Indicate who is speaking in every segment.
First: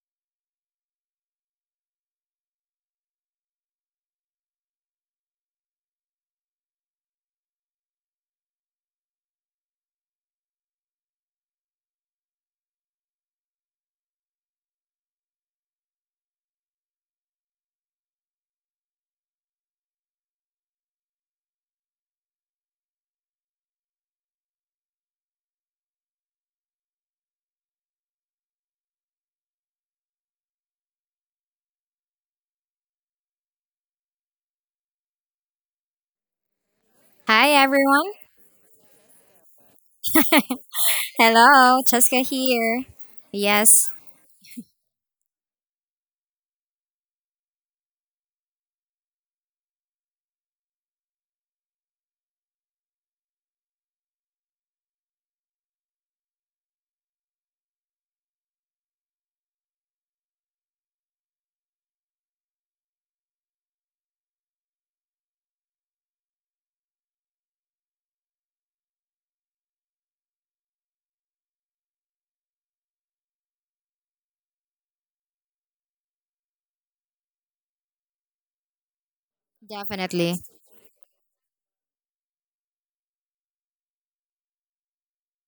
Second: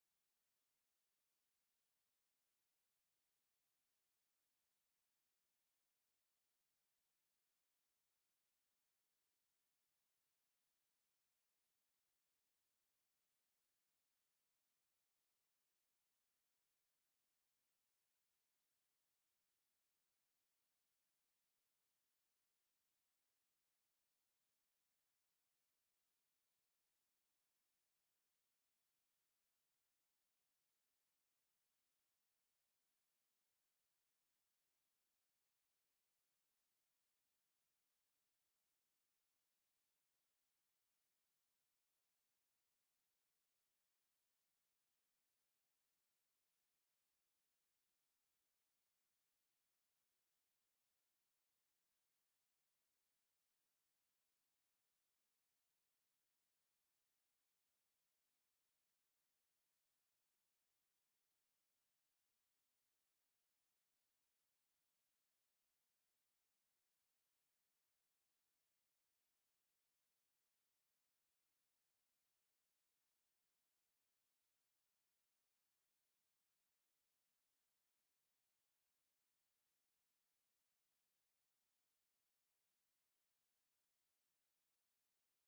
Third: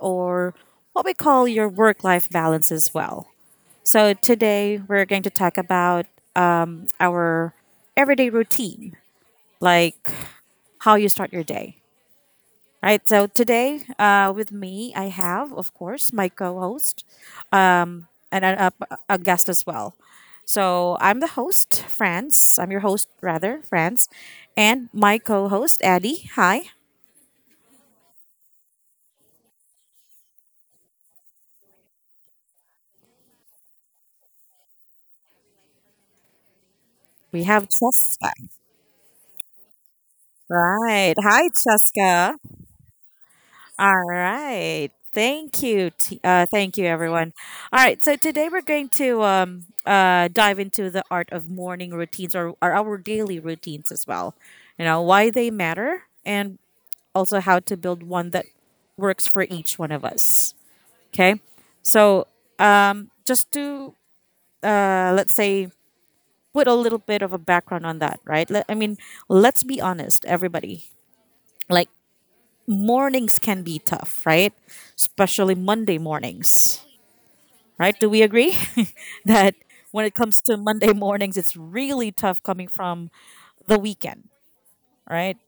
Speaker 1: or what we call your work life balance as well. So, today we're going to talk about um, our everyday routine, like how you start your day. Right. So today, with me, I have, of course, my co-host and a guest as well. So I'm the host, Franz. I'm your host, rather, Franz, and my co-host, Addie. Hi. We
Speaker 2: Hi
Speaker 1: have
Speaker 2: everyone.
Speaker 1: Cheska. Right. Hi,
Speaker 2: Hello, Cheska
Speaker 1: Cheska.
Speaker 2: here. Yes,
Speaker 1: All right. Thank you. Thank you, everyone. All right. So today we're going to dive into the art of morning routines or our daily routines as well. Why they matter and also how to build one that works for each one of us. Okay. So just to, let's say, put a little bit of a background on that, right? I mean, let's be honest, everybody. Like, mornings can be tough, right? Especially Monday mornings, right? Do we agree that when it
Speaker 2: definitely.
Speaker 1: comes to Monday mornings, it's really tough coming from the weekend, right?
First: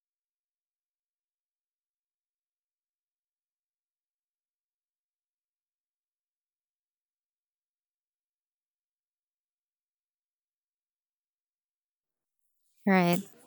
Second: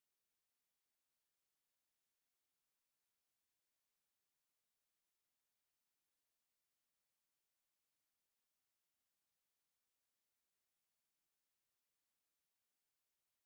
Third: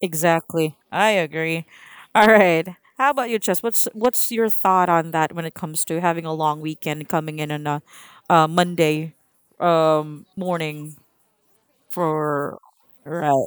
Speaker 1: Exactly. I agree. All right. How about you, Chess? What's your thought on that when it comes to having a long weekend coming in on a Monday morning for
Speaker 2: Right.
Speaker 1: right?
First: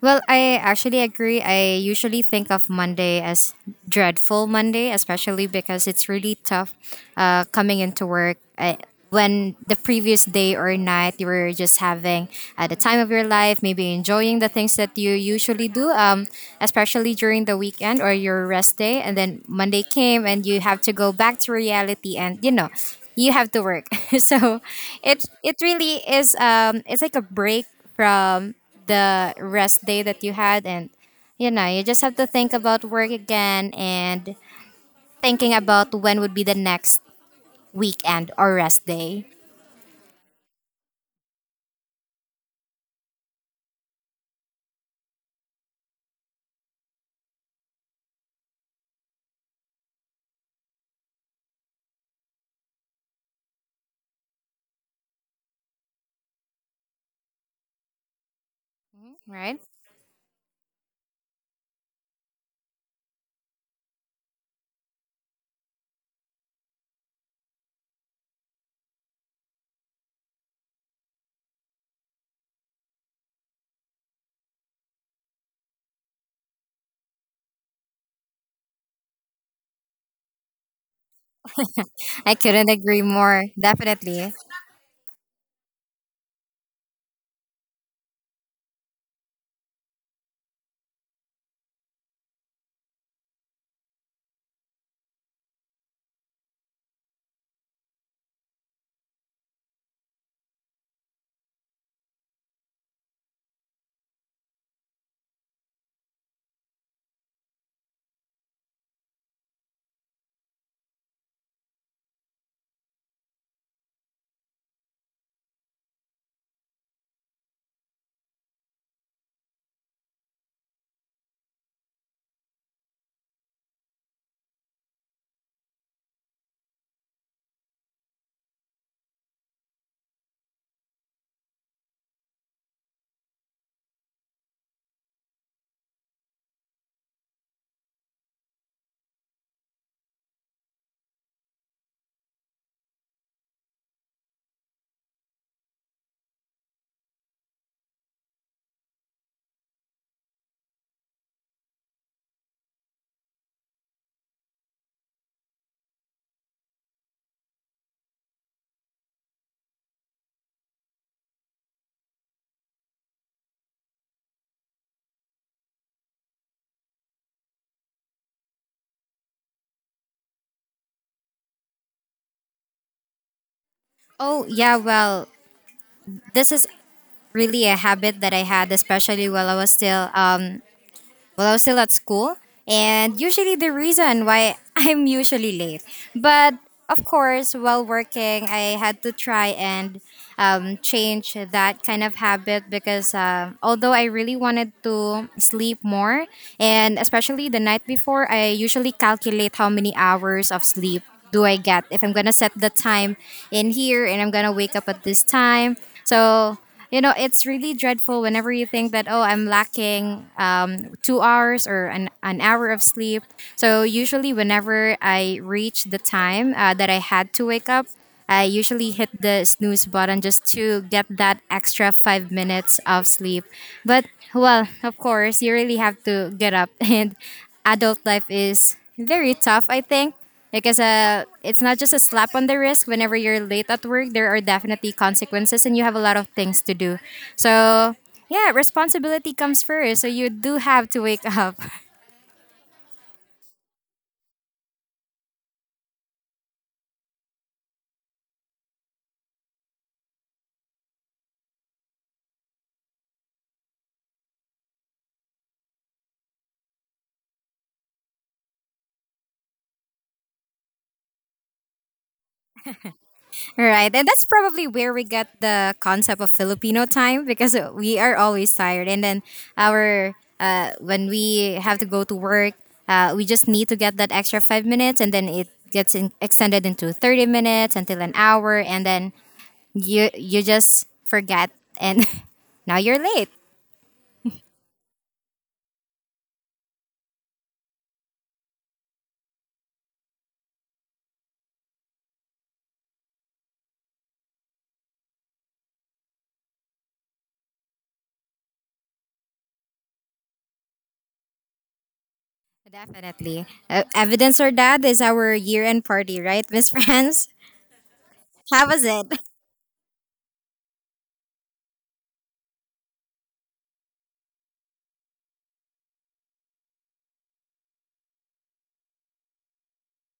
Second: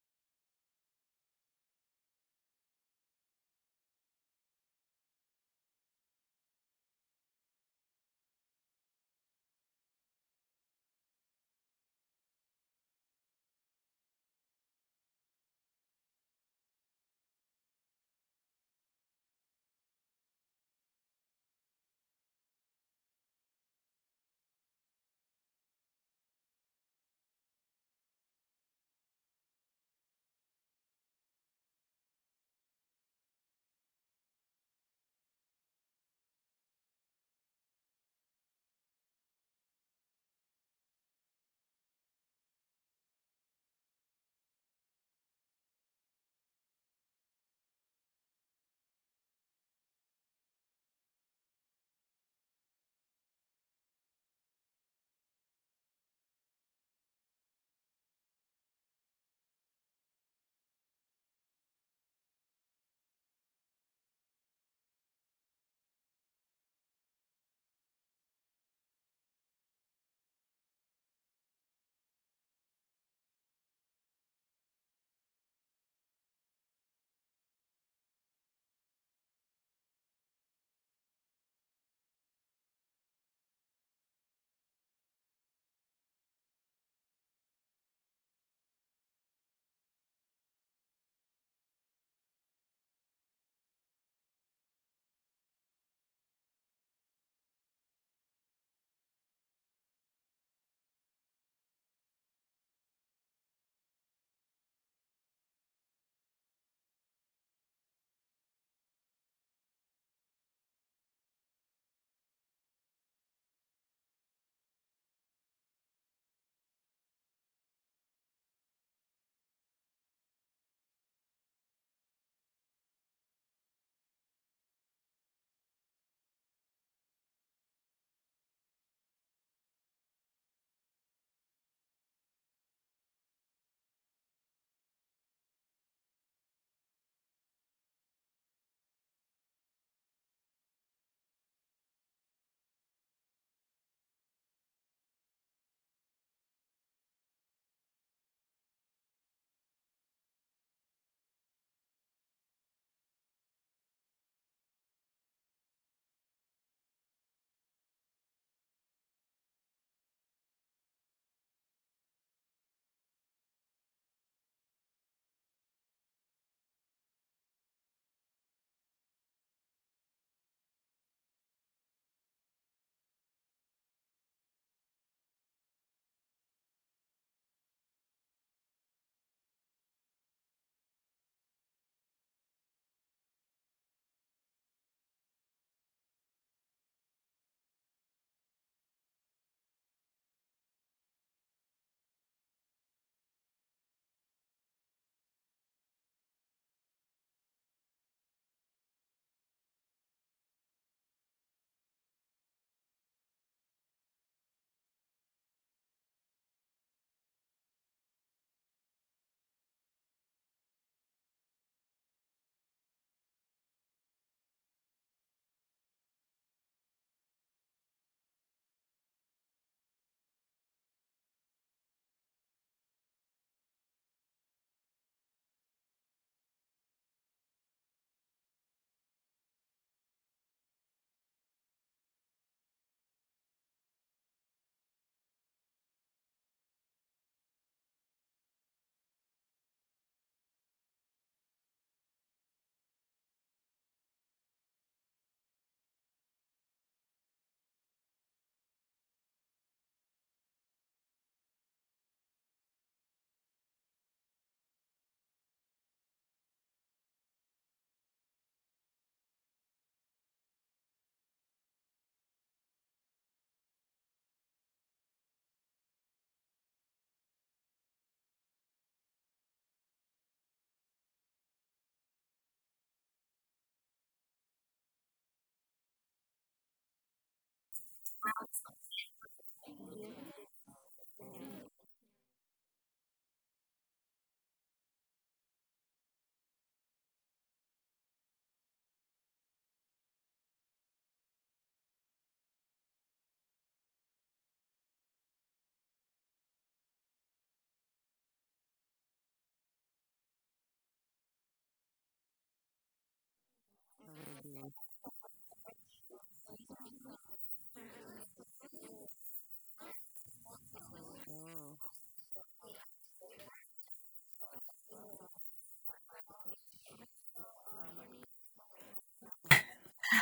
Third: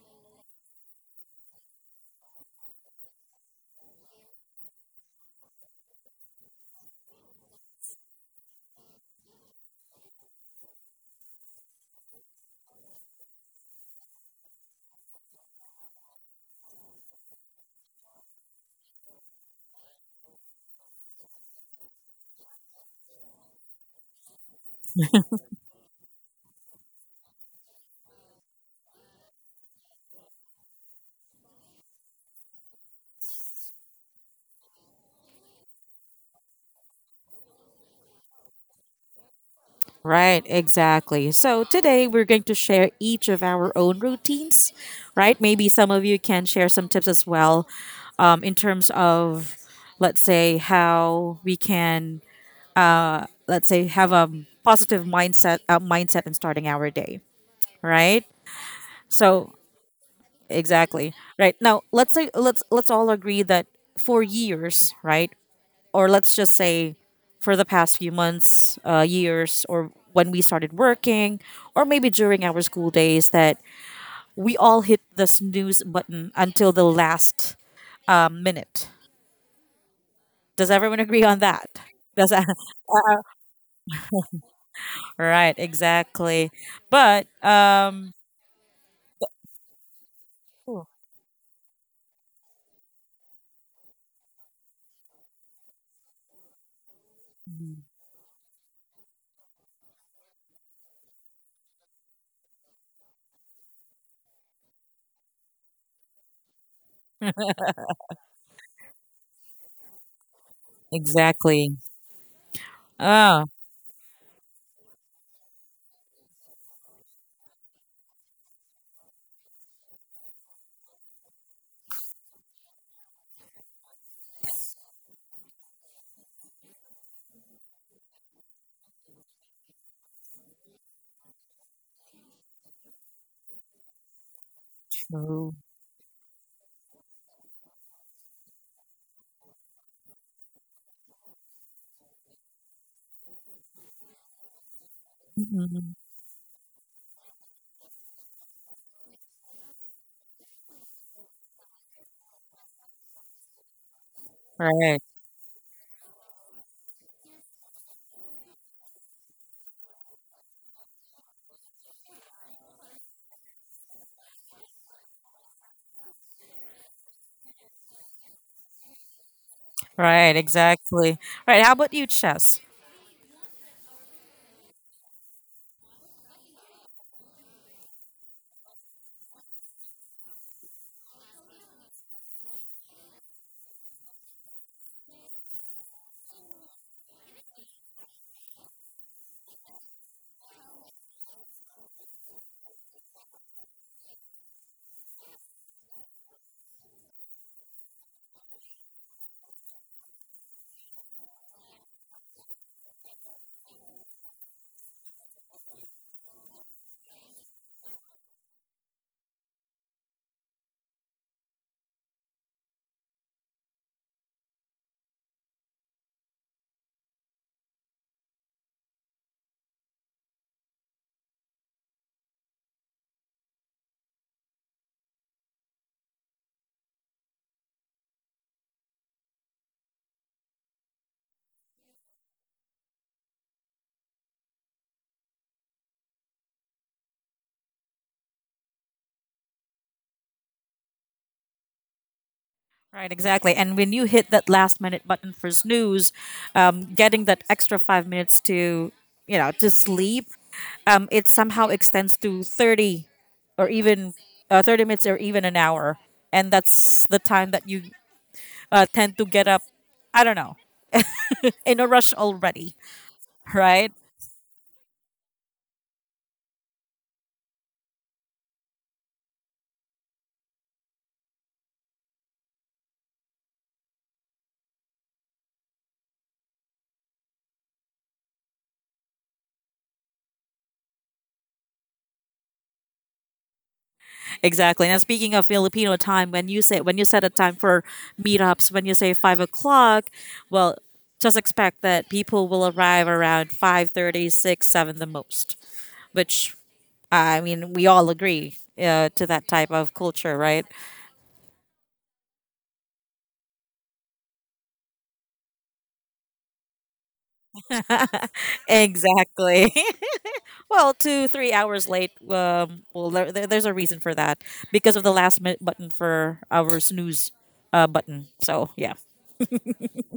Speaker 2: Well, I actually agree. I usually think of Monday as dreadful Monday, especially because it's really tough coming into work. When the previous day or night you were just having at the time of your life, maybe enjoying the things that you usually do, especially during the weekend or your rest day. And then Monday came and you have to go back to reality and, you know, you have to work. So it really is, it's like a break from the rest day that you had, and you know you just have to think about work again and thinking about when would be the next weekend or rest day.
Speaker 1: Right, exactly. So today we're going to share each of our own routines, right? Maybe some of you can share some tips as well in terms of, let's say, how we can, let's say, have a positive mindset in starting our day, right? So
Speaker 2: Right.
Speaker 1: exactly, right now, let's say let's all agree that for years, right, or let's just say for the past few months, years, or when we started working, or maybe during our school days, that we all hit the snooze button until the last minute. Does everyone agree on that? Does
Speaker 2: I
Speaker 1: that,
Speaker 2: couldn't agree more, definitely.
Speaker 1: right? Exactly. But Cool. Exactly. Oh, true. Mhm. Right. Right. Exactly. Right. How about you, Chess?
Speaker 2: Oh yeah, well, this is really a habit that I had, especially while I was still at school. And usually the reason why I'm usually late. But of course, while working, I had to try and change that kind of habit, because although I really wanted to sleep more, and especially the night before, I usually calculate how many hours of sleep do I get if I'm gonna set the time in here and I'm gonna wake up at this time. So you know it's really dreadful whenever you think that, oh, I'm lacking 2 hours or an hour of sleep. So usually, whenever I reach the time that I had to wake up, I usually hit the snooze button just to get that extra 5 minutes of sleep. But well, of course, you really have to get up, and adult life is very tough, I think, because it's not just a slap on the wrist. Whenever you're late at work, there are definitely consequences, and you have a lot of things to do. So yeah, responsibility comes first. So you do have to wake up,
Speaker 1: Right, exactly. And when you hit that last minute button for snooze, getting that extra 5 minutes to sleep, it somehow extends to 30 or even 30 minutes or even an hour. And that's the time that you tend to get up, I don't know, in a rush already,
Speaker 2: right?
Speaker 1: right?
Speaker 2: And that's probably where we get the concept of Filipino time, because we are always tired, and then our when we have to go to work, we just need to get that extra 5 minutes, and then it gets extended into 30 minutes until an hour, and then you just forget, and now you're late.
Speaker 1: Exactly. Now, speaking of Filipino time, when you say when you set a time for meetups, when you say 5 o'clock, well, just expect that people will arrive around 5:30, six, seven the most. Which, I mean, we all agree to that type of culture, right?
Speaker 2: Definitely. Evidence or that is our year-end party, right, Miss France? How was it?
Speaker 1: Exactly. Well, 2, 3 hours late. Well, there's a reason for that because of the last minute button for our snooze button. So yeah.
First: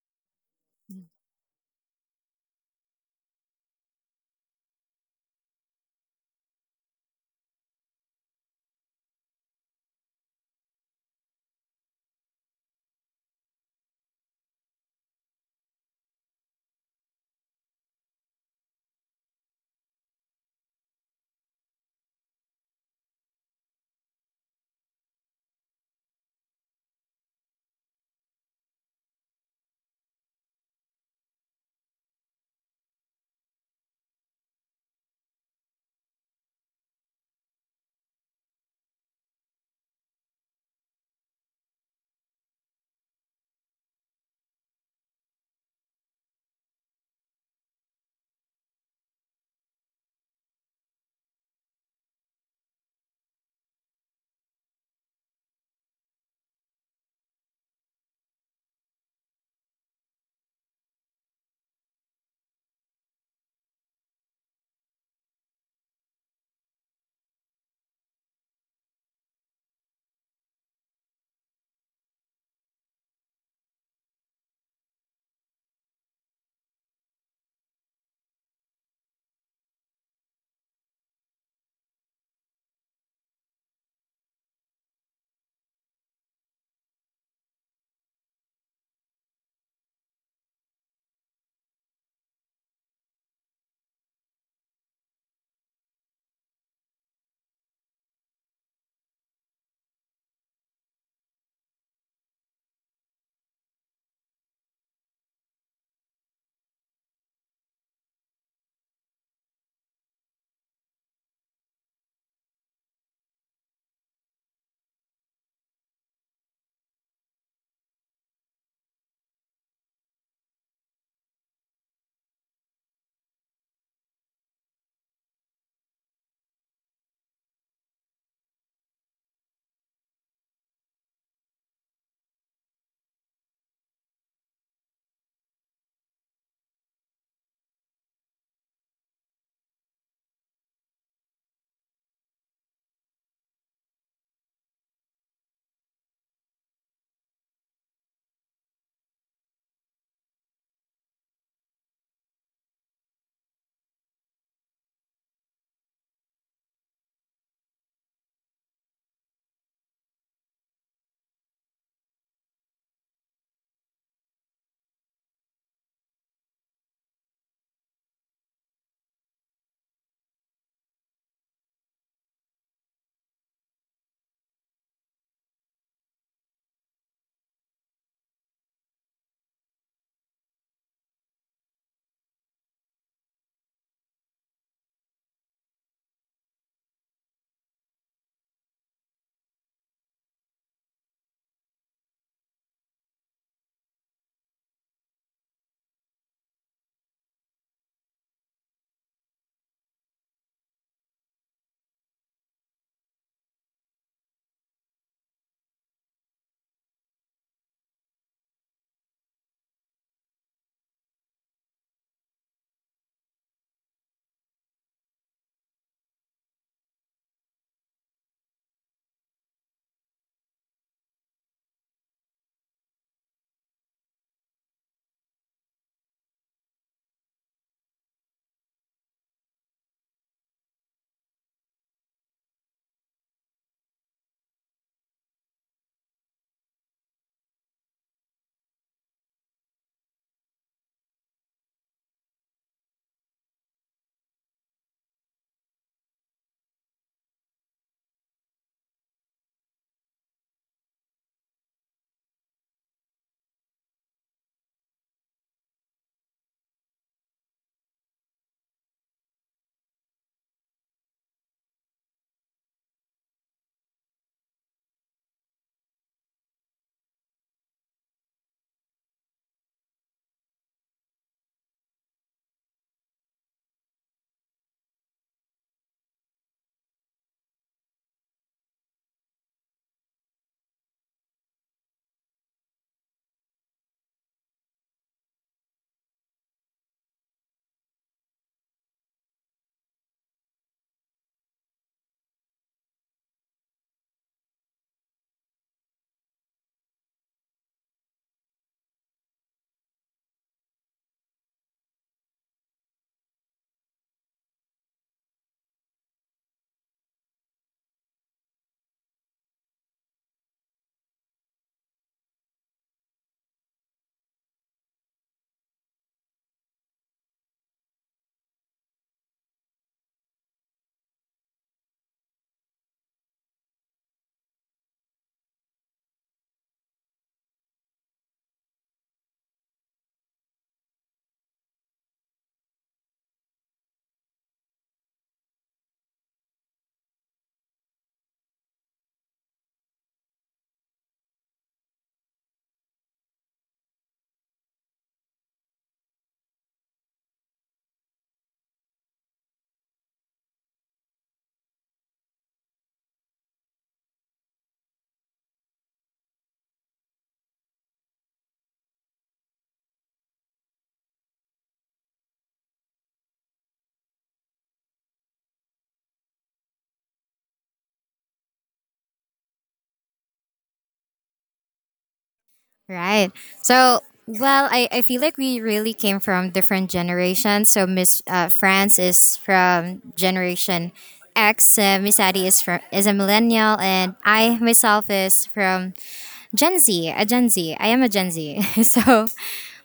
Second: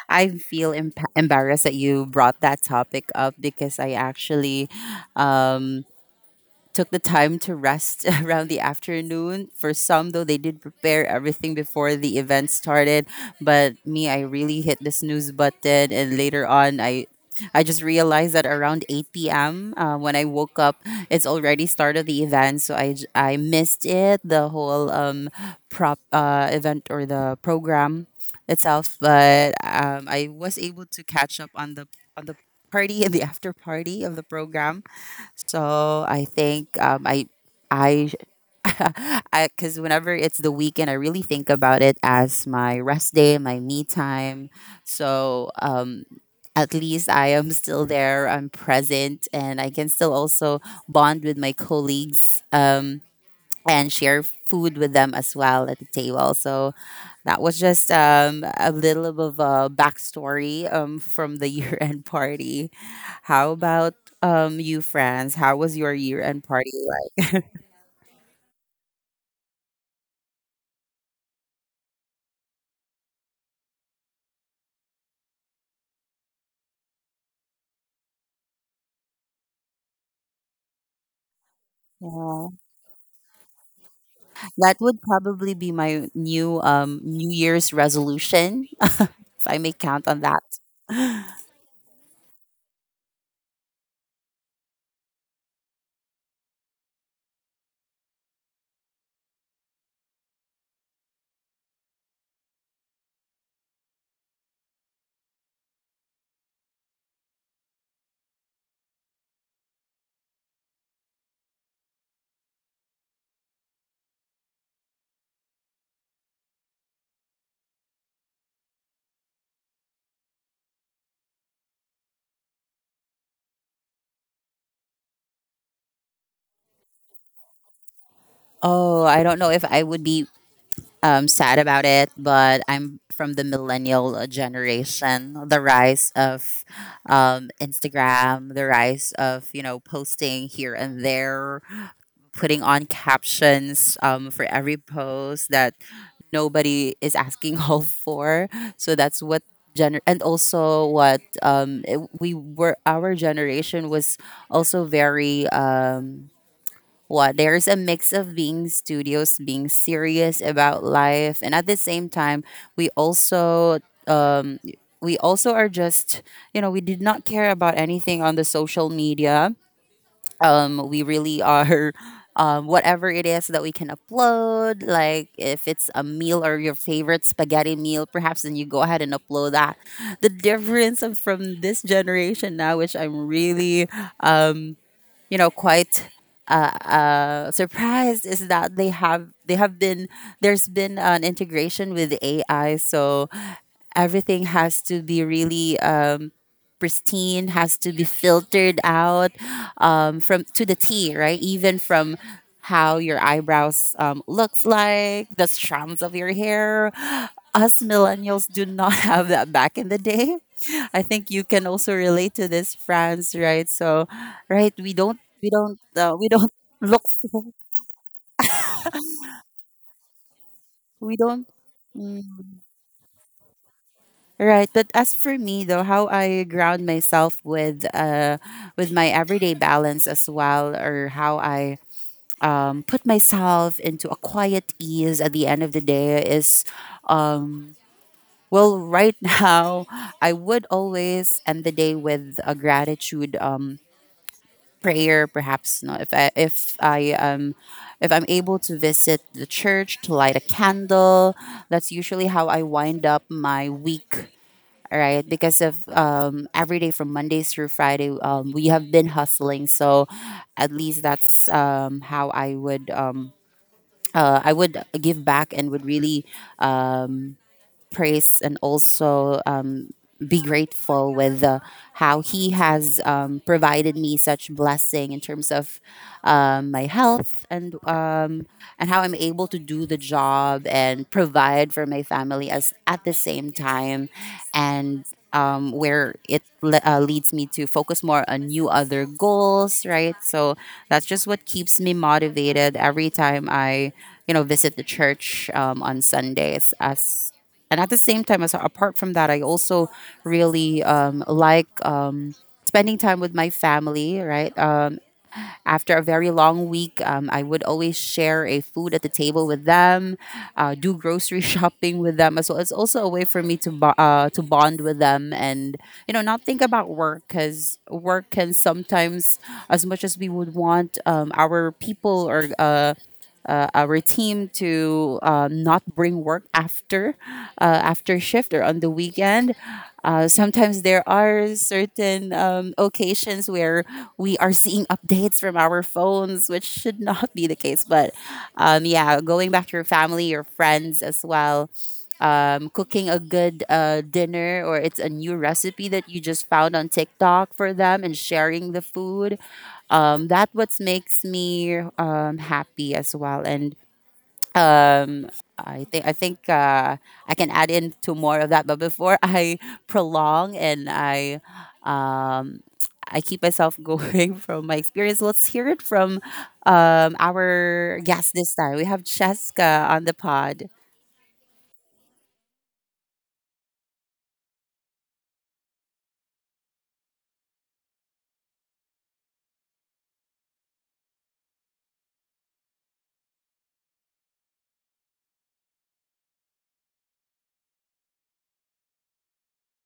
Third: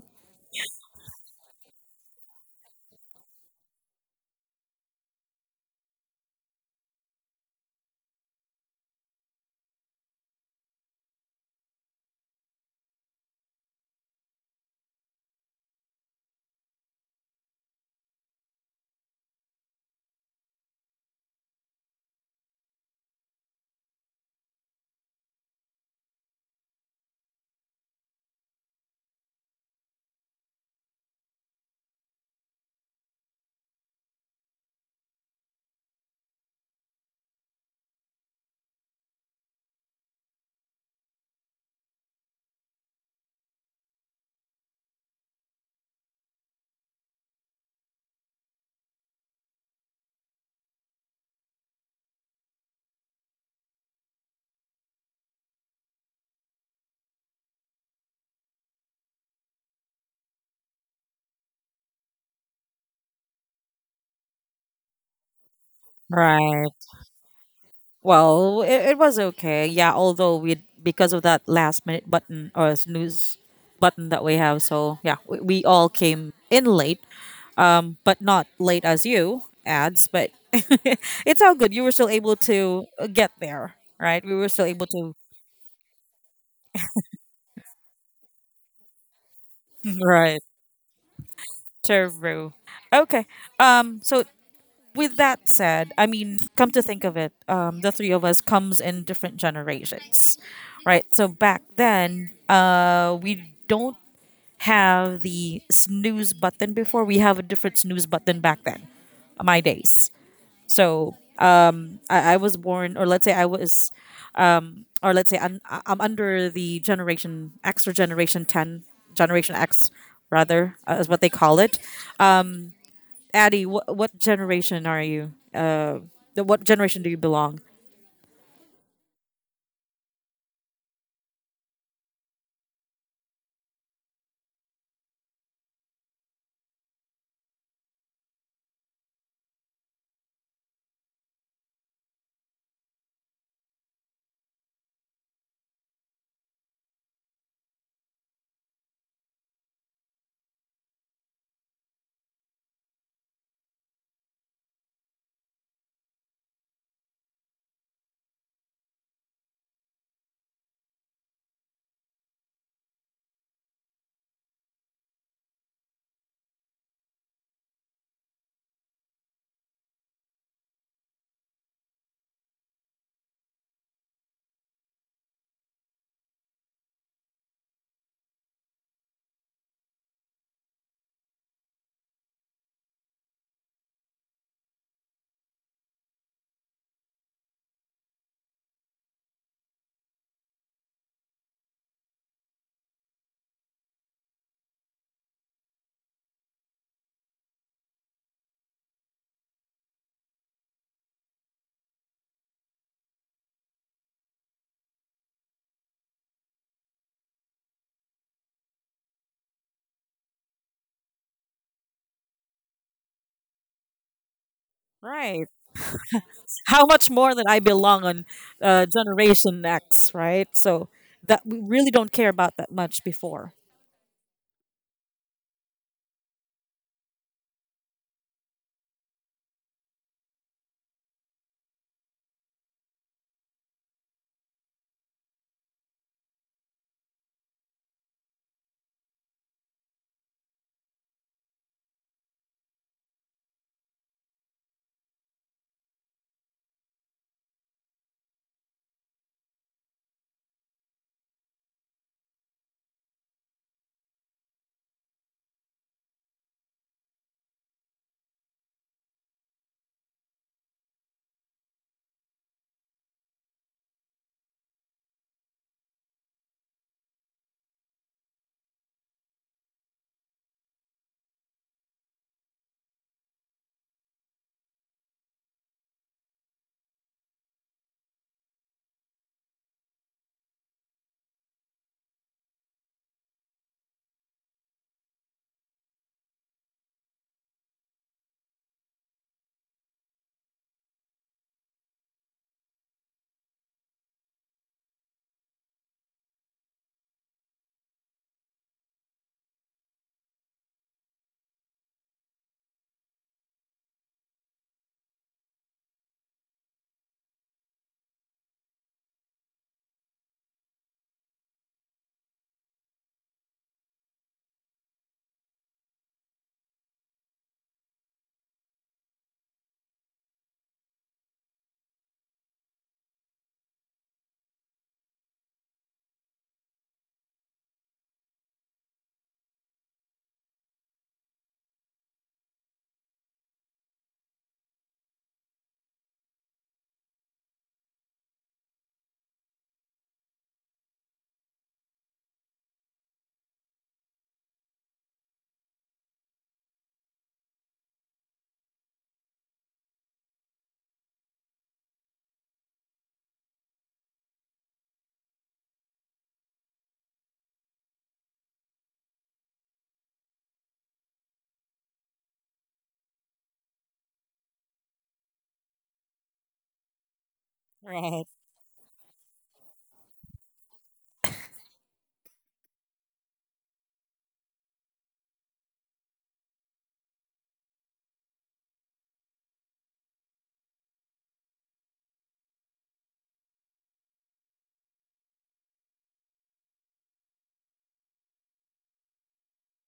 Speaker 3: I feel embarrassed that you brought that topic up because I actually um, took the time to rest around the afternoon. For some, though, they did prepare everything before the event started. But me, I really hit the snooze button, and later on, I just realized that around 8 p.m. When I woke up, it's already started the event, so I missed it the whole prop event or the program itself. But I was able to catch up on the party and the after party of the program, so I think I I because whenever it's the weekend, I really think about it as my rest day, my me time. So at least I am still there. I'm present, and I can still also bond with my colleagues. And share food with them as well at the table. So that was just a little bit of a backstory from the year end party. How about you, friends? How was your year end
Speaker 1: Right.
Speaker 3: party like?
Speaker 1: Well, it was okay. Yeah, although we because of that last minute button or snooze button that we have, so yeah, we all came in late. But not late as you ads, but it's all good. You were still able
Speaker 3: Yeah.
Speaker 1: to get there, right? We were still
Speaker 3: That
Speaker 1: able
Speaker 3: would
Speaker 1: to
Speaker 3: probably be my new New Year's resolution, if I may count on
Speaker 1: right,
Speaker 3: that.
Speaker 1: true. Okay. So with that said, I mean, come to think of it, the three of us comes in different generations, right? So back then, we don't have the snooze button before. We have a different snooze button back then, my days. So I was born, or let's say I was, or let's say I'm under the generation X or generation 10, generation X rather, is what they call it. Um, Addie, what generation are you? What generation do you belong?
Speaker 3: Oh, I don't know if I would be sad about it, but I'm from the millennial generation. The rise of Instagram, the rise of, you know, posting here and there, putting on captions for every post that nobody is asking help for. So that's what gener and also what it- we were our generation was also very what there's a mix of being studios, being serious about life, and at the same time we also um, we also are just, you know, we did not care about anything on the social media. We really are, whatever it is that we can upload, like if it's a meal or your favorite spaghetti meal, perhaps, then you go ahead and upload that. The from this generation now, which I'm really, um you know, quite surprised, is that they have been there's been an integration with AI, so everything has to be really pristine, has to be filtered out from to the T, right? Even from how your eyebrows looks like, the strands of your hair. Us millennials do not have that back in the day. I think you can also relate to this, Franz, right? So, right,
Speaker 1: Right.
Speaker 3: we don't
Speaker 1: How
Speaker 3: look
Speaker 1: much more than
Speaker 3: for
Speaker 1: I belong on Generation X, right? So
Speaker 3: we
Speaker 1: that
Speaker 3: don't
Speaker 1: we really don't
Speaker 3: mm.
Speaker 1: care about that much before.
Speaker 3: Right, but as for me though, how I ground myself with my everyday balance as well, or how I, put myself into a quiet ease at the end of the day is, um right now, I would always end the day with a gratitude prayer, perhaps. No, if I, if I'm able to visit the church to light a candle, that's usually how I wind up my week, all right, because of, every day from Mondays through Friday, we have been hustling. So at least that's how I would, I would give back and would really, um praise and also be grateful with how He has provided me such blessing in terms of my health and how I'm able to do the job and provide for my family as at the same time, and where leads me to focus more on new other goals, right? So that's just what keeps me motivated every time I, you know, visit the church on Sundays as and at the same time as. Apart from that, I also really like spending time with my family, right? After a very long week, I would always share a food at the table with them, do grocery shopping with them as well. It's also a way for me to to bond with them and, you know, not think about work, because work can sometimes, as much as we would want, our people or our team to not bring work after after shift or on the weekend. Sometimes there are certain occasions where we are seeing updates from our phones, which should not be the case. But yeah, going back to your family, your friends as well, cooking a good dinner, or it's a new recipe that you just found on TikTok for them and sharing the food. That what makes me happy as well. And um I think I can add into more of that, but before I prolong and um I keep myself going from my experience, let's hear it from, our
Speaker 1: Right,
Speaker 3: guest. This time we have Cheska on the pod.
Speaker 2: Right. So, well, I feel like we really came from different generations. So, Miss France is from Generation X, Miss Addie is, is a millennial, and I myself is from Gen Z, a Gen Z. I am a Gen Z. So,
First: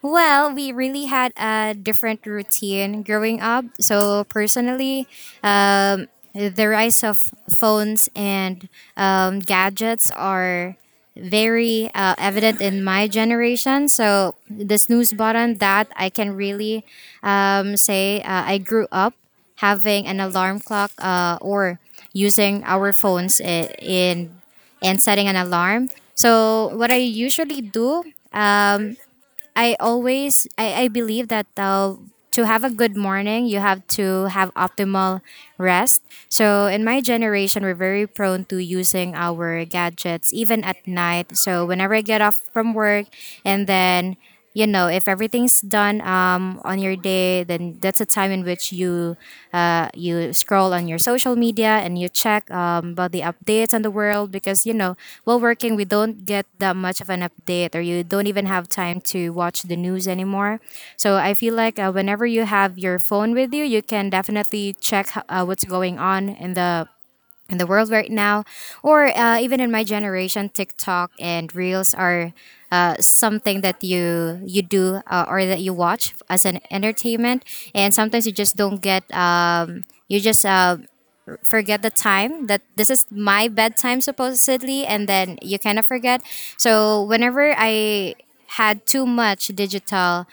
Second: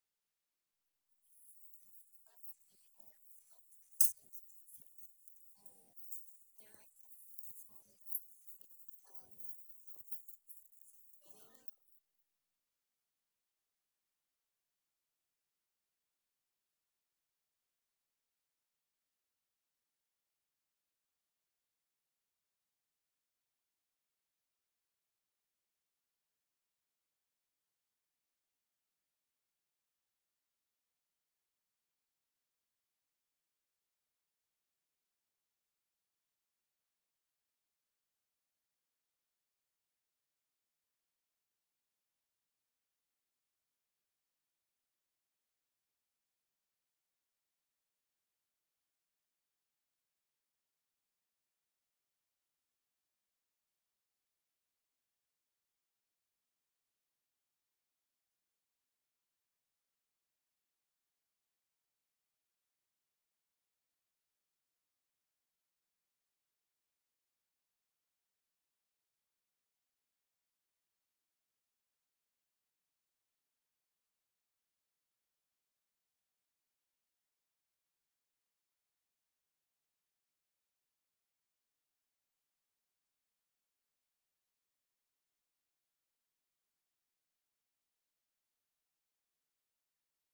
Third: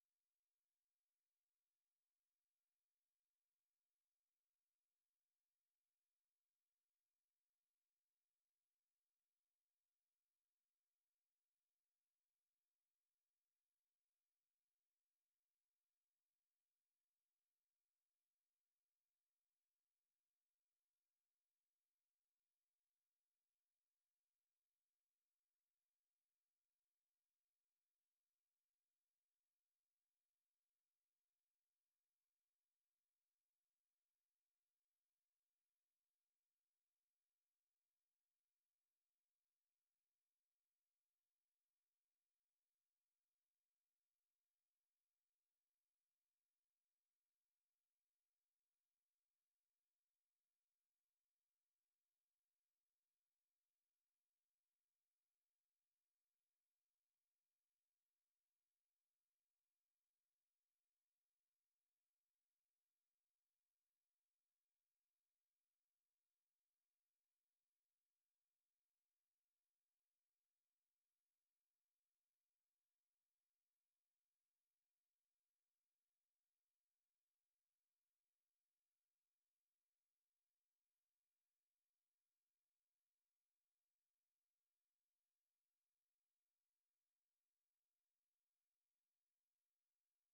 Speaker 2: well, we really had a different routine growing up. So, personally, um, the rise of phones and gadgets are very evident in my generation. So the snooze button that I can really say, I grew up having an alarm clock or using our phones in and setting an alarm. So what I usually do, I believe that to have a good morning, you have to have optimal rest. So in my generation, we're very prone to using our gadgets even at night. So whenever I get off from work, and then, you know, if everything's done on your day, then that's a time in which you scroll on your social media and you check about the updates on the world, because you know while working we don't get that much of an update, or you don't even have time to watch the news anymore. So I feel like whenever you have your phone with you can definitely check what's going on in the world right now, or even in my generation, TikTok and Reels are something that you do, or that you watch as an entertainment. And sometimes you just don't get you just forget the time that this is my bedtime supposedly, and then you kind of forget. So whenever I had too much digital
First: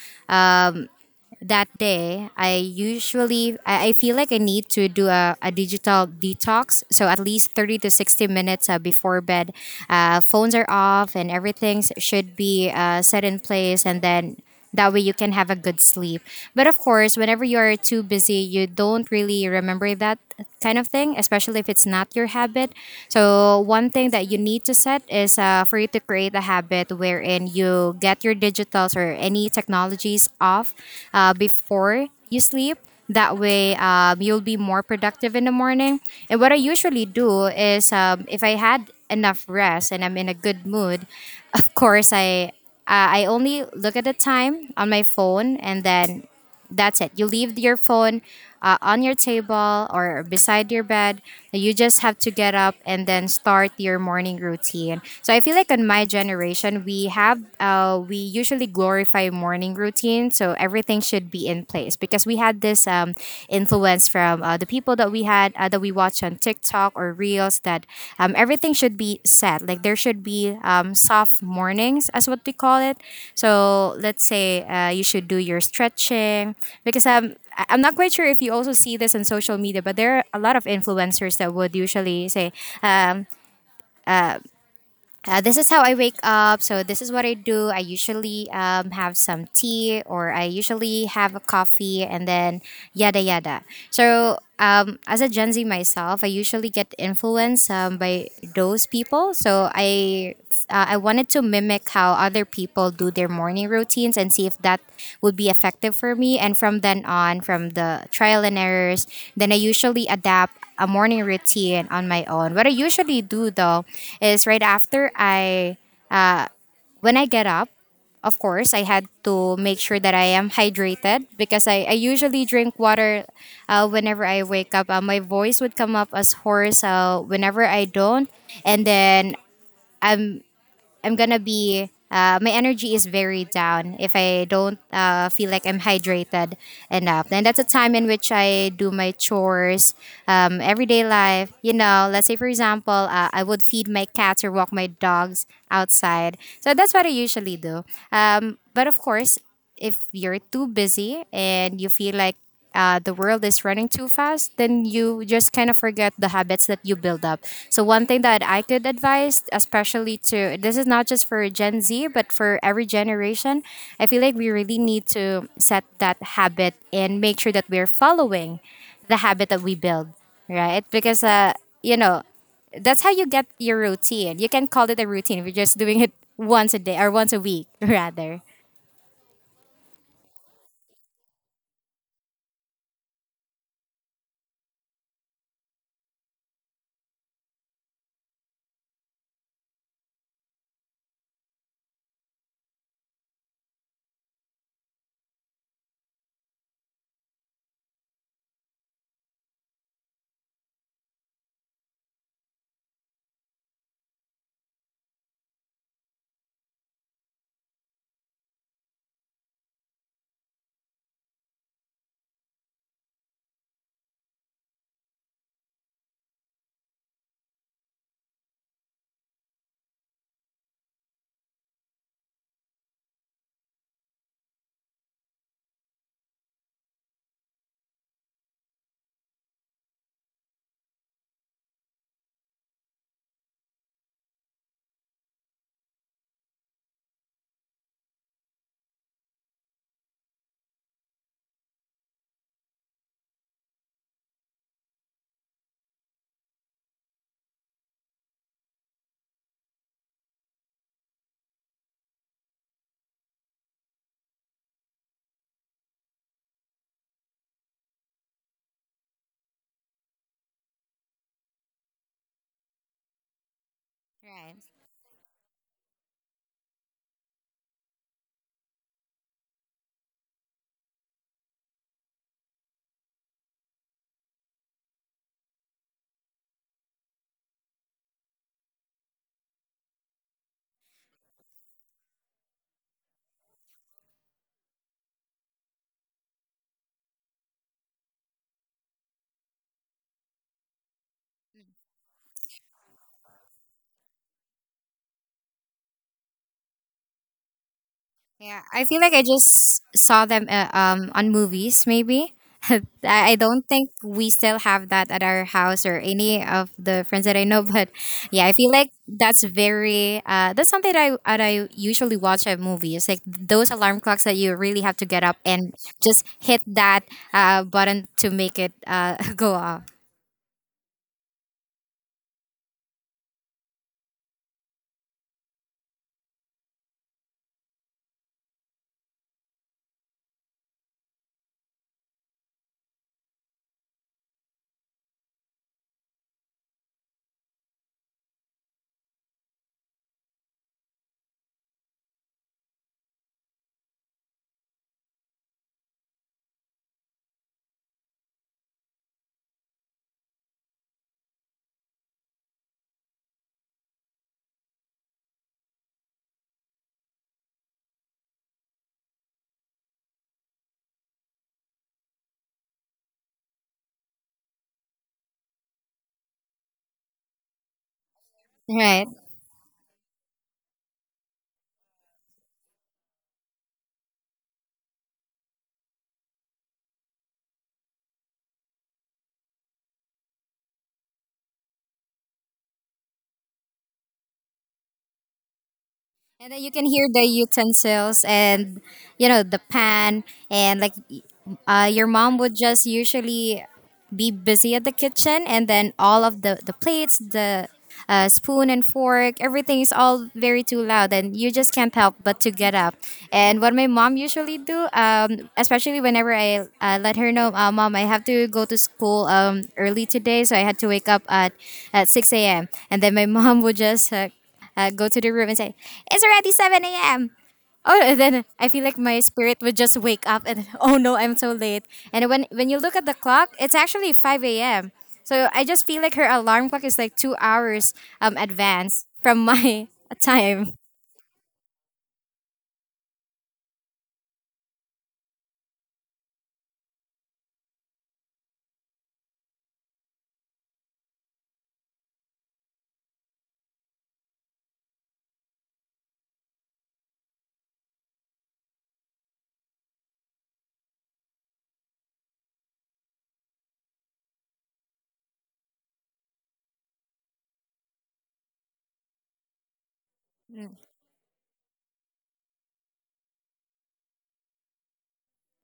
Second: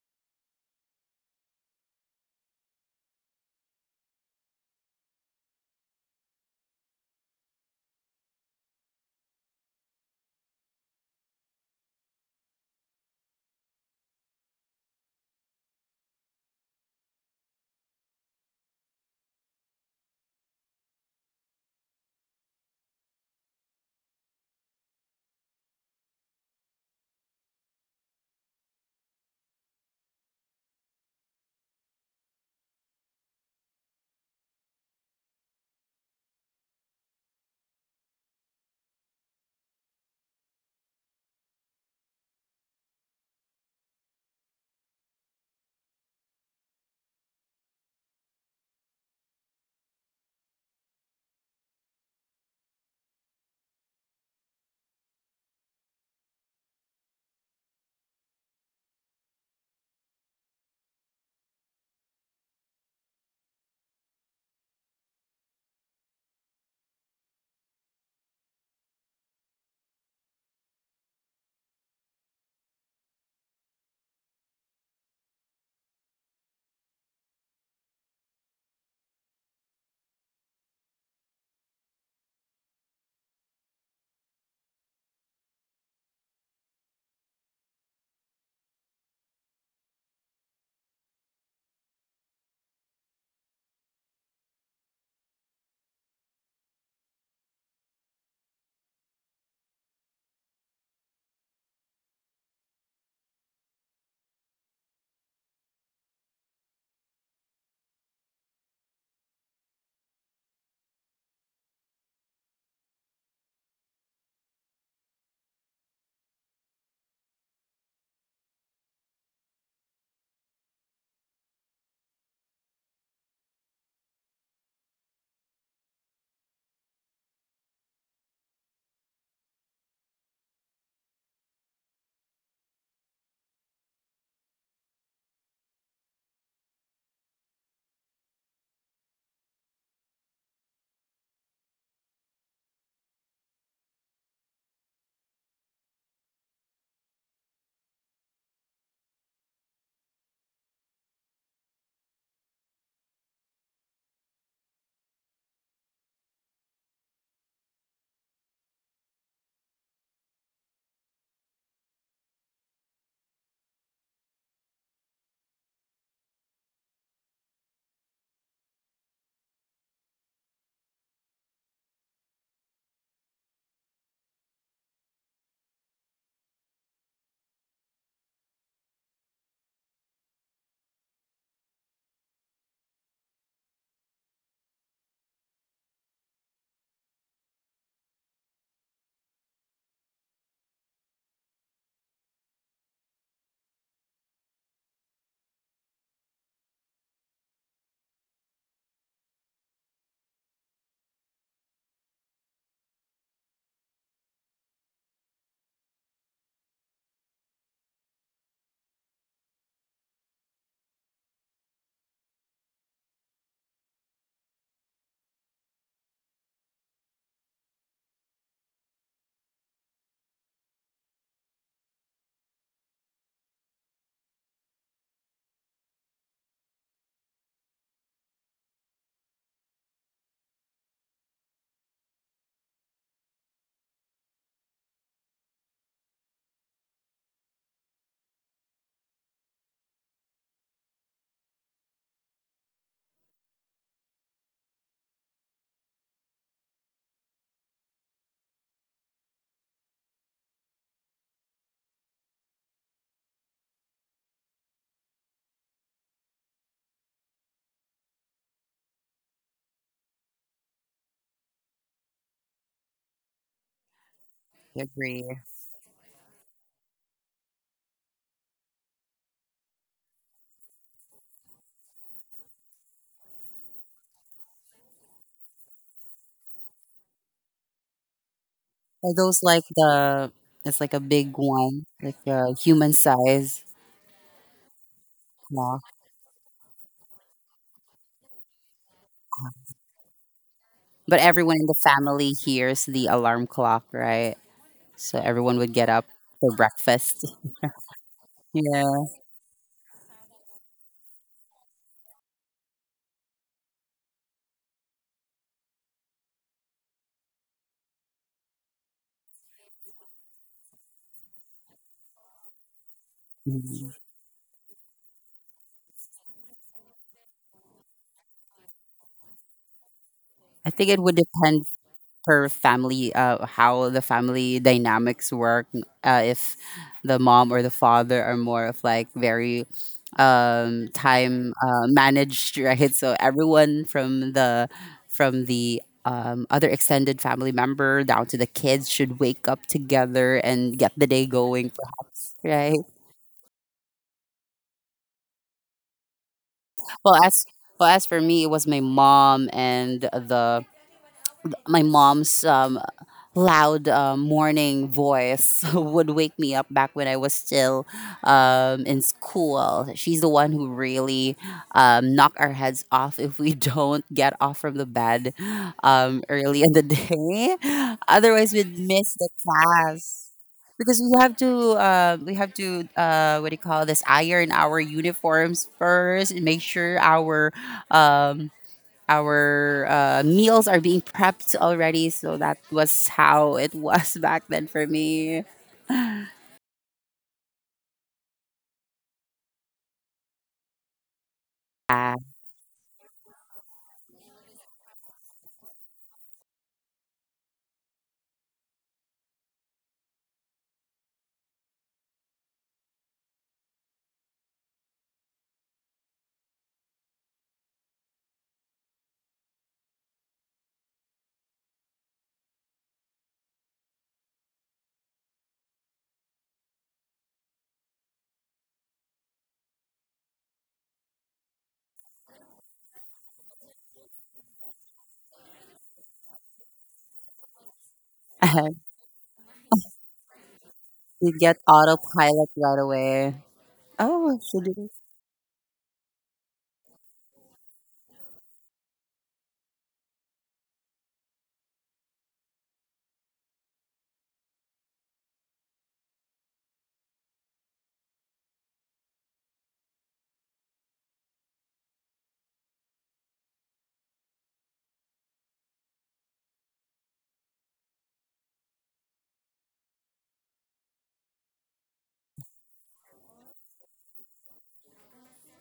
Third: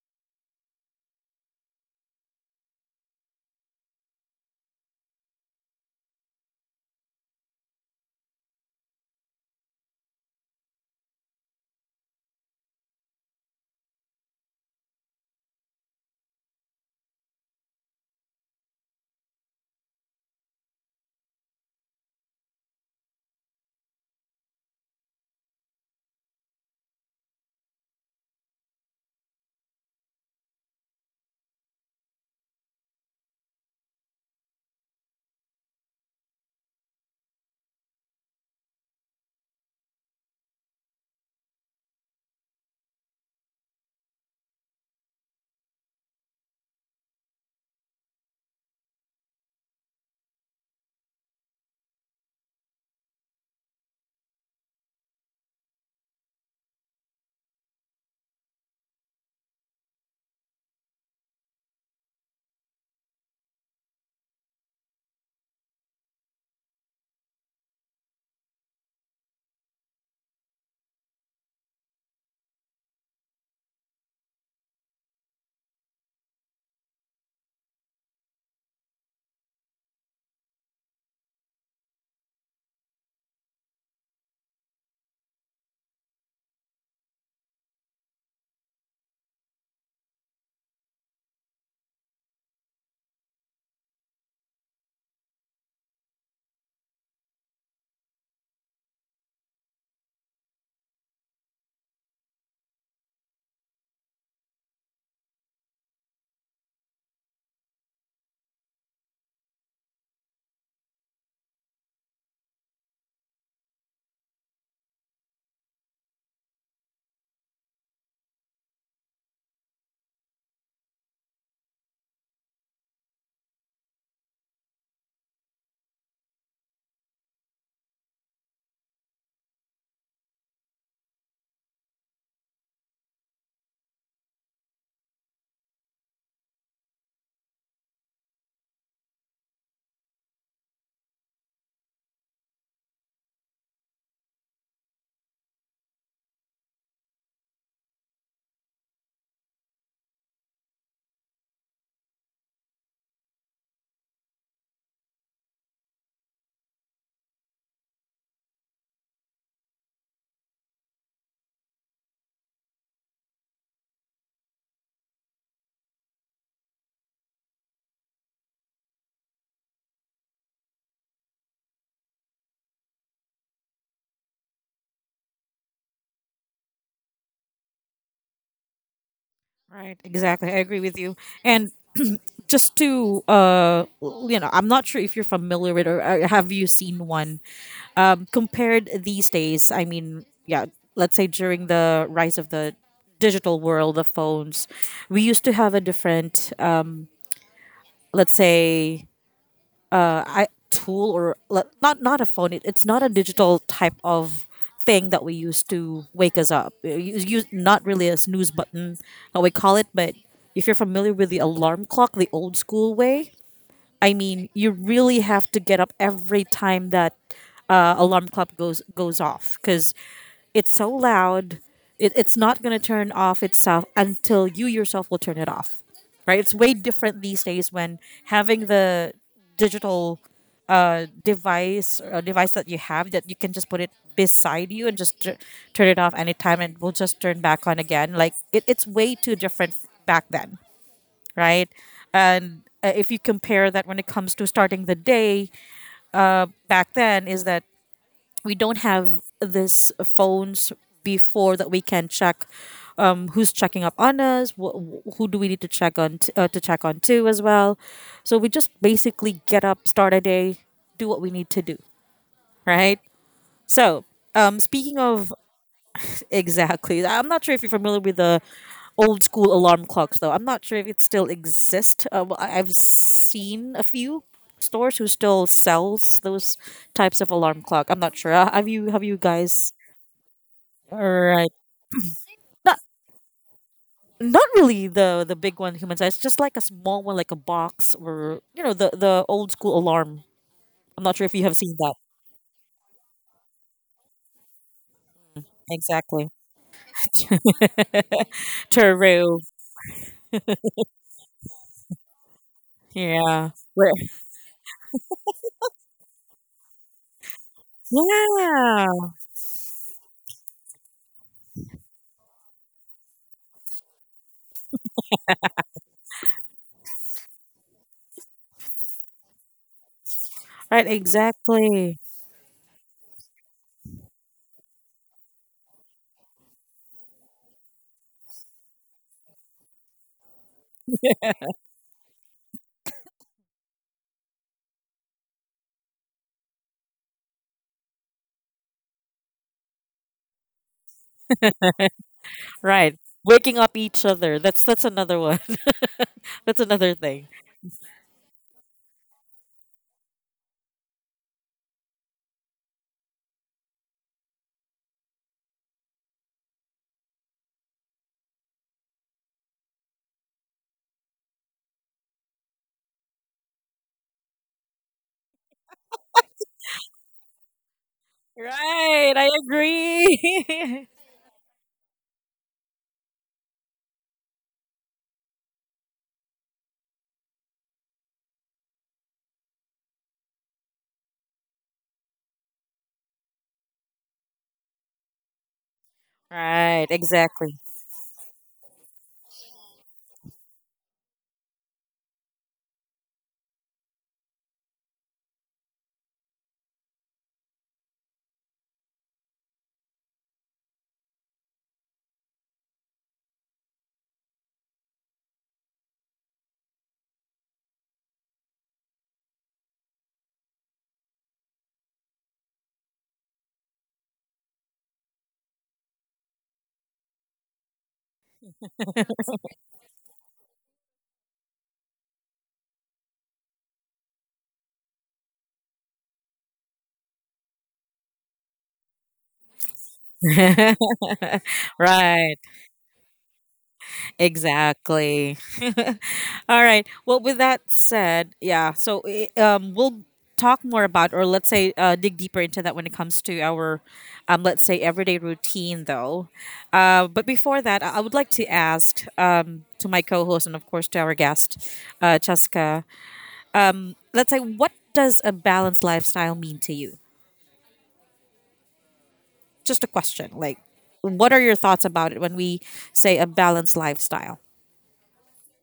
Speaker 2: that day, I feel like I need to do a digital detox. So at least 30 to 60 minutes before bed, phones are off and everything should be set in place, and then that way you can have a good sleep. But of course, whenever you are too busy, you don't really remember that kind of thing, especially if it's not your habit. So one thing something that you need to set is for you to create a habit wherein you get your digitals or any technologies off before you sleep. That way, you'll be more productive in the morning. And what I usually do is, if I had enough rest and I'm in a good mood, of course, I only look at the time on my phone, and then that's it. You leave your phone on your table or beside your bed. You just have to get up and then start your morning routine. So I feel like in my generation, we usually glorify morning routine. So everything should be in place because we had this influence from the people that we had, that we watch on TikTok or Reels, that everything should be set. Like there should be soft mornings, as what we call it. So let's say, you should do your stretching, because I'm not quite sure if you also see this on social media, but there are a lot of influencers that would usually say, um, this is how I wake up. So this is what I do. I usually have some tea, or I usually have a coffee, and then yada yada. So as a Gen Z myself, I usually get influenced by those people. So I wanted to mimic how other people do their morning routines and see if that would be effective for me. And from then on, from the trial and errors, then I usually adapt a morning routine on my own. What I usually do, though, is right after when I get up, of course, I had to make sure that I am hydrated because I usually drink water whenever I wake up. My voice would come up as hoarse whenever I don't. And then I'm gonna be my energy is very down if I don't feel like I'm hydrated enough. And that's a time in which I do my chores, everyday life. You know, let's say for example, I would feed my cats or walk my dogs outside. So that's what I usually do. But of course, if you're too busy and you feel like the world is running too fast, then you just kind of forget the habits that you build up. So, one thing that I could advise, especially to this is not just for Gen Z, but for every generation, I feel like we really need to set that habit and make sure that we're following the habit that we build, right? Because, you know, that's how you get your routine. You can call it a routine if you're just doing it once a day or once a week, rather.
Speaker 1: right, exactly. I agree with you. And just to, I'm not sure if you're familiar with or have you seen one compared these days. I mean, yeah, let's say during the rise of the digital world, the phones, we used to have a different, let's say, tool or not a phone. It's not a digital type of thing that we use to wake us up. Not really a snooze button, how we call it, but if you're familiar with the alarm clock, the old school way, I mean, you really have to get up every time that alarm clock goes off because it's so loud. It's not going to turn off itself until you yourself will turn it off, right? It's way different these days when having the digital device or a device that you have that you can just put it beside you and just turn it off anytime and it will just turn back on again. Like it's way too different back then, right? And if you compare that when it comes to starting the day back then, is that we don't have this phones before that we can check who's checking up on us, who do we need to check on to check on to as well. So we just basically get up, start a day, do what we need to do, right? So
Speaker 2: Right?
Speaker 3: I
Speaker 1: speaking
Speaker 3: agree.
Speaker 1: of Exactly. I'm not sure if you're familiar with the old school alarm clocks, though. I'm not sure if it still exists. Well, I've seen a few stores who still sells those types of alarm clock. I'm not sure. Have you have
Speaker 3: Are
Speaker 1: you
Speaker 3: those like
Speaker 1: guys?
Speaker 3: the, it's like
Speaker 1: All
Speaker 3: a big
Speaker 1: right.
Speaker 3: one, like a
Speaker 1: Not
Speaker 3: human size
Speaker 1: not really the big one
Speaker 3: clock?
Speaker 1: human size. Just like a small one, like a box or the old school alarm. I'm not
Speaker 3: But
Speaker 1: sure if you have
Speaker 3: everyone in the
Speaker 1: seen that
Speaker 3: family hears the alarm clock, right? So everyone would get up
Speaker 1: exactly.
Speaker 3: for breakfast.
Speaker 2: Yeah, I
Speaker 3: Yeah.
Speaker 2: feel like I
Speaker 1: True.
Speaker 2: just saw them on movies maybe. I I
Speaker 1: Yeah.
Speaker 2: don't think
Speaker 1: Where?
Speaker 2: we still have that at our house or any of the friends that I know, but yeah, I feel like
Speaker 1: Yeah.
Speaker 2: that's something that I usually watch at movies. Like those
Speaker 3: Mm.
Speaker 2: alarm clocks that you really have to get up and just hit that button to make it go off.
Speaker 3: I
Speaker 1: Right.
Speaker 3: think it would depend
Speaker 1: Exactly.
Speaker 3: per family, how the family dynamics work. If the mom or the father are more of like very time managed, right? So everyone from the other extended family member down to the kids should wake up together and get the day going, perhaps, right?
Speaker 1: Right. Waking up each other. That's another one. That's another
Speaker 3: Well,
Speaker 1: thing.
Speaker 3: as well as for me, it was my mom's loud morning voice would wake me up back when I was still in school. She's the one who really knock our heads off if we don't get off from the bed early in the day. Otherwise, we'd
Speaker 2: Right.
Speaker 1: Right.
Speaker 3: miss
Speaker 1: I
Speaker 3: the class.
Speaker 1: agree.
Speaker 3: Because we have to, what do you call this? Iron our uniforms first and make sure our, um, our meals are being prepped already, so that was how it was back then for me.
Speaker 2: And then you can
Speaker 1: Right.
Speaker 2: hear the
Speaker 1: Exactly.
Speaker 2: utensils and, you know, the pan, and like your
Speaker 3: Yeah.
Speaker 2: mom would just usually be busy at the kitchen, and then all of the plates, the spoon and fork, everything is all very too loud, and you just can't help but to get up. And what my mom usually do, especially whenever I let her know, Mom, I have to go to school early today, so I had to wake up at 6 a.m. And then my mom would just go to the room and say, it's already 7 a.m. Oh, and then I feel like my spirit would just wake up, and oh no, I'm so late. And when you look at the clock, it's actually 5 a.m. So I just feel like her alarm clock is like 2 hours advanced from my time.
Speaker 3: You get
Speaker 1: Right.
Speaker 3: autopilot right away. Oh, should did, this.
Speaker 1: Exactly. All right. Well, with that said, yeah. So we'll talk more about, or let's say, dig deeper into that when it comes to our, let's say, everyday routine, though. But before that, I would like to ask to my co-host and of course to our guest, Cheska. Let's say, what does a balanced lifestyle mean to you? Just a question. Like, what are your thoughts about it when we say a balanced lifestyle?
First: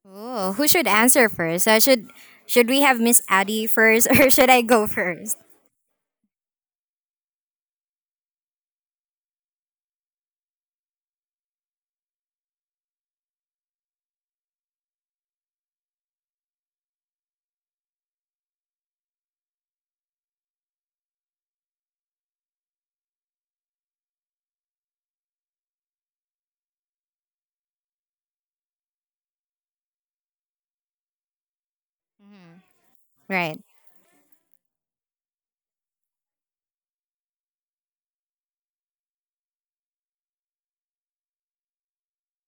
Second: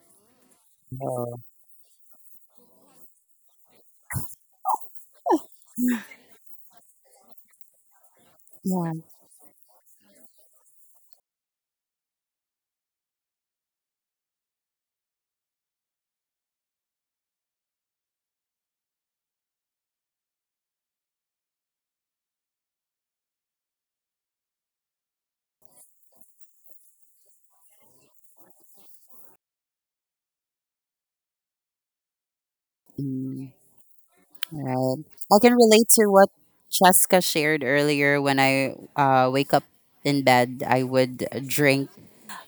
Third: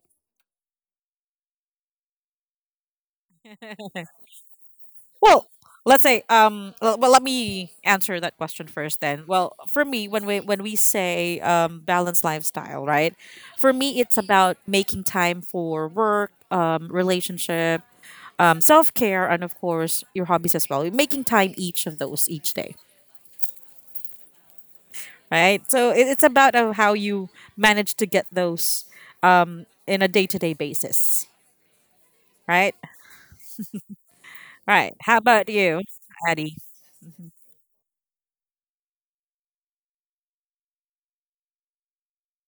Speaker 2: Oh, who should answer first? Should we have Miss Addie first, or should I go first?
Speaker 1: Well, let me answer that question first. Then, well, for me, when we say balanced lifestyle, right? For me, it's about making time for work, relationship, self care, and of course, your hobbies as well. Making time each of those each day, right? So it's about of how you manage to get those in a day to day basis, right?
Speaker 3: Yeah.
Speaker 2: Right.
Speaker 1: Right.
Speaker 3: Right.
Speaker 1: How
Speaker 3: I
Speaker 1: about
Speaker 3: can
Speaker 1: you,
Speaker 3: relate to what
Speaker 1: Addie?
Speaker 3: Cheska shared earlier. When I wake up in bed, I would drink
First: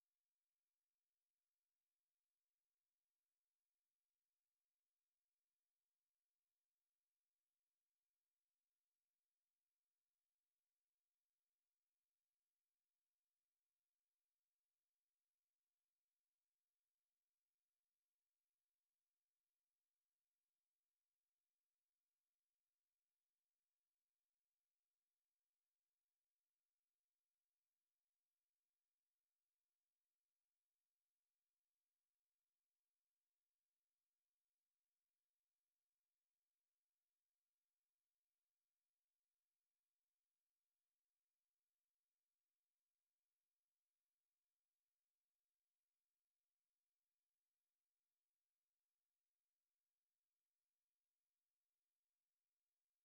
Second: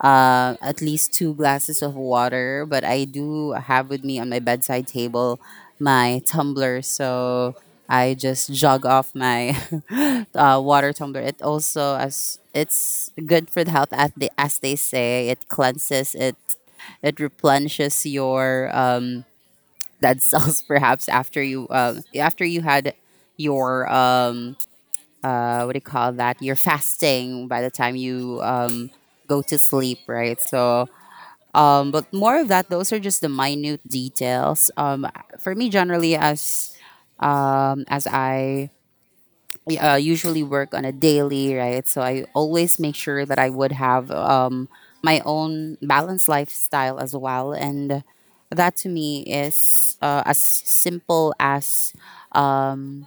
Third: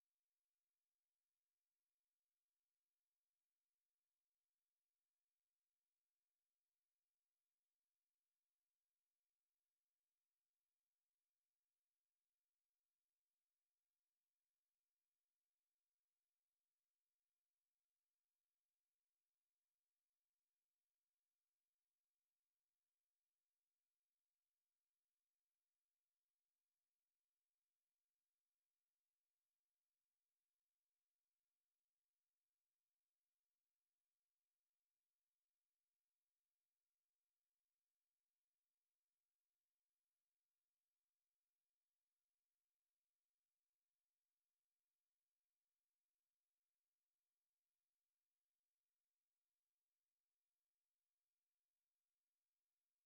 Speaker 3: at least 2 glasses of water, but I do have with me on my bedside table my tumbler. So I just jog off my water tumbler. It also as it's good for the health as as they say. It cleanses it. It replenishes your that sells perhaps after you had your what do you call that, your fasting by the time you go to sleep, right? So but more of that, those are just the minute details for me, generally, as I usually work on a daily, right? So I always make sure that I would have my own balanced lifestyle as well. And that to me is as simple as um,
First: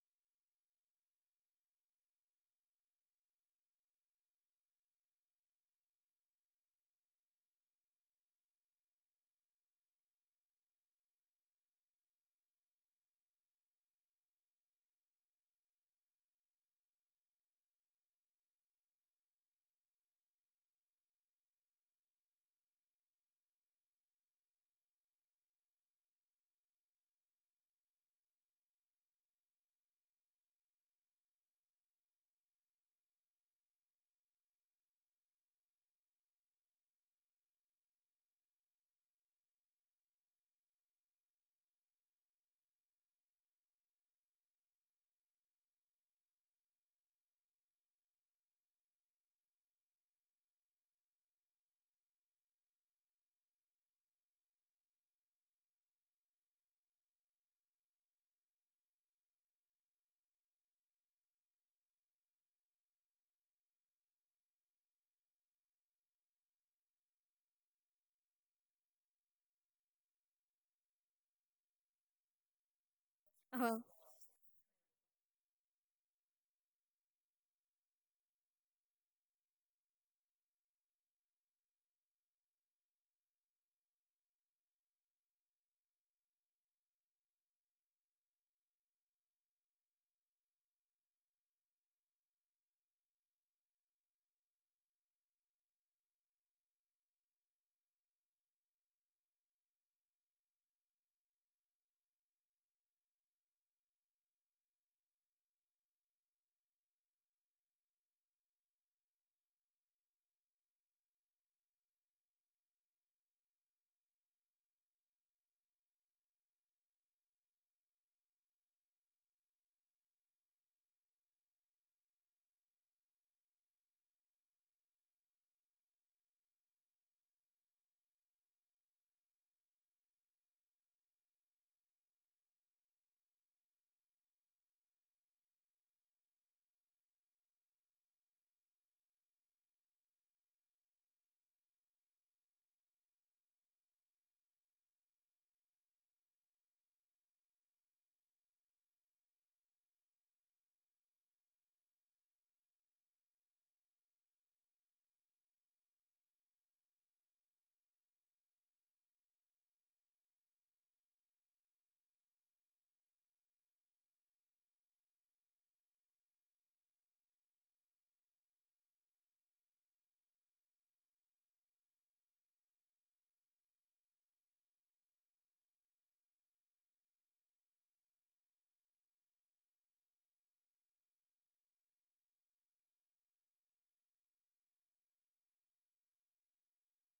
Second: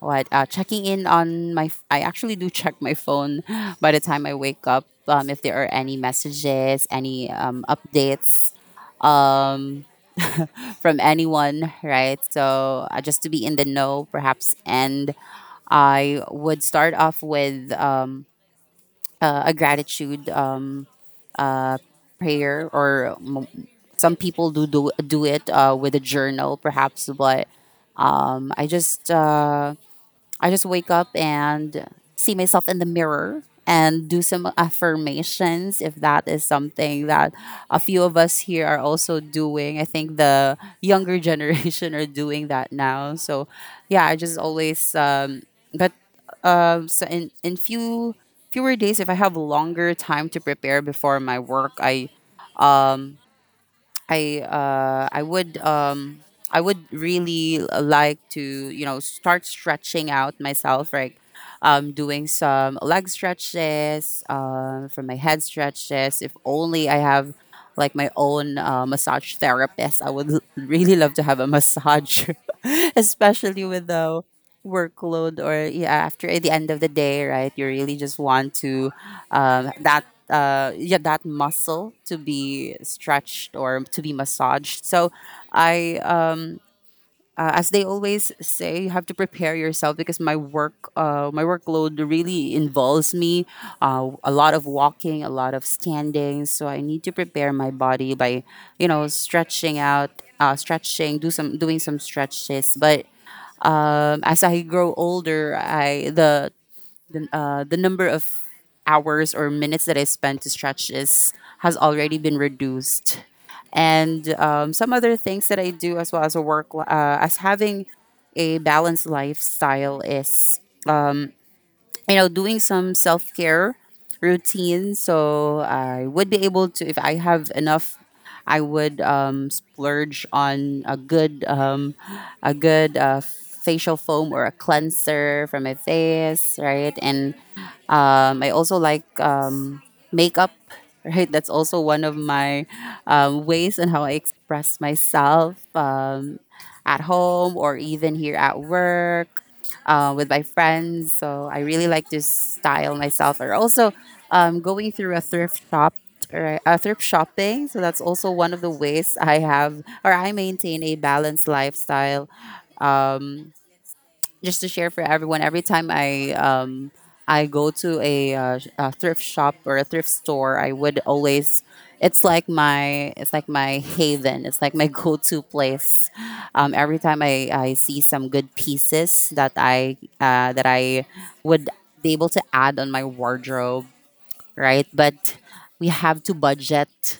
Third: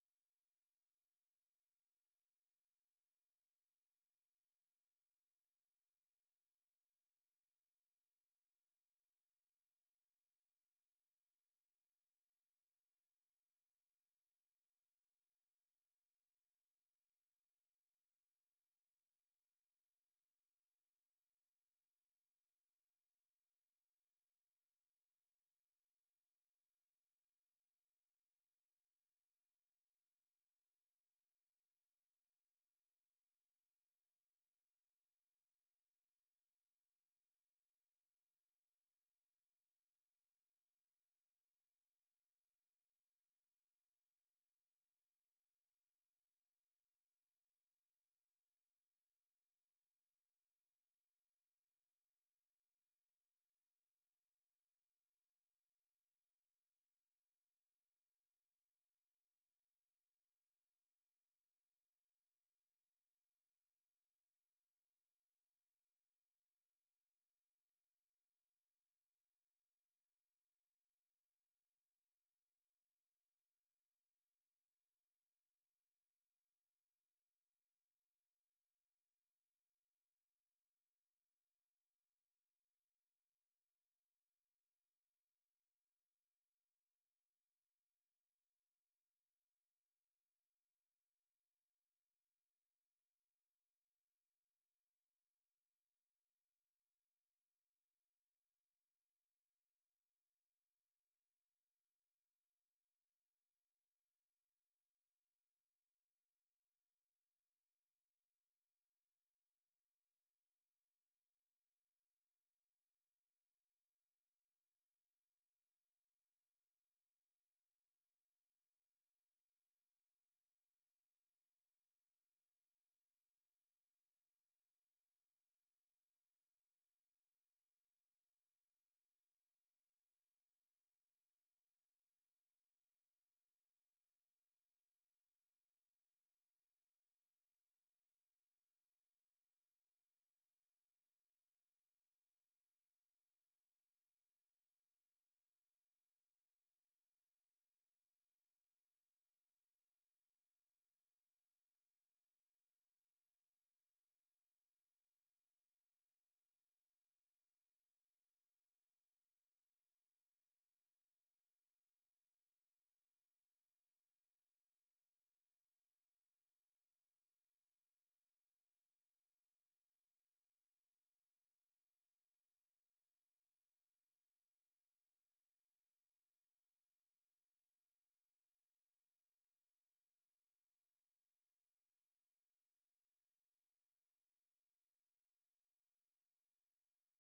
Speaker 3: what checking in on my. I actually do check my phone by the time I wake up if there are any messages, any updates. Um, from anyone, right? So just to be in the know, perhaps. And I would start off with a gratitude uh, prayer, or some people do it with a journal, perhaps. But I just. I just wake up and see myself in the mirror and do some affirmations if that is something that a few of us here are also doing. I think the younger generation are doing that now. So, yeah, I just always but so in fewer days if I have longer time to prepare before my work, um, I would I would really like to, you know, start stretching out myself, like doing some leg stretches, for my head stretches, if only I have like my own massage therapist. I would really love to have a massage especially
Speaker 2: Oh,
Speaker 3: with the workload, or yeah, after at the end of the day, right, you really just want to that yeah, that muscle to be stretched or to be massaged. So I, as they always say, you have to prepare yourself because my workload really involves me a lot of walking, a lot of standing. So I need to prepare my body by, you know, stretching out, stretching, do some doing some stretches, but as I grow older, the number of hours or minutes that I spent to stretch is has already been reduced. And some other things that I do as well as a work, as having a balanced lifestyle is doing some self-care routine, so I would be able to, if I have enough, I would splurge on a good facial foam or a cleanser for my face, right? And I also like makeup right, that's also one of my ways and how I express myself, at home or even here at work with my friends. So I really like to style myself. Or also going through a thrift shop or a thrift shopping. So that's also one of the ways I have or I maintain a balanced lifestyle. Um, just to share for everyone, every time I go to a, a thrift shop or a thrift store, I would always, it's like my haven. It's like my go-to place. Every time I see some good pieces that I would be able to add on my wardrobe, right? But we have to budget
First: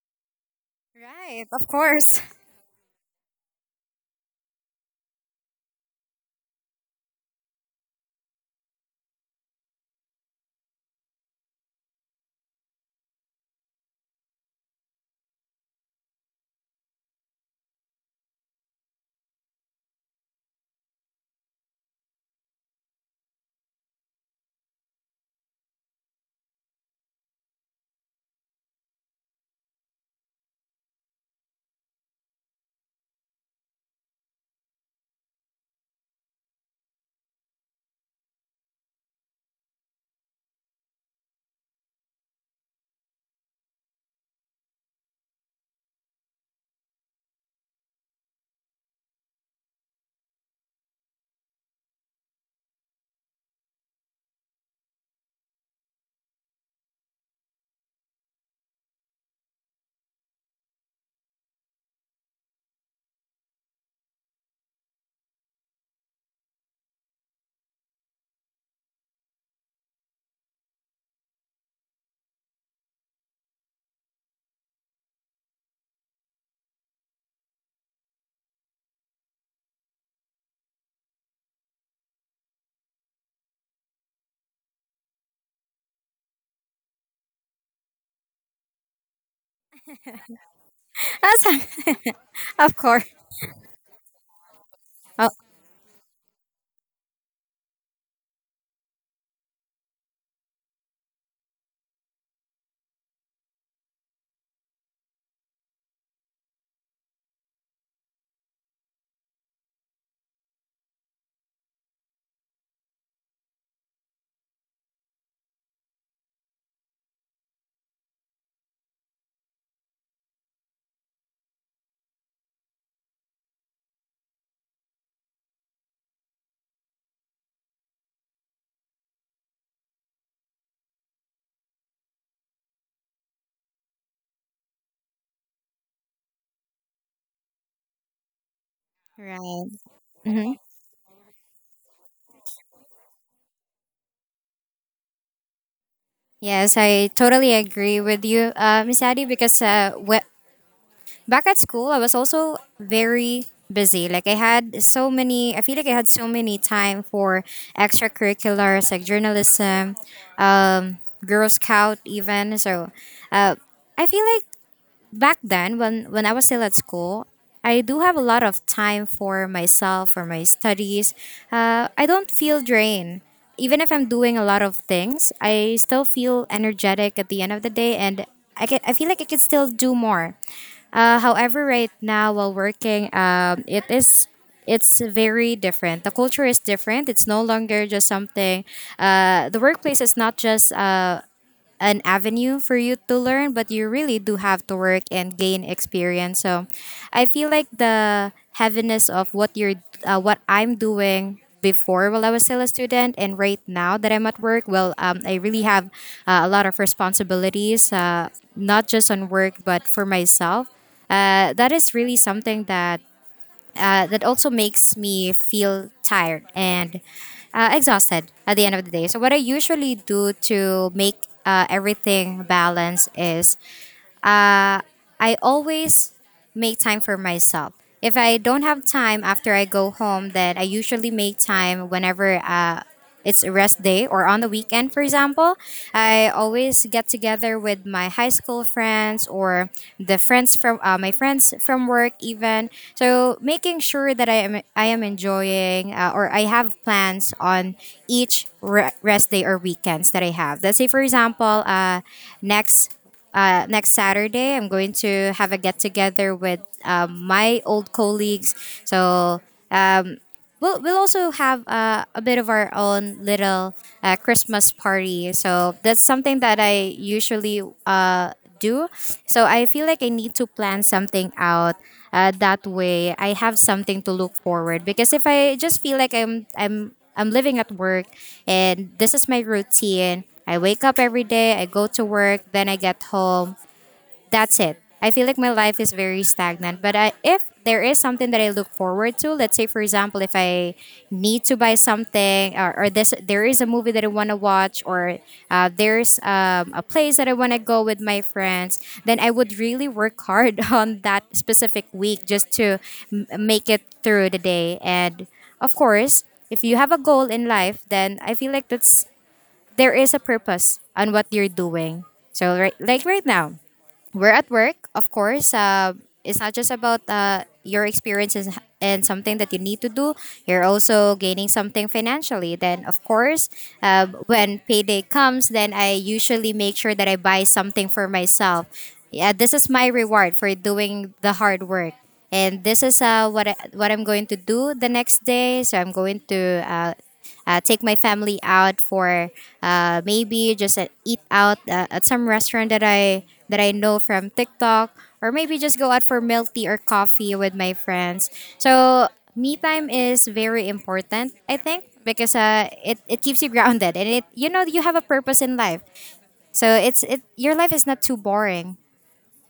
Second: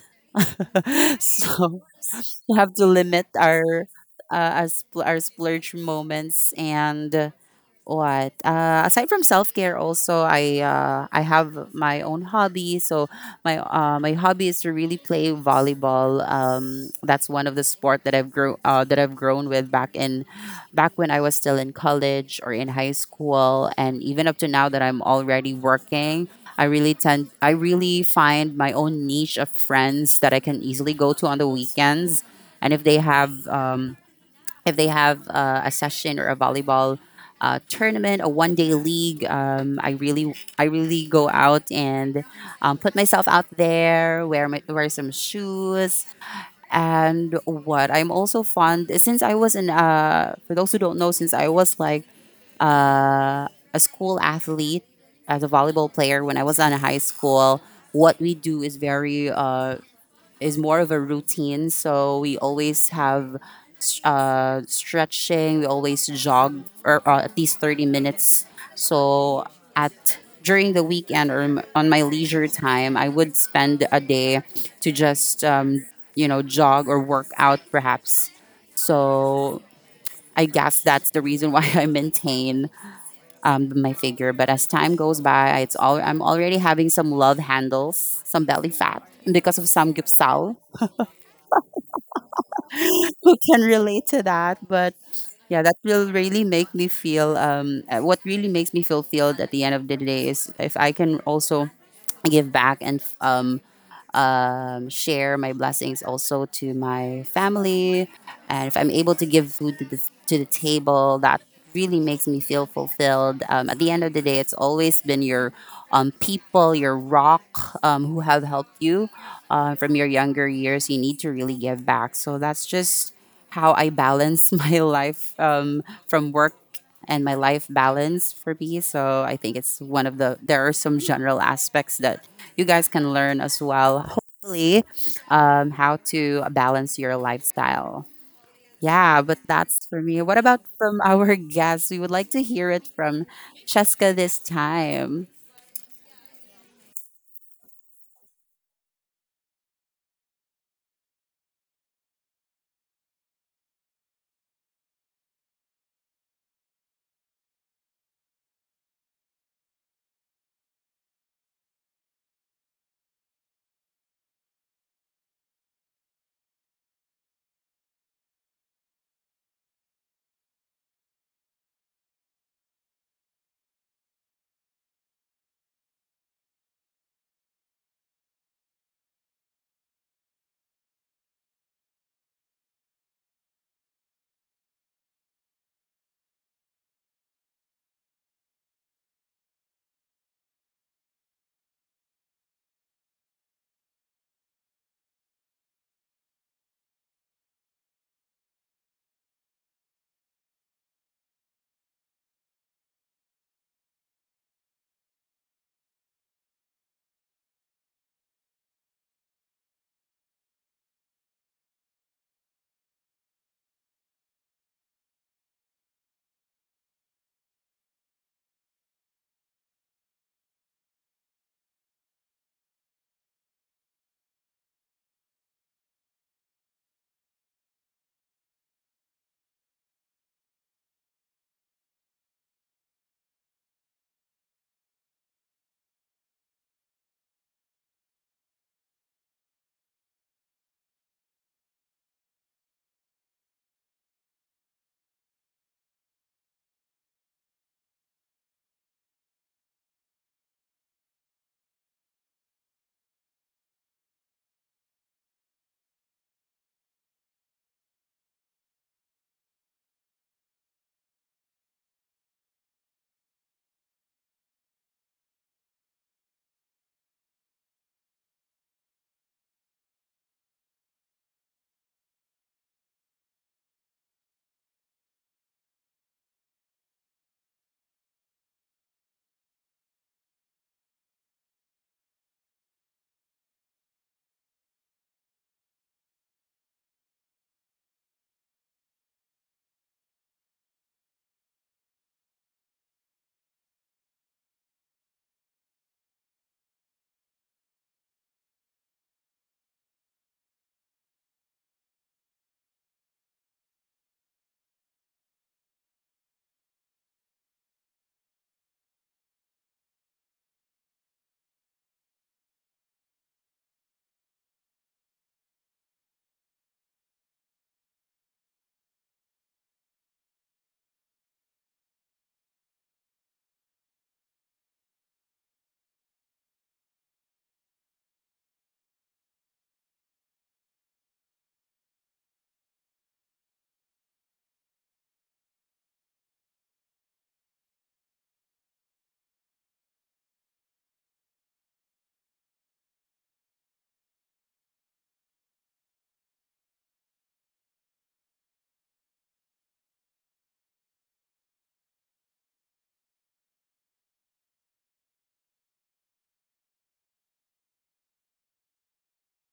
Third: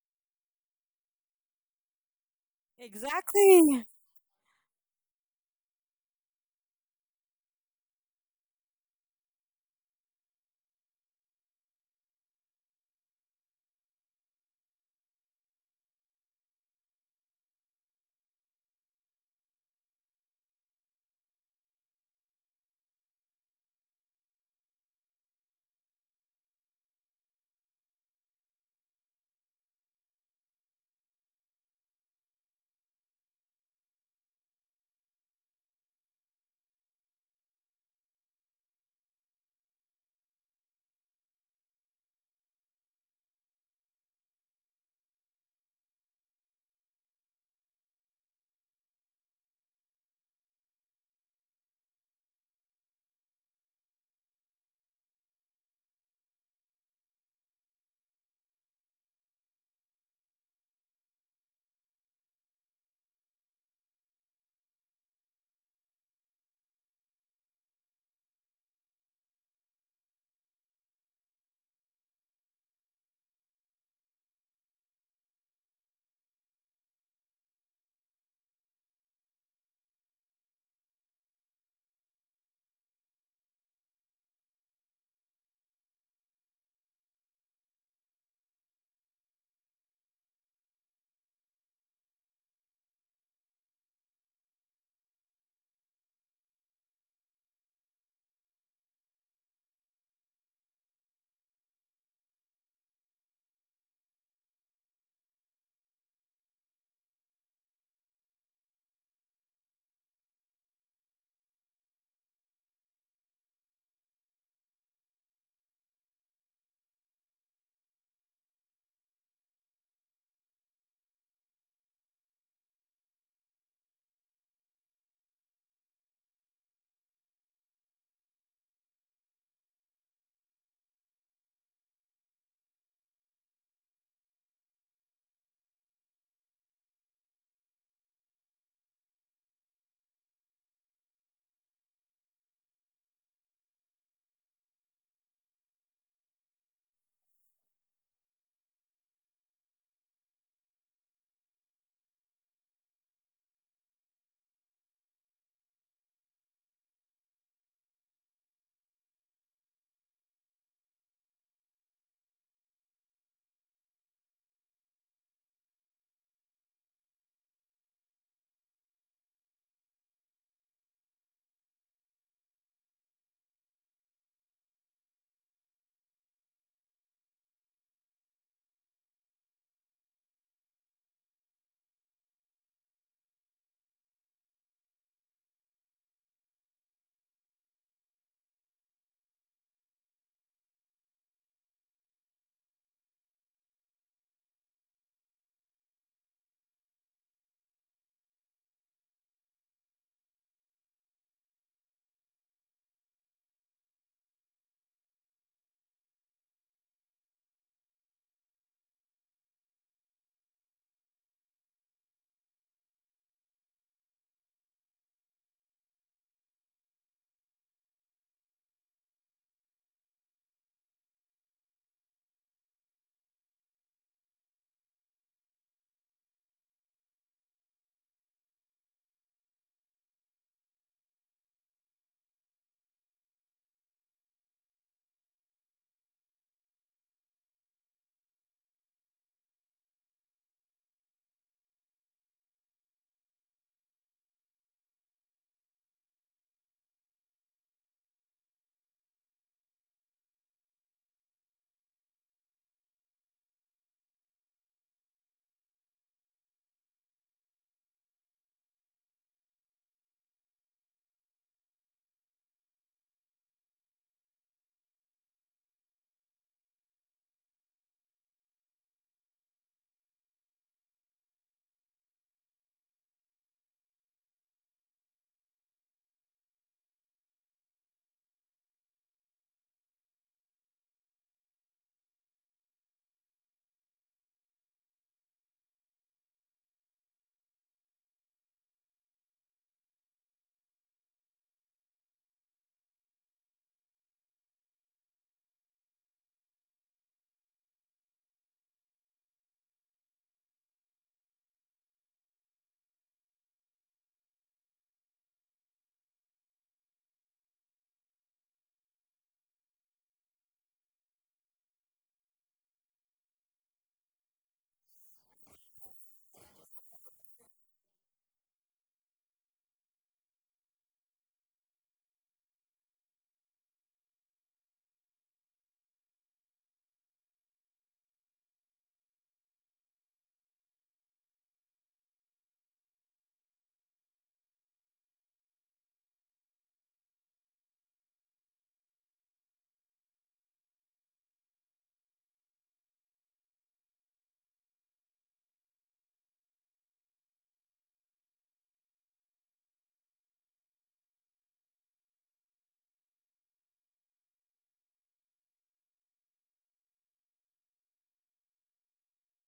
Speaker 2: right. Of
Speaker 3: so
Speaker 2: course.
Speaker 3: we have to limit
Speaker 1: Exactly.
Speaker 3: our our splurge moments. And what aside from self-care, also I have my own hobby. So my hobby is to really play volleyball. Um, that's one of the sport that I've grown with back when I was still in college or in high school, and even up to now that I'm already working, I really find my own niche of friends that I can easily go to on the weekends. And if they have a session or a volleyball tournament, a 1 day league, I really go out and, put myself out there, wear wear some shoes. And what I'm also fond, since I was in, for those who don't know, since I was like uh, a school athlete, as a volleyball player when I was in high school. What we do is very is more of a routine. So we always have stretching. We always jog or at least 30 minutes. So at, during the weekend, or on my leisure time, I would spend a day to just, jog or work out perhaps. So I guess that's the reason why I maintain my figure. But as time goes by, it's all, I'm already having some love handles, some belly fat because of some samgyeopsal.
Speaker 2: That's- of course.
Speaker 3: Who can relate to that? But
Speaker 2: Oh,
Speaker 3: yeah, that will really make me feel. What really makes me feel filled at the end of the day is if I can also give back and, share my blessings also to my family. And if I'm able to give food to to the table, that really makes me feel fulfilled. At the end of the day, it's always been your people, your rock, who have helped you from your younger years. You need to really give back. So that's just how I balance my life from work. And my life balance for me, so I think it's one of the, there are some general aspects that you guys can learn as well. Hopefully, how to balance your lifestyle. Yeah, but
Speaker 2: right.
Speaker 3: that's for me. What
Speaker 2: hmm
Speaker 3: about from our guests? We would like to hear it from Cheska this time.
Speaker 2: Yes, I totally agree with you, Miss Addie, because back at school, I was also very busy. Like I had so many, I feel like I had so many time for extracurriculars like journalism, um, Girl Scout even. So uh, I feel like back then when I was still at school, I do have a lot of time for myself for my studies. I don't feel drained. Even if I'm doing a lot of things, I still feel energetic at the end of the day, and I feel like I can still do more. However, right now while working, it's very different. The culture is different. It's no longer just something. The workplace is not just. An avenue for you to learn, but you really do have to work and gain experience. So I feel like the heaviness of what I'm doing before while I was still a student and right now that I'm at work, well, I really have a lot of responsibilities, not just on work, but for myself. That is really something that that also makes me feel tired and exhausted at the end of the day. So, what I usually do to make everything balance is I always make time for myself. If I don't have time after I go home, then I usually make time whenever it's a rest day or on the weekend, for example, I always get together with my high school friends or the friends from my friends from work, even. So making sure that I am enjoying or I have plans on each rest day or weekends that I have. Let's say, for example, next next Saturday, I'm going to have a get together with my old colleagues. So we'll also have a bit of our own little Christmas party. So that's something that I usually do. So I feel like I need to plan something out. That way, I have something to look forward. Because if I just feel like I'm living at work, and this is my routine. I wake up every day. I go to work. Then I get home that's it. I feel like my life is very stagnant. If there is something that I look forward to, let's say for example, if I need to buy something, or this there is a movie that I want to watch, or there's a place that I want to go with my friends, then I would really work hard on that specific week just to make it through the day. And of course, if you have a goal in life, then I feel like that's there is a purpose on what you're doing. So right, like right now, we're at work, of course. It's not just about your experiences and something that you need to do. You're also gaining something financially. Then, of course, when payday comes, then I usually make sure that I buy something for myself. Yeah, this is my reward for doing the hard work. And this is what I'm going to do the next day. So I'm going to take my family out for maybe just an eat out at some restaurant that I know from TikTok, or maybe just go out for milk tea or coffee with my friends. So me time is very important, I think, because it keeps you grounded and it you know you have a purpose in life. So it's it your life is not too boring.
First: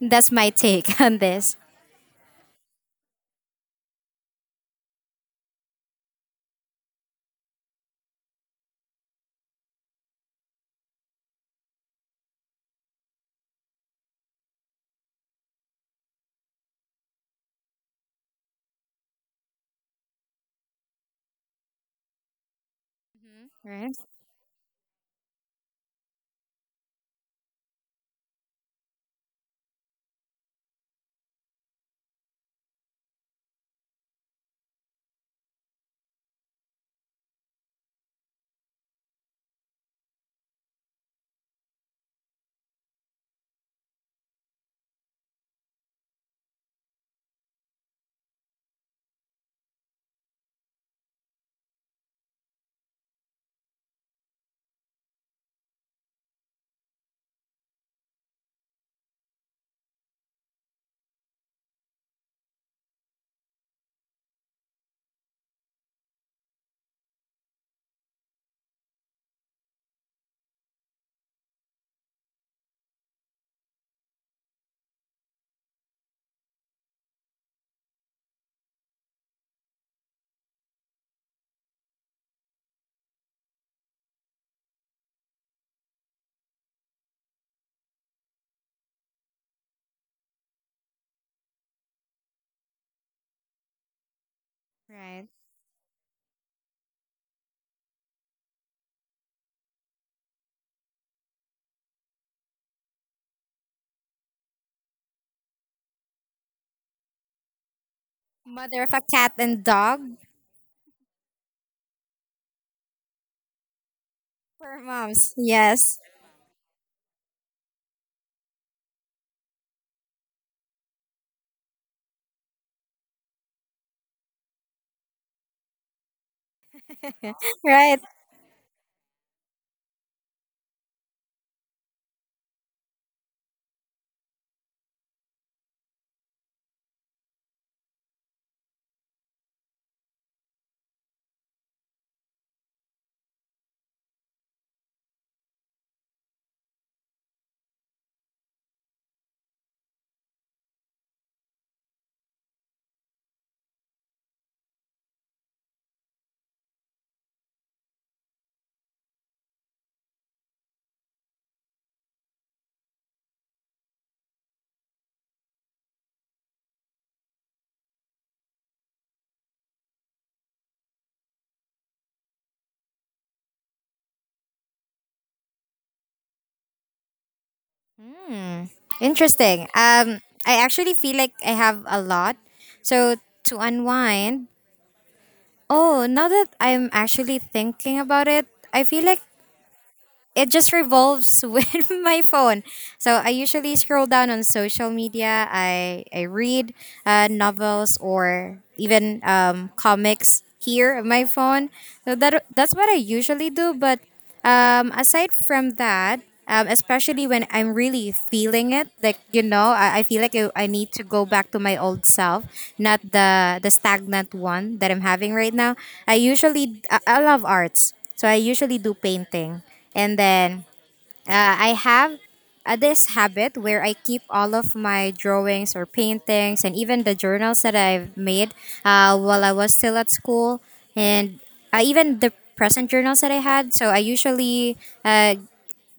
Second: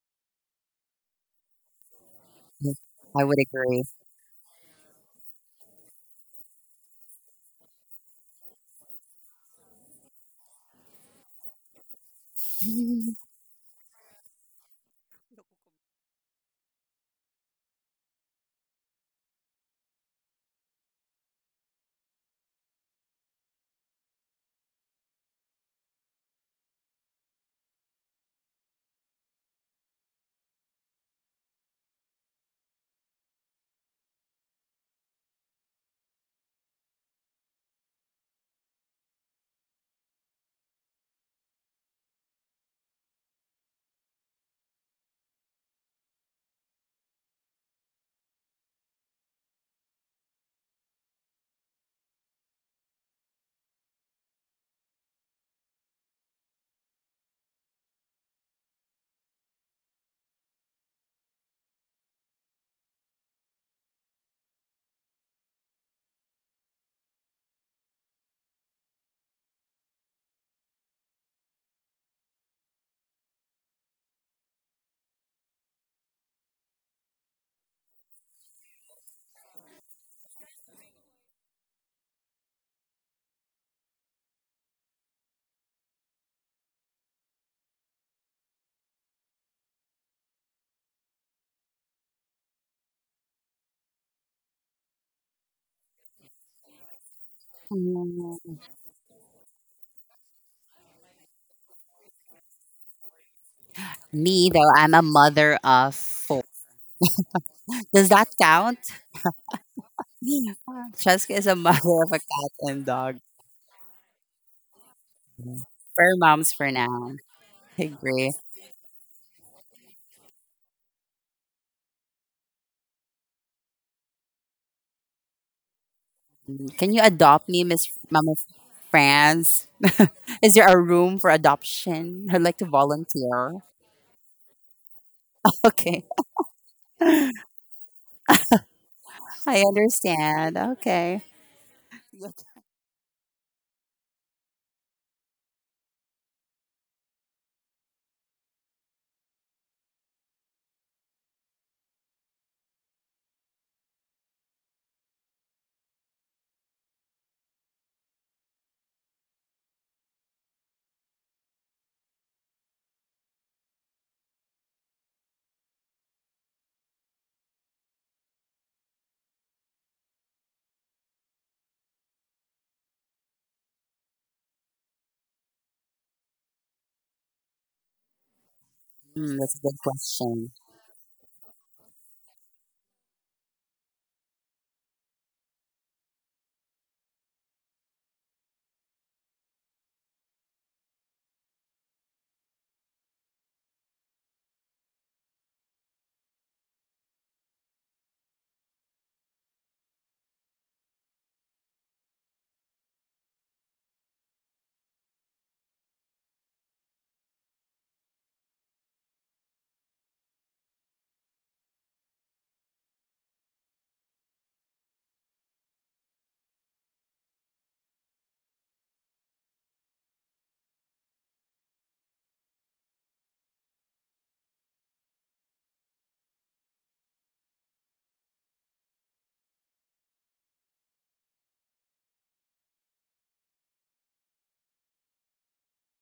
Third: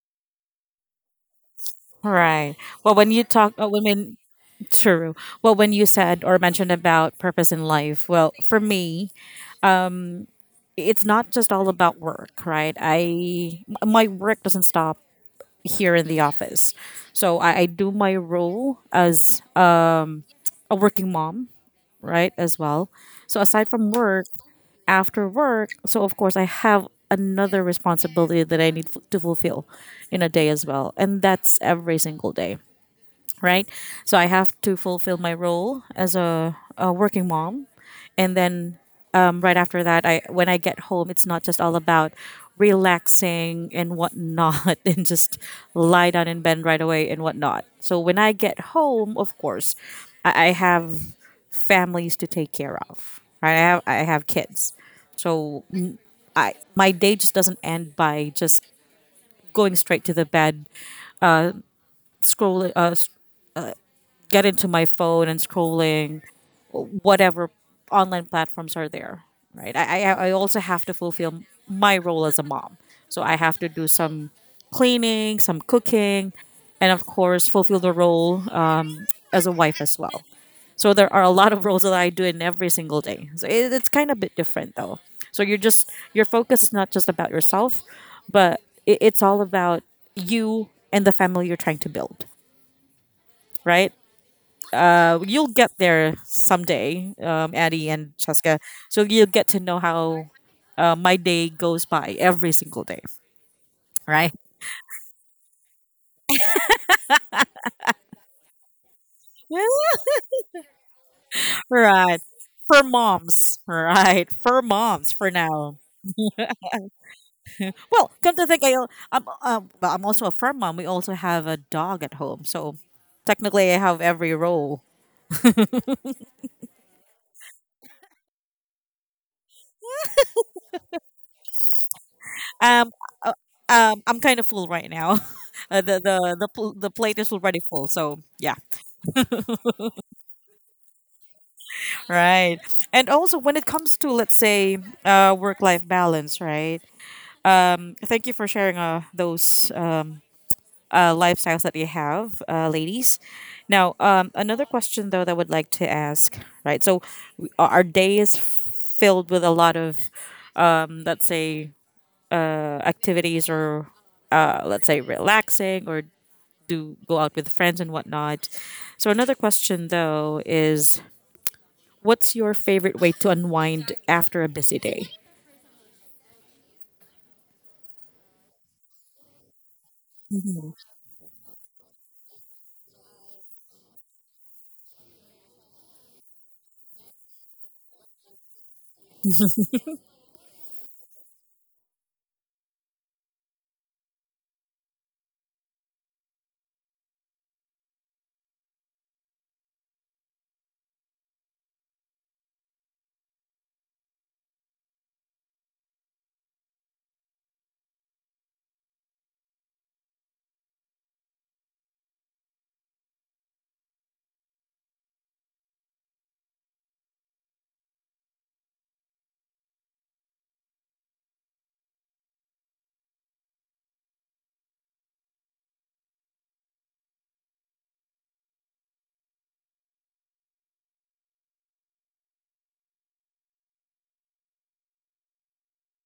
Speaker 2: That's my take on this.
Speaker 1: Right.
Speaker 3: Yes,
Speaker 1: Well, when
Speaker 3: I
Speaker 1: you
Speaker 3: would
Speaker 1: talk,
Speaker 3: agree.
Speaker 1: women, true. Well, when you said or mentioned about purpose in life, well, for me, it's not just all about work, right? My work doesn't stop here in the office, so I do my role as a working mom, right? As well. So aside from
Speaker 2: Right,
Speaker 1: work, after work, so of course I have another responsibility that I need to fulfill in a day as well, and that's every single day, right? So I have to fulfill my role as a working mom, and then right after that, I when I get home, it's not just all about relaxing and whatnot, and just lie down in bed right away and whatnot. So when I get home, of course, I have families to take care of. Right? I have kids, so n- I my day just doesn't end by just going straight to the bed, scrolling, get into my phone and scrolling whatever online platforms are there. Right? I also have to fulfill my role as a mom, so I have to do some cleaning, some cooking, and of course fulfill the role as a wife as well. So there are a lot of roles that I do in every single day. So it's kind of a bit different though. So you're just your focus is not just about yourself, but it's all about you and the family you're trying to build, right?
Speaker 2: right.
Speaker 1: You'll get there someday, Addie and Cheska.
Speaker 3: Mm.
Speaker 1: So you'll get to know how my day goes by every single day, right?
Speaker 3: Me though, I'm a mother of four. Does that count?
Speaker 2: Mother of a cat and dog
Speaker 3: Cheska is a mother of
Speaker 1: Right.
Speaker 3: a cat
Speaker 1: For
Speaker 3: and dog.
Speaker 1: moms, right? For
Speaker 2: for
Speaker 1: moms, for
Speaker 2: moms.
Speaker 1: now.
Speaker 2: Yes,
Speaker 3: We're moms for now. I
Speaker 1: Well,
Speaker 3: agree.
Speaker 1: come to think, I, al- I'm well, I'm also a firm mom. We also have a dog at home, so technically I have every role.
Speaker 3: Can you adopt me, Miss
Speaker 2: right.
Speaker 3: Mama France? Is there a room for adoption? I'd like to
Speaker 1: Um, uh,
Speaker 3: volunteer.
Speaker 1: I'm kind of full right now. Uh, the
Speaker 3: Okay,
Speaker 1: the the pl- the plate is already full, so yeah,
Speaker 3: I understand. Okay.
Speaker 1: right. And also, when it comes to, let's say, work life balance, right? Thank you for sharing those lifestyles that you have, ladies. Now, another question though that I would like to ask, right? So, our day is filled with a lot of um, let's say, uh, activities, or, let's say, relaxing or do go out with friends and whatnot. So, another question though is, what's your favorite way to unwind after a busy day?
Speaker 3: Mm, that's
Speaker 2: Interesting.
Speaker 3: a good question.
Speaker 2: I actually feel like I have a lot. So to unwind, oh, now that I'm actually thinking about it, I feel like it just revolves with my phone. So I usually scroll down on social media. I read novels or even comics here on my phone. So that's what I usually do. But aside from that, especially when I'm really feeling it, like you know, I feel like I need to go back to my old self, not the stagnant one that I'm having right now. I love arts, so I usually do painting. And then I have this habit where I keep all of my drawings or paintings and even the journals that I've made while I was still at school and even the present journals that I had. So I usually uh,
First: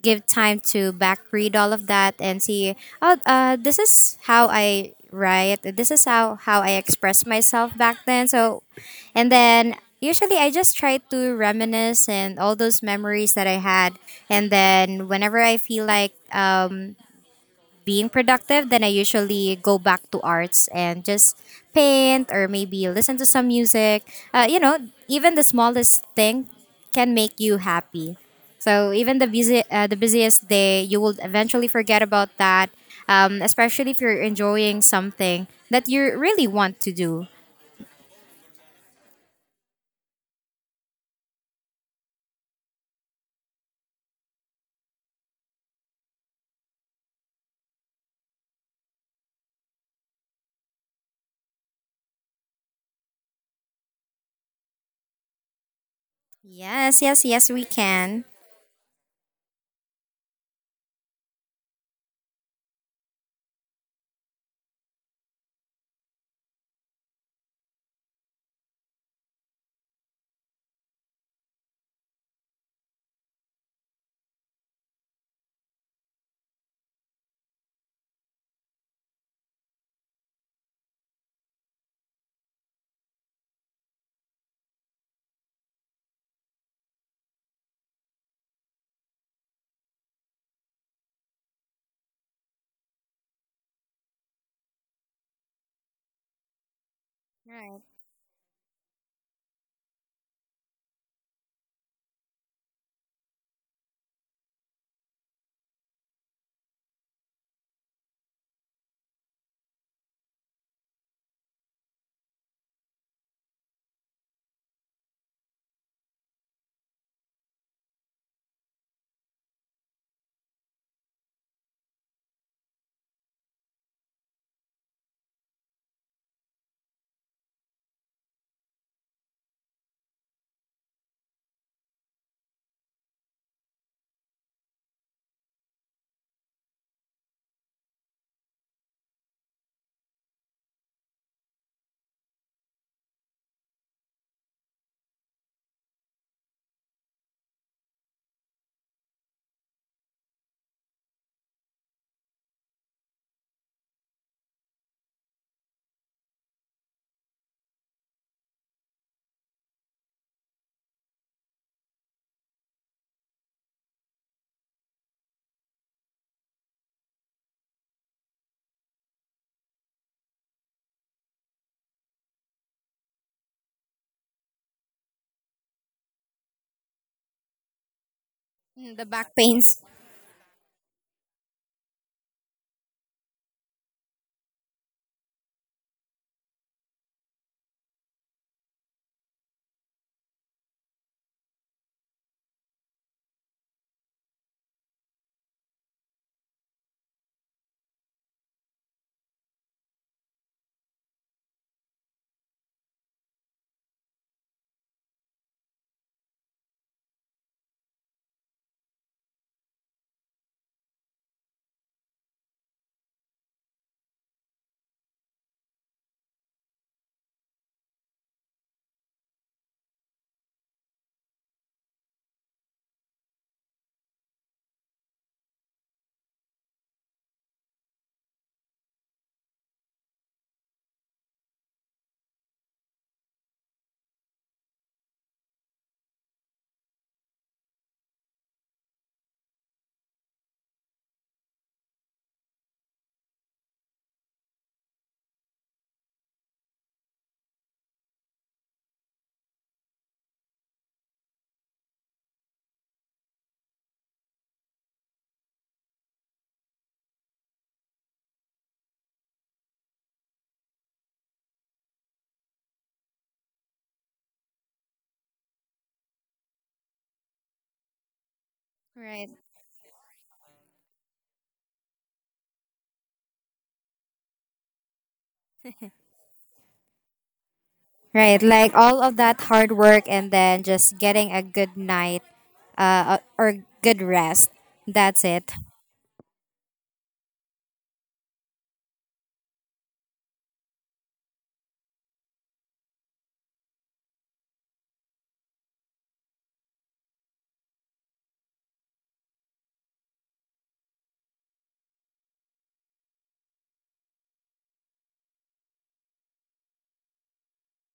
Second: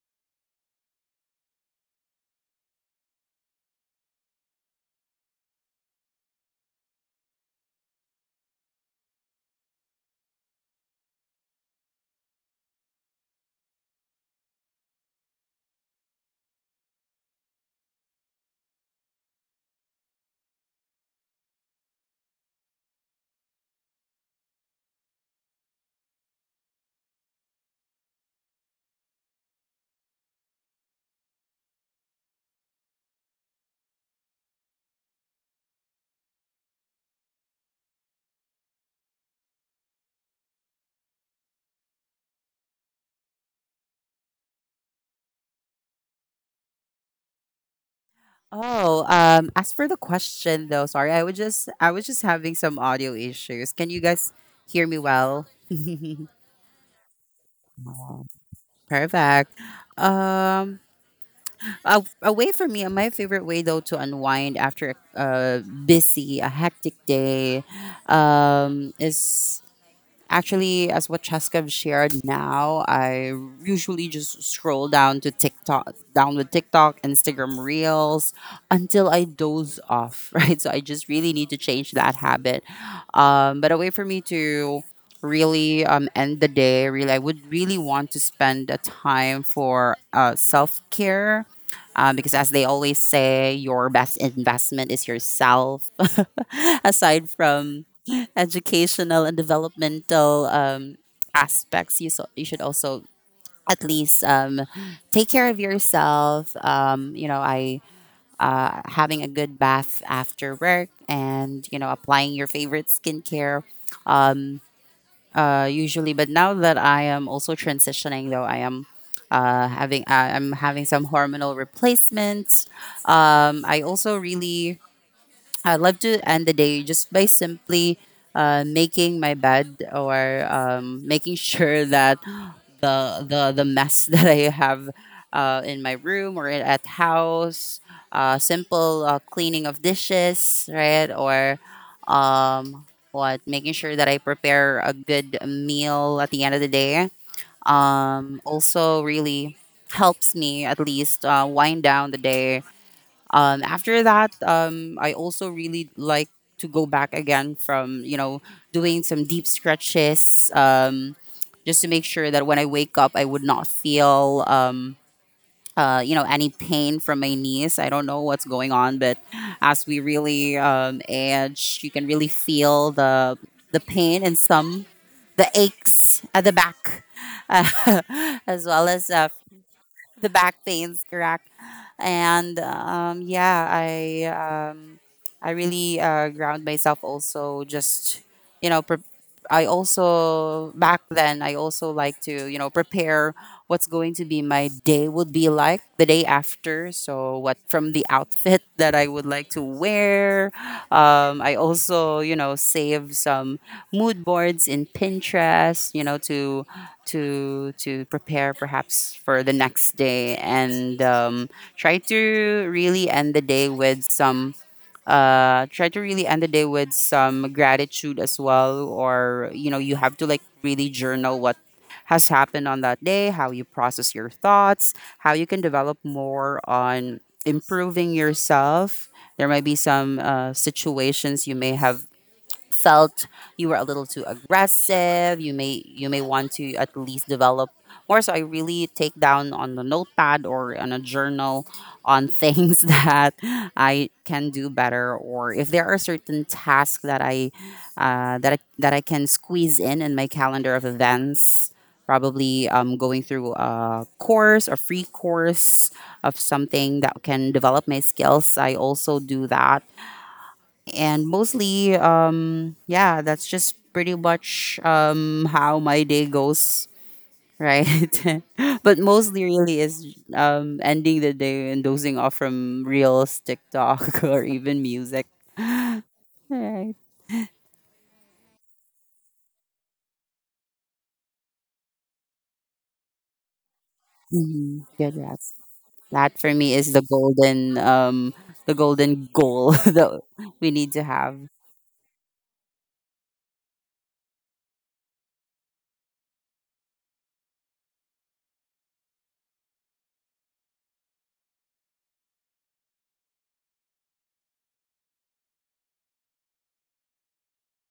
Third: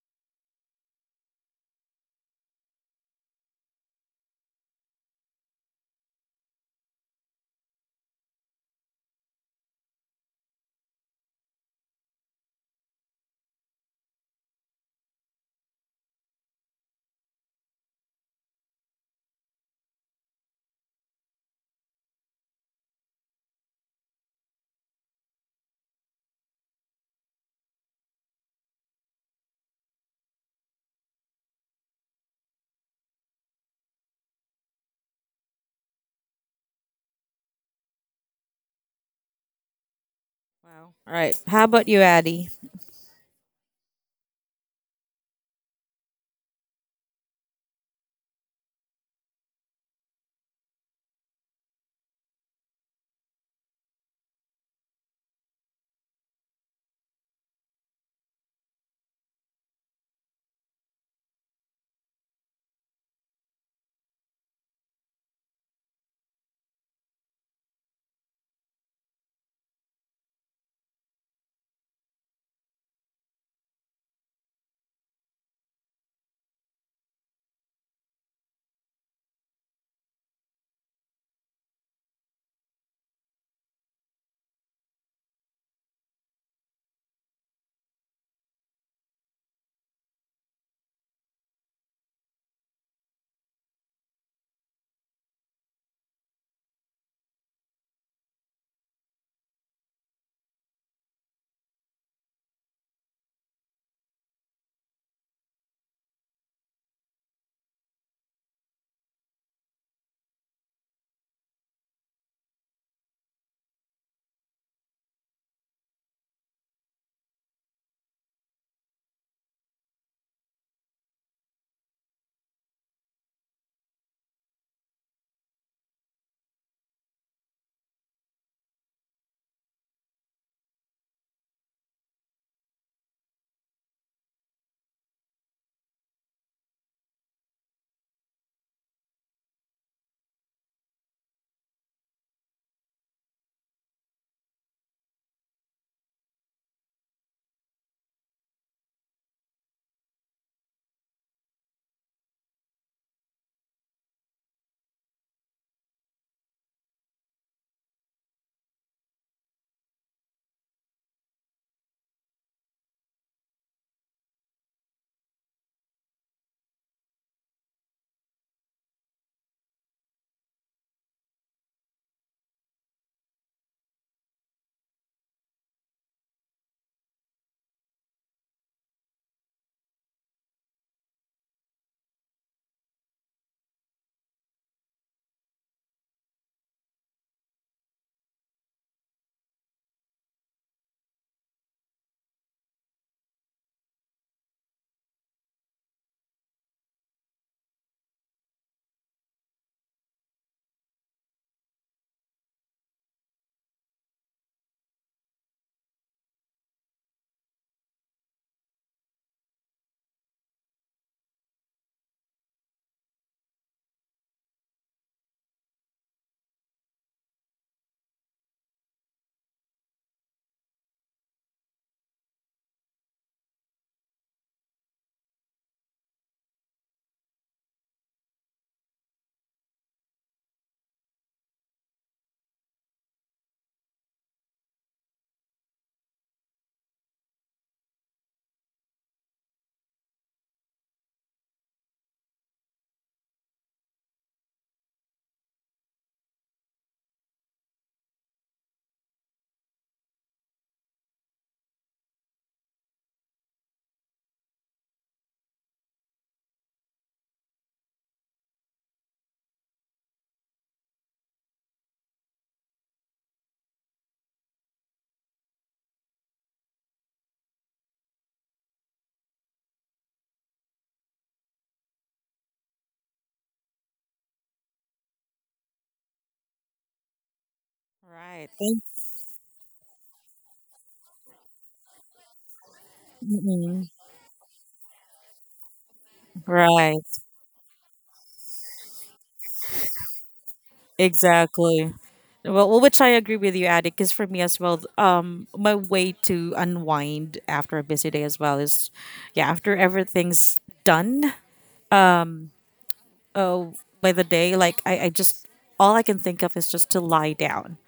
Speaker 2: give time to back read all of that and see oh, this is how I write, this is how I express myself back then. So and then usually I just try to reminisce and all those memories that I had, and then whenever I feel like being productive, then I usually go back to arts and just paint or maybe listen to some music. You know, even the smallest thing can make you happy. So even the busiest day, you will eventually forget about that. Especially if you're enjoying something that you really want to do.
Speaker 1: Wow. All right. How about you, Addie?
Speaker 3: Oh, as for the question though, sorry, I was just having some audio issues. Can you guys hear me well?
Speaker 2: Yes, yes, yes, we can.
Speaker 3: Perfect. Um, a way for me, my favorite way though, to unwind after a busy, a hectic day, is, actually, as what Cheska shared now, I usually just scroll down to TikTok, down with TikTok, Instagram Reels, until I doze off, right? So I just really need to change that habit. But a way for me to really end the day, really, I would really want to spend a time for self care, because as they always say, your best investment is yourself. Aside
Speaker 2: Right.
Speaker 3: from educational and developmental aspects, you, so, you should also at least take care of yourself. You know, I having a good bath after work, and, you know, applying your favorite skincare. Um, Usually. But now that I am also transitioning, though, I am I'm having some hormonal replacements. I also really, I love to end the day just by simply making my bed, or making sure that the mess that I have in my room, or at house, simple cleaning of dishes, right? Or um, what making sure that I prepare a good meal at the end of the day. Also, really helps me at least wind down the day. After that, I also really like to go back again from, doing some deep stretches, just to make sure that when I wake up, I would not feel you know, any pain from my knees. I don't know what's going on, but as we really age, you can really feel the pain, and some, the aches at the back, uh, as well
Speaker 2: Mm, the
Speaker 3: as
Speaker 2: back pains.
Speaker 3: the back pains, correct? And yeah, I really ground myself also, just, you know pre- I also, back then, I also like to, prepare what's going to be my day, would be like the day after. So what, from the outfit that I would like to wear. I also, you know, save some mood boards in Pinterest. You know, to, prepare perhaps for the next day. And try to really end the day with some try to really end the day with some gratitude as well. Or, you know, you have to like really journal what has happened on that day, how you process your thoughts, how you can develop more on improving yourself. There might be some situations you may have felt you were a little too aggressive. You may you may want to at least develop more. So I really take down on the notepad or on a journal on things that I can do better, or if there are certain tasks that I can squeeze in my calendar of events, probably going through a free course of something that can develop my skills. I also do that. And mostly, um, yeah, that's just pretty much how my day goes, right? But
Speaker 2: Right.
Speaker 3: mostly really is, um, ending the day and dozing off from Reels, TikTok, or even music, right?
Speaker 2: Right.
Speaker 1: Right.
Speaker 2: Like
Speaker 1: Thank-
Speaker 2: all of that hard work and then just getting a good night or good rest.
Speaker 3: Hmm, good
Speaker 2: That's it.
Speaker 3: rest. That for me is
Speaker 1: Right.
Speaker 3: the golden goal that we need to have.
Speaker 1: Exactly. Well, which I agree with you, Addict, because for me as well, my way to unwind after a busy day as well is, yeah, after everything's done, uh, by the day, like I just, all I can think of is just to lie down,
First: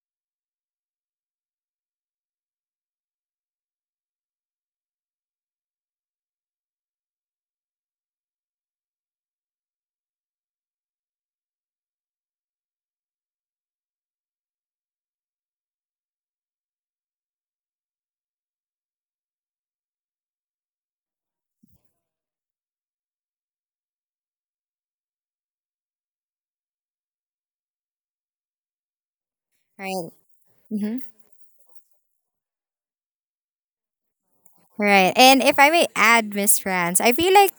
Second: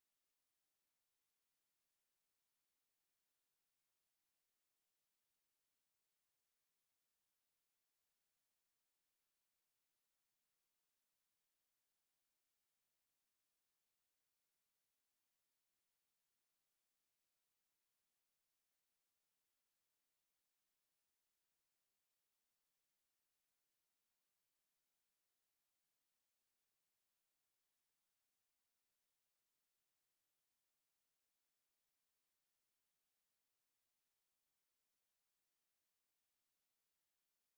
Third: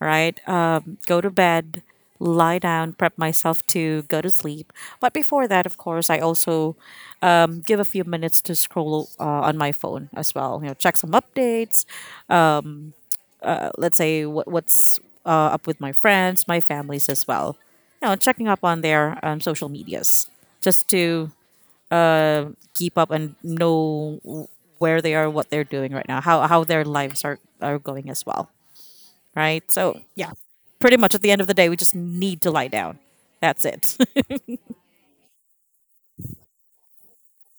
Speaker 1: right? Go to bed, lie down, prep myself to go to sleep. But before that, of course, I also give a few minutes to scroll on my phone as well. You know, check some updates, let's say what, what's up with my friends, my families as well. You know, checking up on their social medias just to keep up and know where they are, what they're doing right now, how their lives are going as well. Right. So
Speaker 2: Right.
Speaker 1: yeah, pretty
Speaker 2: Hmm.
Speaker 1: much at the end of the day, we just need to lie down. That's it.
Speaker 2: Right. And if I may add, Miss France, I feel like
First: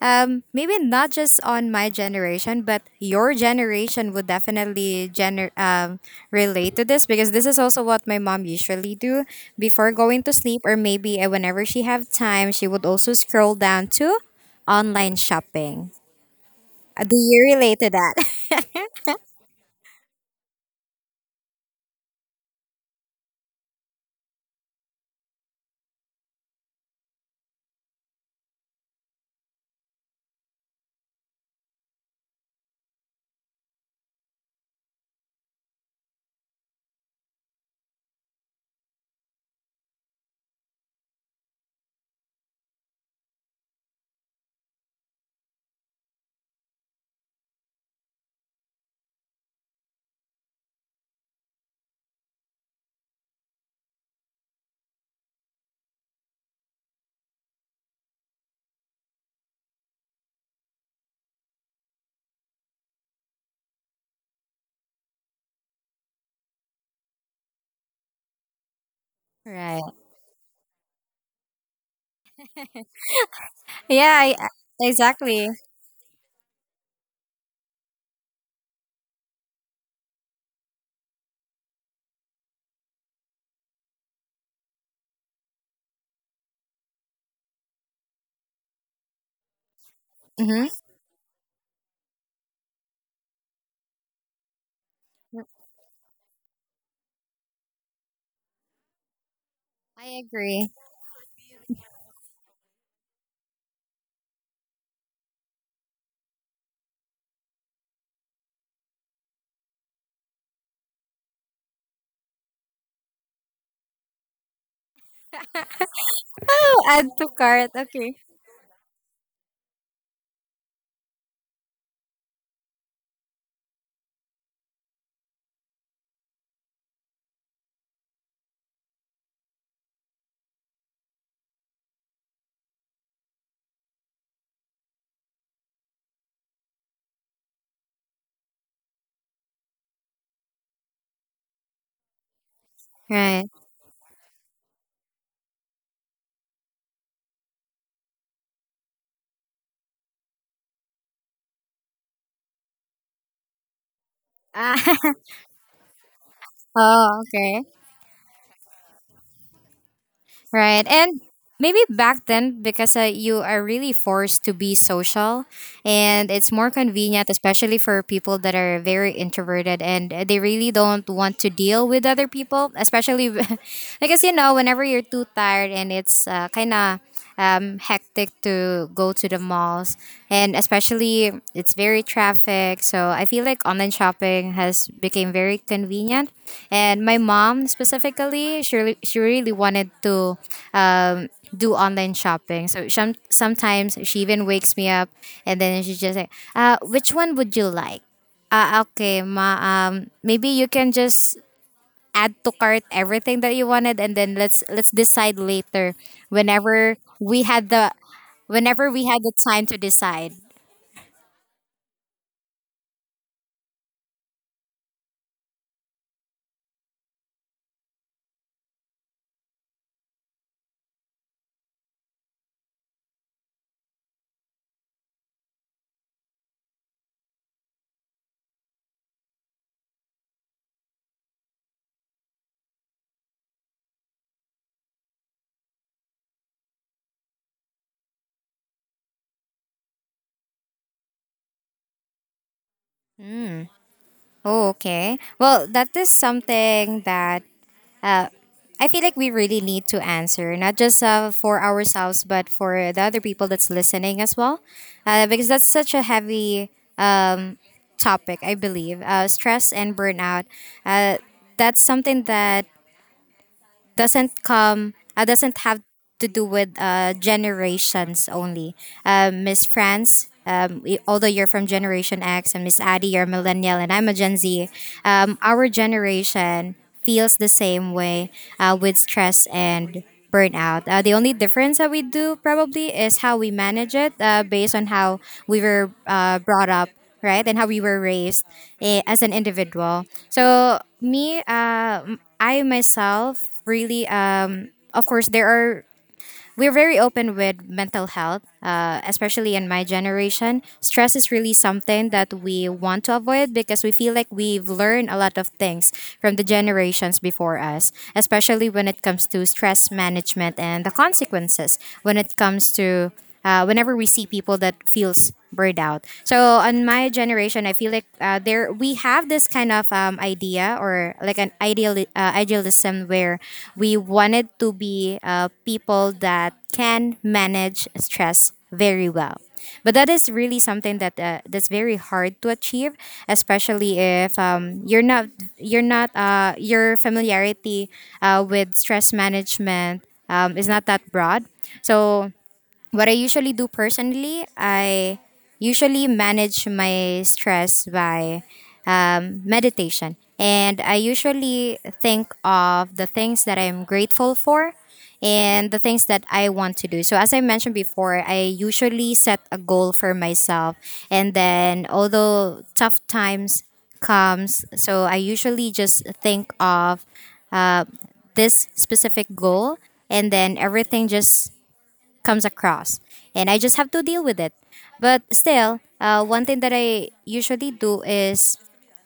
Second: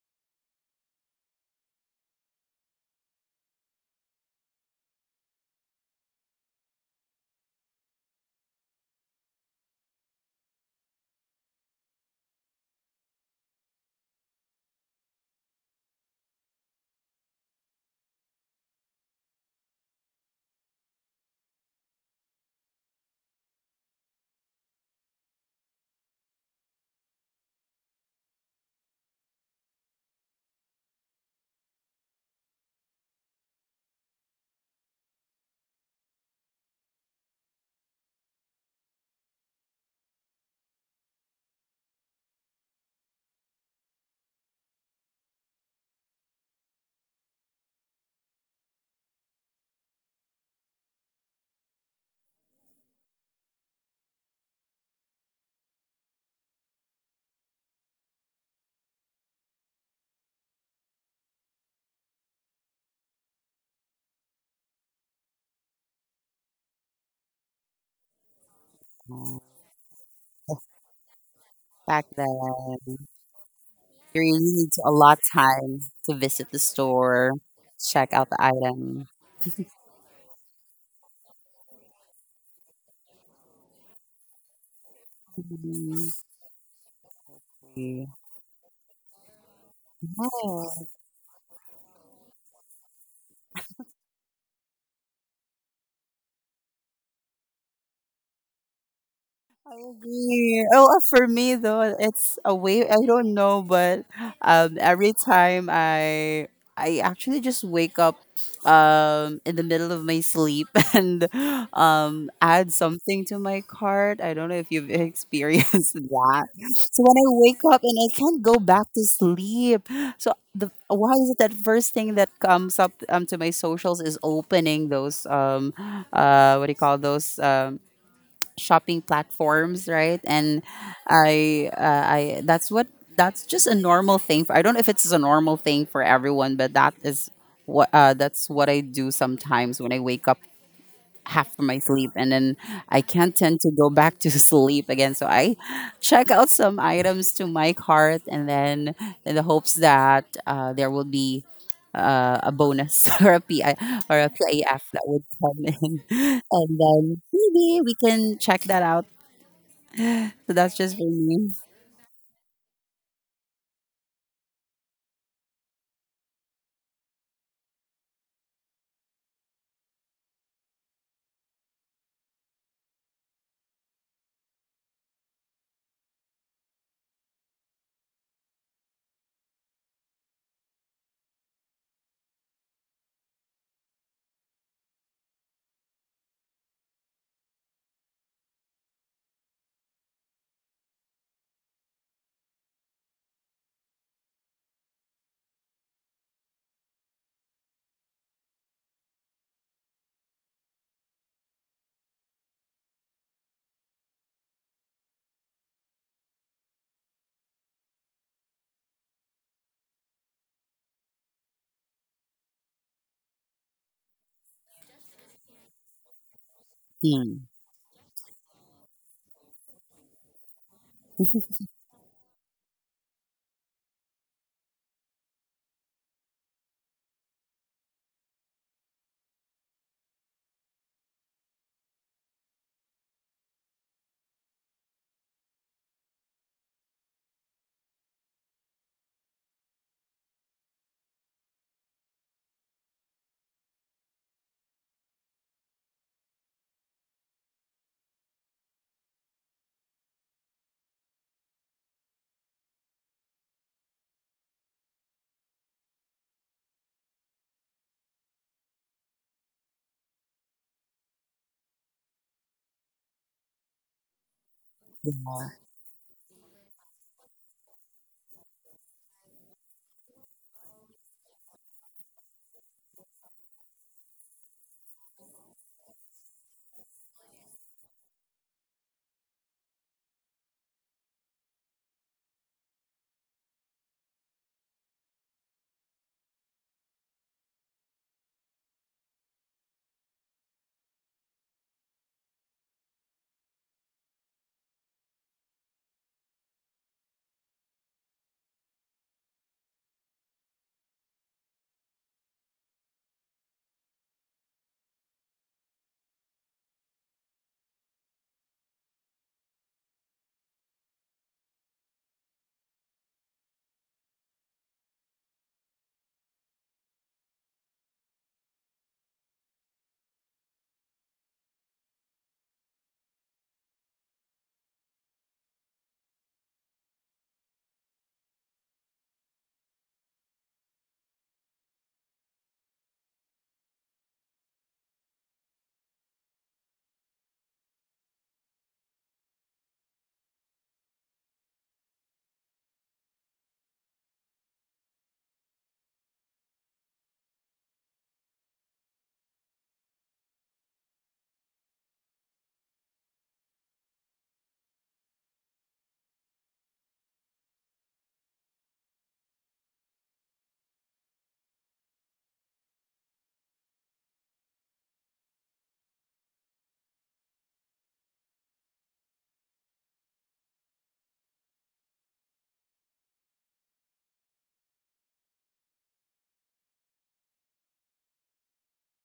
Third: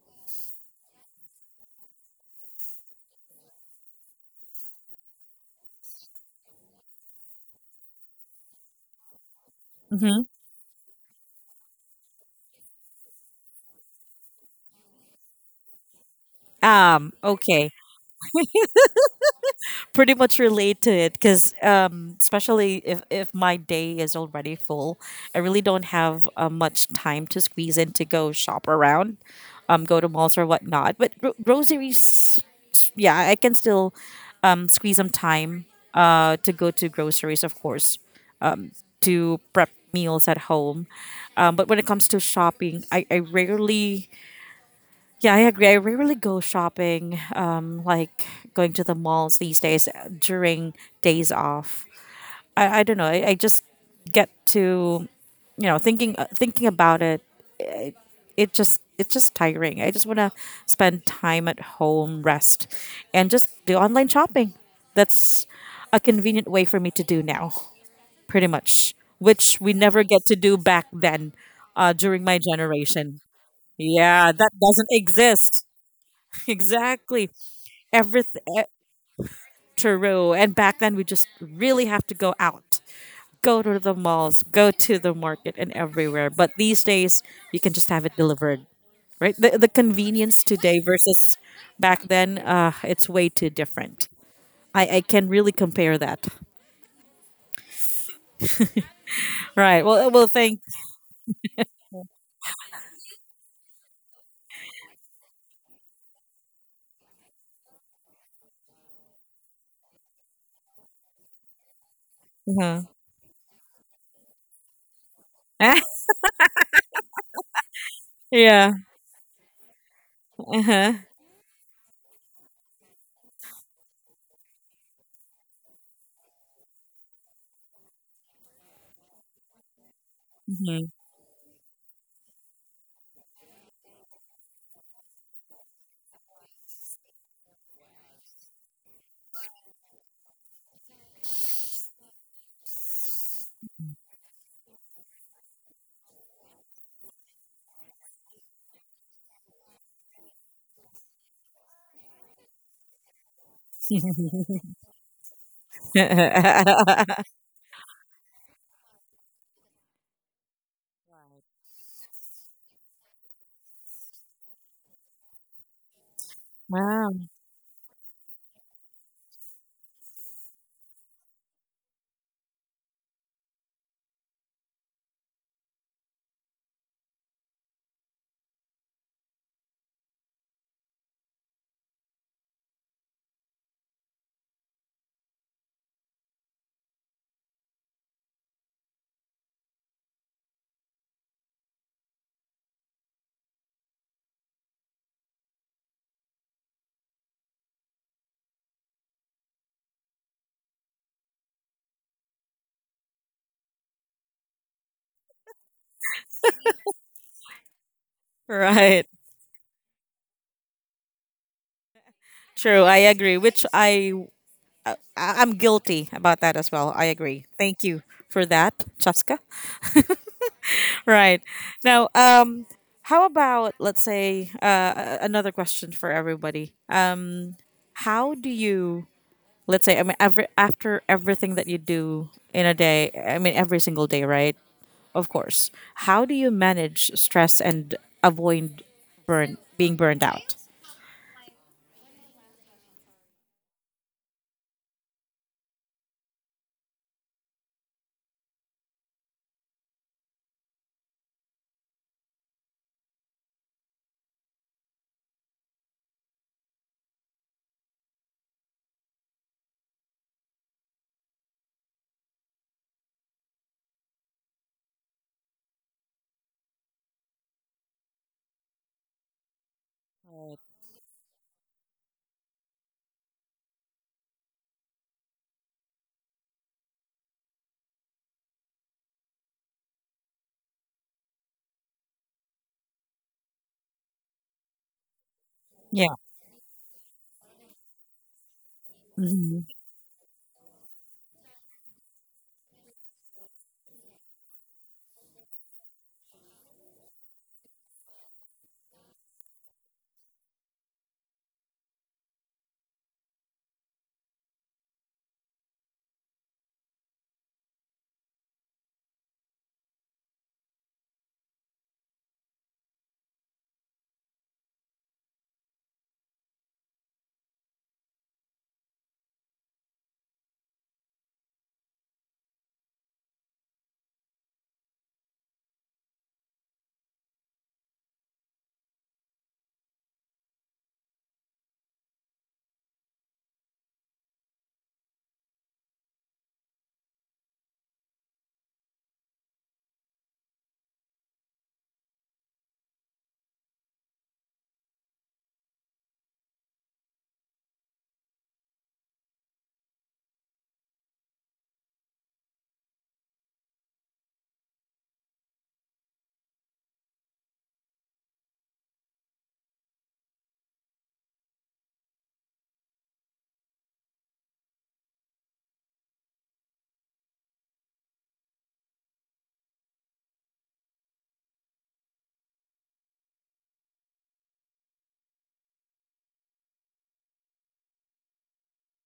Speaker 2: maybe not just on my generation, but your generation would definitely relate to this because this is also what my mom usually do before going
Speaker 1: hmm
Speaker 2: to sleep or maybe whenever she have time, she would also scroll down to online shopping. Do you
Speaker 1: Okay.
Speaker 2: relate to that?
Speaker 1: Pretty much relate to it because especially if my day is already full, I really don't have much time to squeeze in to go shop around, go to malls or whatnot, but groceries, yeah, I can still squeeze some time to go to groceries, of course, to prep meals at home. But when it comes to shopping, I rarely. Yeah, I agree. I rarely go shopping, like going to the malls these days, during days off. I don't know. I just get to, you know, thinking thinking about it. It just it's just tiring. I just want to spend time at home, rest, and just do online shopping. That's a convenient way for me to do now, pretty much,
Speaker 3: Uh,
Speaker 1: which we
Speaker 2: Right.
Speaker 1: never get to do back then,
Speaker 3: back
Speaker 1: during
Speaker 3: then,
Speaker 1: my generation.
Speaker 3: you
Speaker 1: Yeah,
Speaker 2: Yeah,
Speaker 3: really
Speaker 2: I,
Speaker 1: that
Speaker 3: need to
Speaker 1: doesn't
Speaker 3: allot
Speaker 2: exactly.
Speaker 1: exist.
Speaker 3: time to visit the
Speaker 1: Exactly,
Speaker 3: store, check out the
Speaker 1: everything, eh,
Speaker 3: item.
Speaker 1: true. And back then, we just really have to go out, go to the malls, go to the market, and
Speaker 3: Mm-hmm.
Speaker 1: everywhere. But these days, you can just have
Speaker 3: Agree.
Speaker 1: it delivered, right? The convenience
Speaker 2: Mm-hmm.
Speaker 1: today
Speaker 3: Oh,
Speaker 1: versus back then, it's way too different. I can really compare that.
Speaker 3: I
Speaker 1: Right. Well,
Speaker 2: I
Speaker 1: well, thank.
Speaker 2: agree.
Speaker 3: agree. Oh, for me though, it's a way, I don't know, but every time I actually just wake up in the middle of my sleep and add
Speaker 1: Uh.
Speaker 3: something to my cart. I don't know if you've experienced that.
Speaker 2: Oh,
Speaker 3: So
Speaker 2: add
Speaker 3: when I
Speaker 2: to
Speaker 3: wake
Speaker 2: cart.
Speaker 3: up and I
Speaker 2: Okay.
Speaker 3: can't go
Speaker 1: Yeah.
Speaker 3: back to sleep, so the,
Speaker 1: Uh-huh.
Speaker 3: why is it that first thing that comes up, to my socials is opening those what do you call those, um, shopping platforms, right? And
Speaker 1: Mhm.
Speaker 3: I that's what, that's just a normal thing. For, I don't know if it's a normal thing for everyone, but that is what, that's what I do sometimes when I wake up half of my sleep, and then I can't
Speaker 2: Right.
Speaker 3: tend to go back to sleep again. So I check out some items to my cart, and then in the hopes that there will be a bonus or a PI or a
Speaker 2: Ah,
Speaker 3: PAF that would come in. And
Speaker 2: oh,
Speaker 3: then
Speaker 2: okay.
Speaker 3: maybe we can check that out. So that's
Speaker 2: Right.
Speaker 3: just for
Speaker 2: And
Speaker 3: me.
Speaker 2: maybe back then, because you are really forced to be social, and it's more
Speaker 1: Wow.
Speaker 2: convenient, especially for people that are very introverted and they really don't want to deal with other people, especially because, you know, whenever you're too tired and it's kind of hectic to go to the malls, and especially it's very traffic, so I feel like online shopping has become very convenient. And my mom specifically, she really wanted to um, do online shopping, so sometimes she even wakes me up and then she's just like, which one would you like? Okay, ma, maybe you can just add to cart everything that you wanted and then let's decide later whenever we had the whenever we
Speaker 1: Right.
Speaker 2: had the time to decide.
Speaker 1: True. I agree. Which I- I'm guilty about that as well. I agree.
Speaker 3: Hmm.
Speaker 1: Thank you for that, Chaska. Right. Now, how about, let's say, a- another question for everybody. How do you, let's say, I mean, every, after everything that you do in a day, I mean, every single day, right? Of course. How do you manage stress and avoid burn being burned out?
Speaker 2: Oh, okay. Well, that is something that uh, I feel like we really need to answer, not just for ourselves, but for the other people that's listening as well, because that's such a heavy topic. I believe stress and burnout. Uh, that's something that
Speaker 3: Yeah,
Speaker 2: doesn't have to do with generations only. Miss France, although you're from Generation X, and Miss Addie, you're a millennial, and I'm a Gen Z. Our generation feels the same way with stress and burnout. The only difference that we do probably is how we manage it based on how we were
Speaker 1: Yeah.
Speaker 2: brought up, right, and how we were raised as an
Speaker 1: Mm-hmm.
Speaker 2: individual. So I myself really, of course, we're very open with mental health, especially in my generation. Stress is really something that we want to avoid because we feel like we've learned a lot of things from the generations before us, especially when it comes to stress management and the consequences when it comes to whenever we see people that feels burned out. So on my generation, I feel like there we have this kind of idea or like an ideal idealism where we wanted to be people that can manage stress very well. But that is really something that that's very hard to achieve, especially if you're not you're not your familiarity with stress management is not that broad. So what I usually do personally, I usually manage my stress by meditation. And I usually think of the things that I'm grateful for and the things that I want to do. So, as I mentioned before, I usually set a goal for myself. And then, although tough times comes, so I usually just think of uh, this specific goal and then everything just comes across, and I just have to deal with it. But still, one thing that I usually do is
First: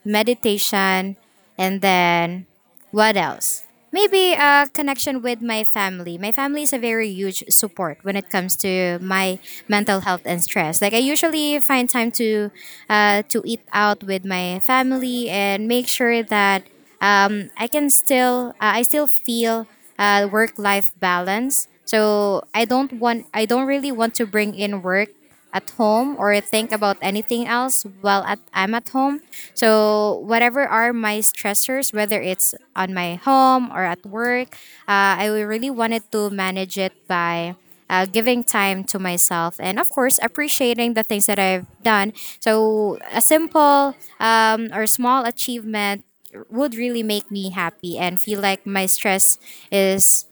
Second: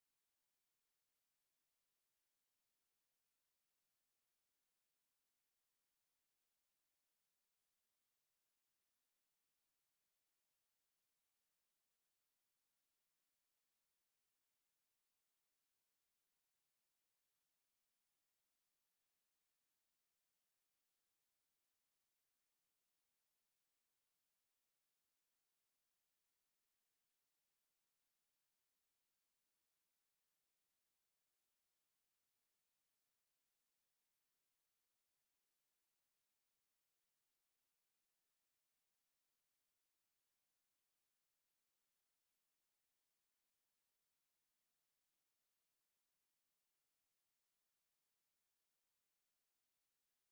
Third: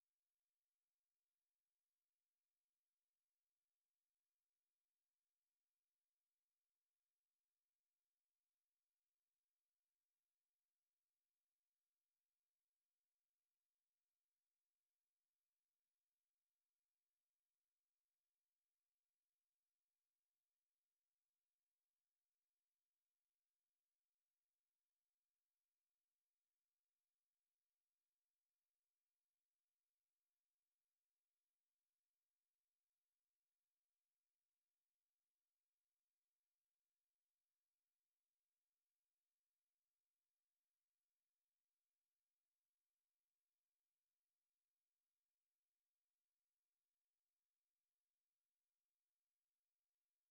Speaker 2: meditation, and then what else? Maybe a connection with my family. My family is a very huge support when it comes to my mental health and stress. Like I usually find time to eat out with my family and make sure that I still feel work life balance. So I don't really want to bring in work at home or think about anything else while I'm at home. So whatever are my stressors, whether it's on my home or at work, I really wanted to manage it by giving time to myself and of course appreciating the things that I've done. So a simple or small achievement would really make me happy and feel like my stress is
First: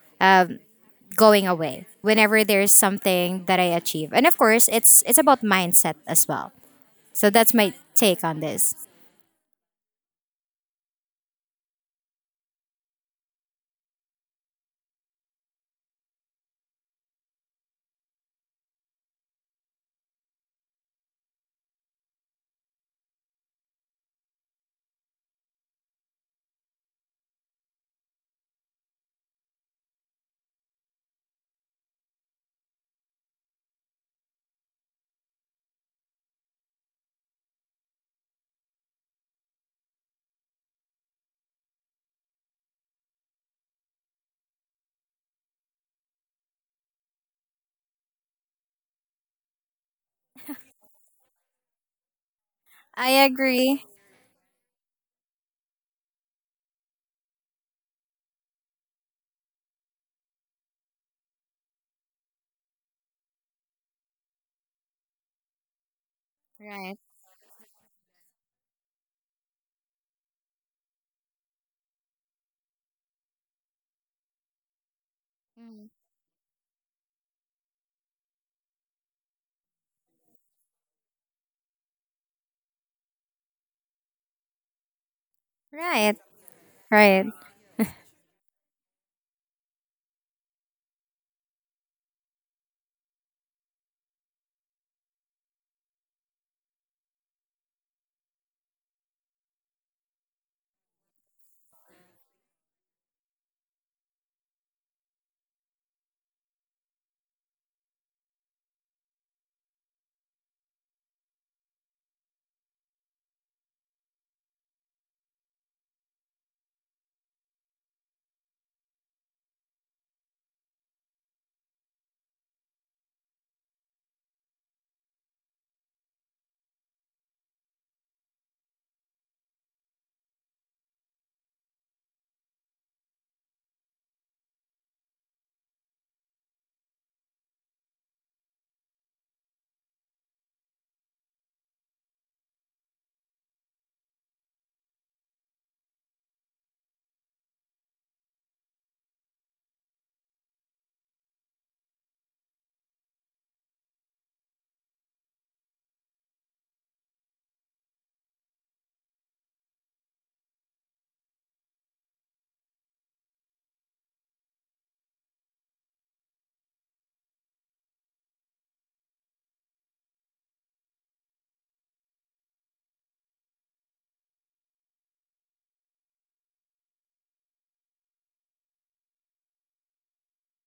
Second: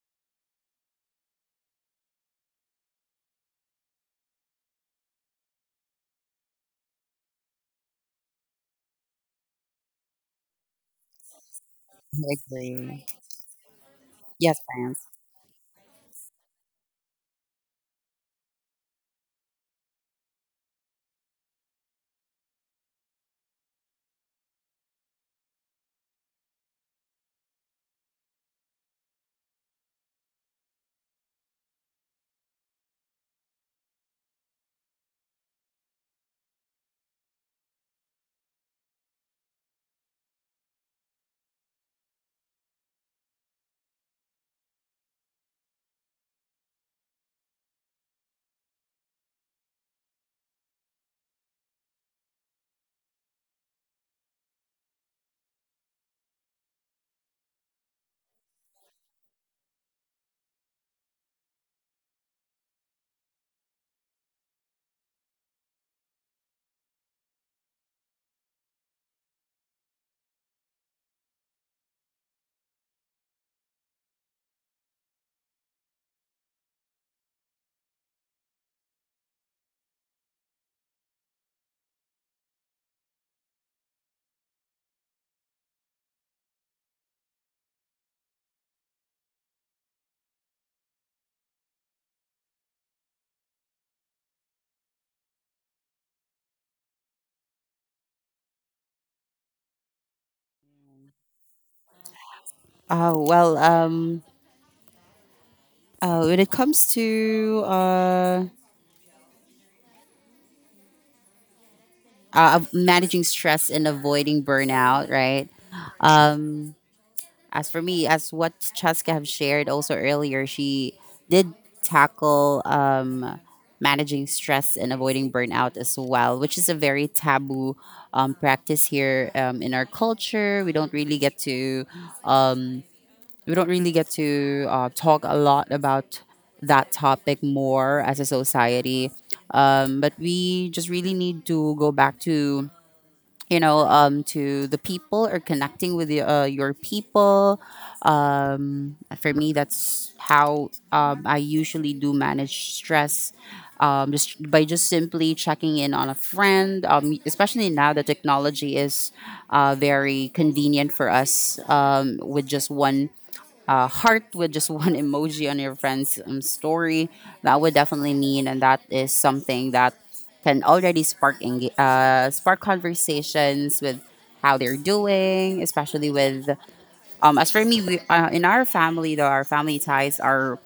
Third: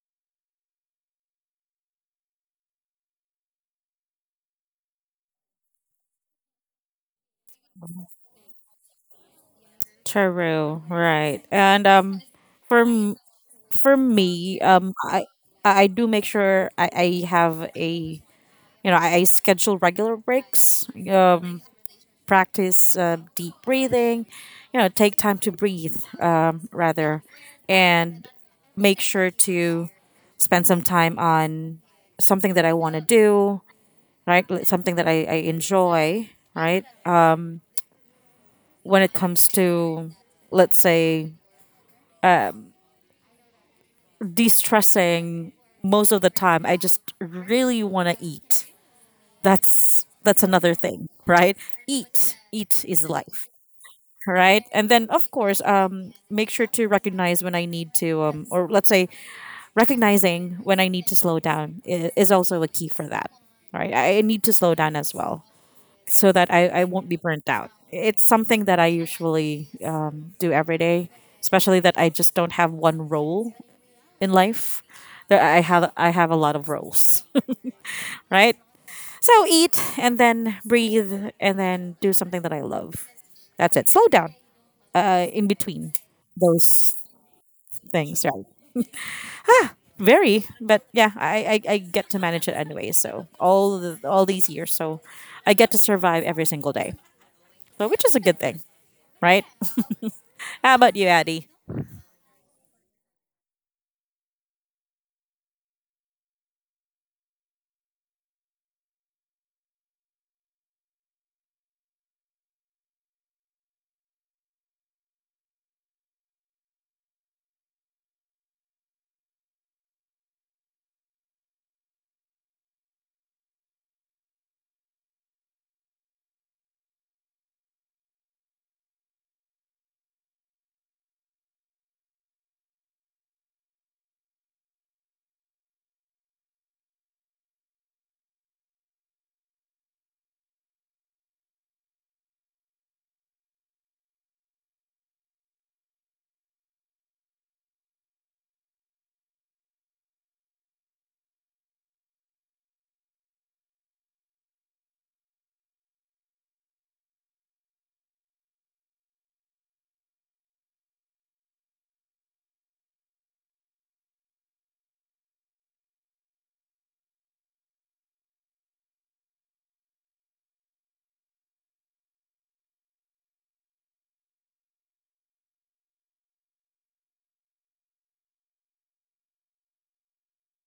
Speaker 2: going away whenever there's something that I achieve. And of course, it's about mindset as well. So that's my take on this.
Speaker 1: True, right. And
Speaker 3: I
Speaker 1: for
Speaker 3: agree.
Speaker 1: m- for
Speaker 3: Yes,
Speaker 1: me,
Speaker 3: fans.
Speaker 1: I I do make sure I have a, you know, I schedule regular breaks, um, practice deep breathing, you know, take time to breathe, um, rather, and make sure to spend some time on something that I want to do, right? Like, something that I enjoy, right? When it comes to, let's say, de-stressing, most of the time I just really want to eat. That's another thing, right? Eat is
Speaker 2: I
Speaker 1: life,
Speaker 2: agree.
Speaker 1: right? And then, of course, um, make sure to recognize when I need to, um, or let's say, recognizing when I need to slow down is also a key for that, right? I need to slow down as well so that I
Speaker 2: Right.
Speaker 1: won't be burnt out. It's something that I usually do every day, especially that I just don't have one role in life. There,
Speaker 2: Mm.
Speaker 1: I have a lot of roles, right? So eat, and then breathe, and then do something that I love. That's it. Slow down in between
Speaker 2: Right.
Speaker 1: those
Speaker 2: Right.
Speaker 1: things, right? Very, but yeah, I get to manage it anyway. So all the, all these years, so I get to survive every single day, so, which is a good thing, right? How about you, Addie?
Speaker 3: Oh well, when it comes to of managing stress and avoiding burnout, right? Um, as for me, as what Cheska have shared also earlier, she did tackle managing stress and avoiding burnout as well, which is a very taboo practice here in our culture. We don't really get to um, talk a lot about that topic more as a society. But we just really need to go back to to the people or connecting with your people. For me, that's how I usually do manage stress. Just by just simply checking in on a friend, especially now that technology is very convenient for us with just one heart, with just one emoji on your friend's story, that would definitely mean, and that is something that can already spark conversations with how they're doing, especially with as for me, we, in our family, though, our family ties are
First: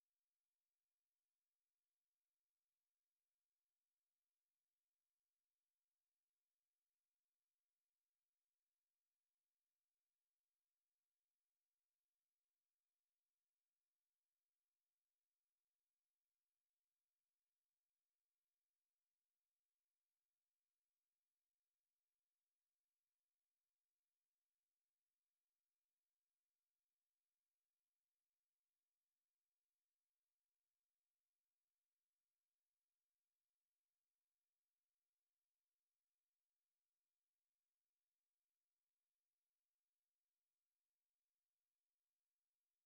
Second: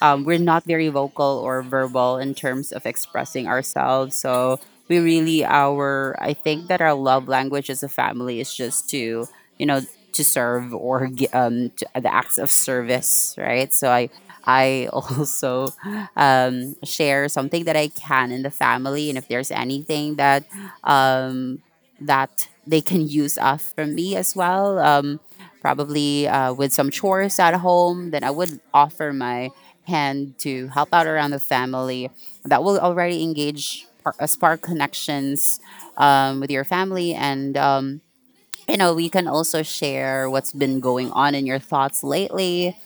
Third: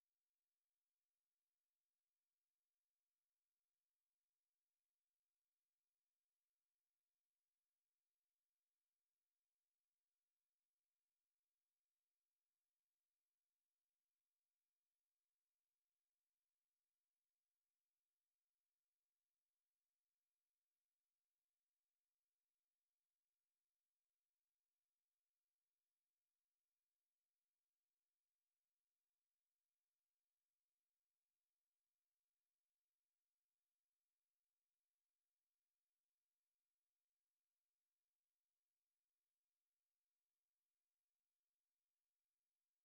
Speaker 3: we're not very vocal or verbal in terms of expressing ourselves. So we really our I think that our love language as a family is just to you know to serve the acts of service, right? So I also share something that I can in the family, and if there's anything that um, that they can use off from me as well. Probably with some chores at home, then I would offer my hand to help out around the family. That will already spark connections with your family and. We can also share what's been going on in your thoughts lately,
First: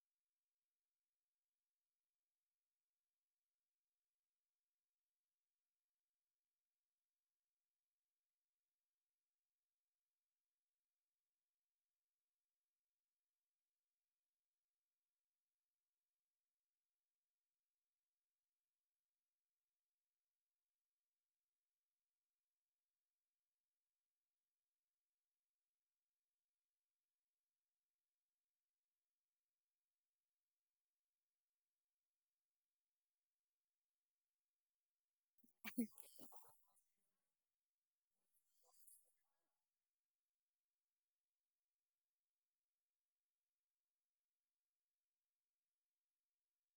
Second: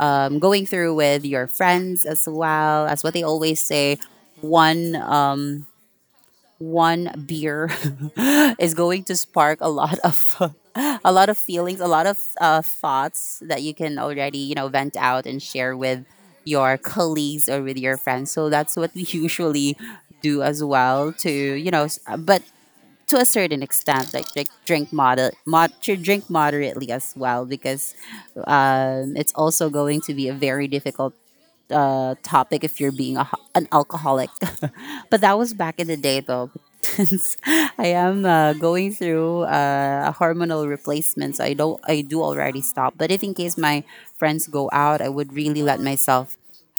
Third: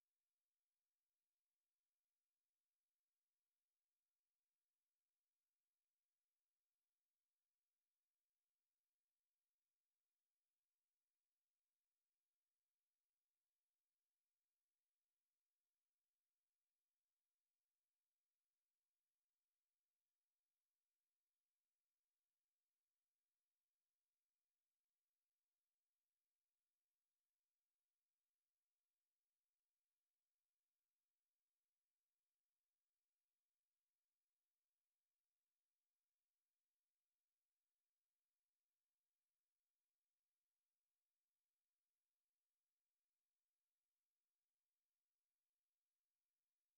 Speaker 3: going through with your friends as well, as what they always say, one um, one beer is going to spark a lot of a lot of feelings, a lot of thoughts that you can already vent out and share with your colleagues or with your friends. So that's what we usually do as well to But to a certain extent, like drink drink moder- mod to drink moderately as well, because it's also going to be a very difficult topic if you're being a, an alcoholic. But that was back in the day, though. Since I am going through a hormonal replacement, so I don't, I do already stop. But if in case my friends go out, I would really let myself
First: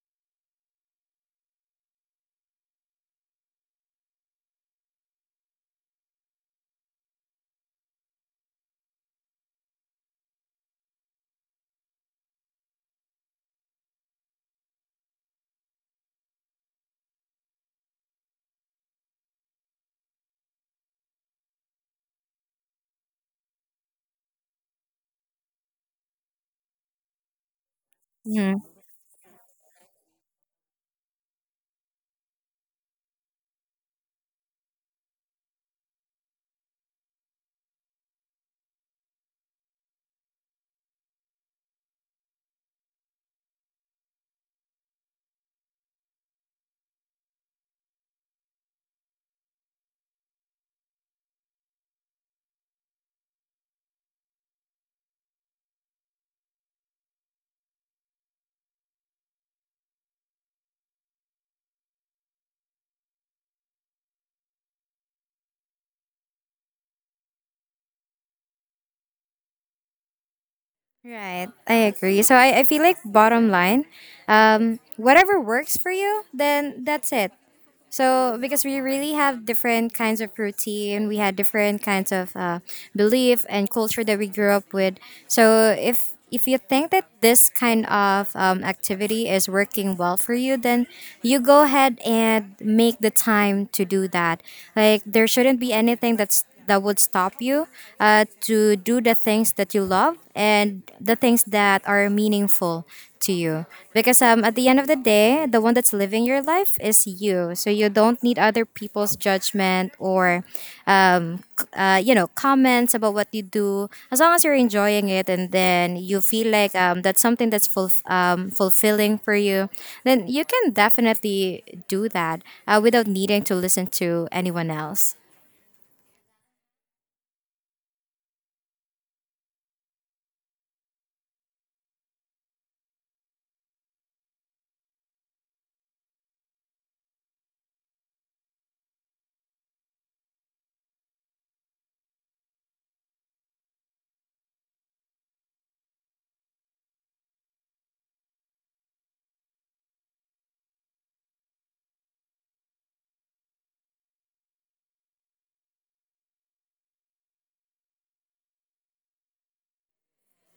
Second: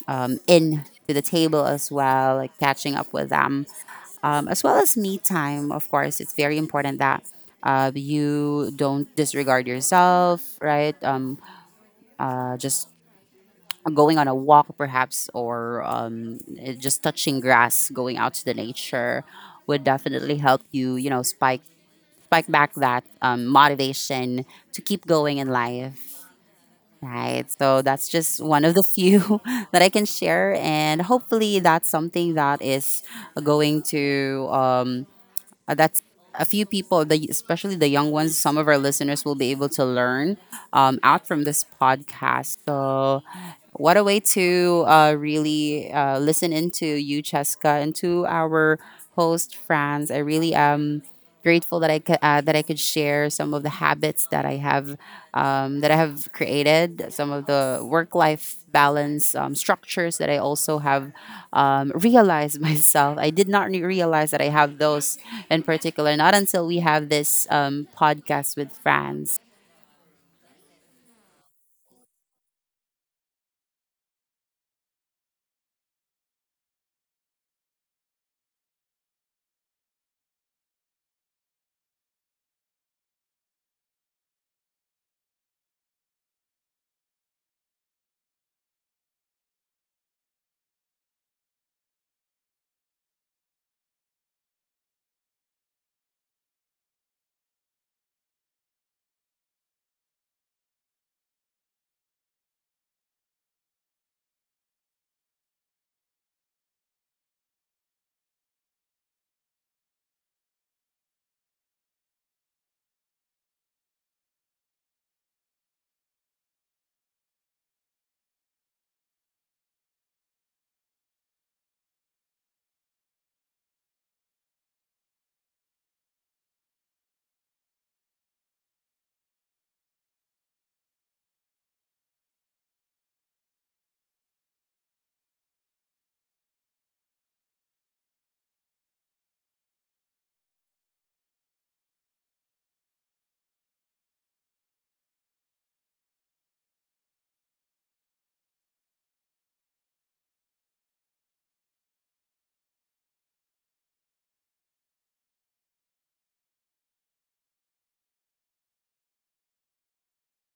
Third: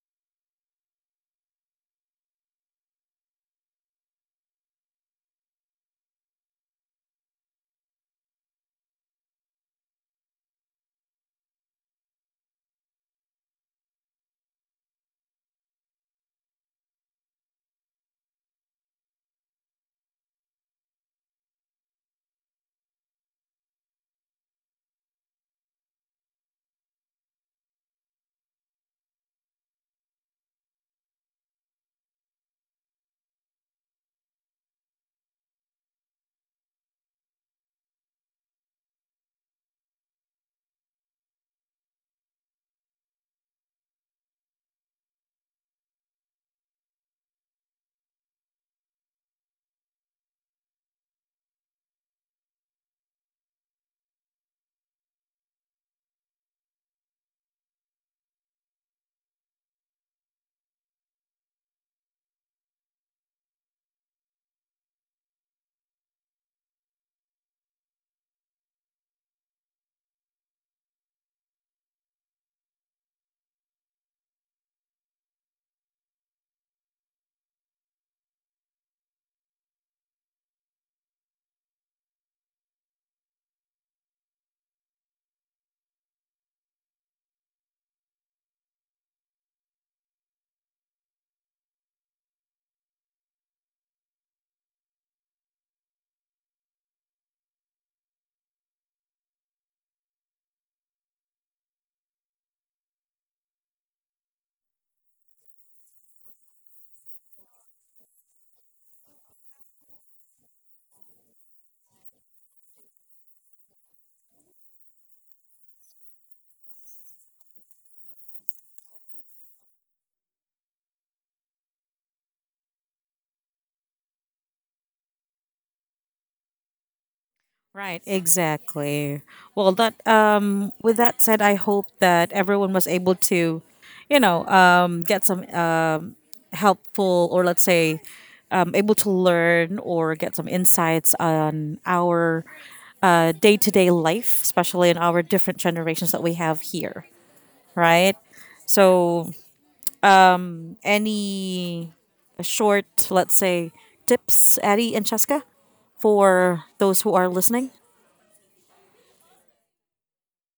Speaker 3: in to the table as well, like catching up with them as well as me time. Of course, it's very important that you don't disregard yourself, right? Just going on a walk, perhaps, or just touching grass, going out to the nature would definitely help you, you know, spike back that motivation to keep going in life. Right. So that's just
Speaker 2: Mhm.
Speaker 3: one of the few that I can share. And hopefully that's something that is going to that's a few people, the, especially the young ones. Some of our listeners will be able to learn out from this podcast. So, what a way to really listen into you, Cheska, and to our host, Franz. I really am grateful that I could share some of the habits that I have created, some of the work life balance structures that I also have realized myself. I did not realize that I have those in particular, not until we have this podcast with Franz.
Speaker 2: Right. I agree. I feel like bottom line, whatever works for you, then that's it. So because we really have different kinds of routine, we had different kinds of belief and culture that we grew up with. So if you think that this kind of activity is working well for you, then you go ahead and make the time to do that. Like there shouldn't be anything that would stop you to do the things that you love and the things that are meaningful to you, because at the end of the day, the one that's living your life is you, so you don't need other people's judgment or you know, comments about what you do as long as you're enjoying it and then you feel like that's something that's fulfilling for you, then you can definitely do that without needing to listen to anyone else.
Speaker 1: Right, exactly. Well, that, um, with that said, I hope that everyone was able to, you know, um, get some uh, helpful, or let's say, um, able to learn or get some insights on our day-to-day life, especially in our different generations that we have here, right? So, um any short, let's say, tips, Addie and Cheska, for those who are listening?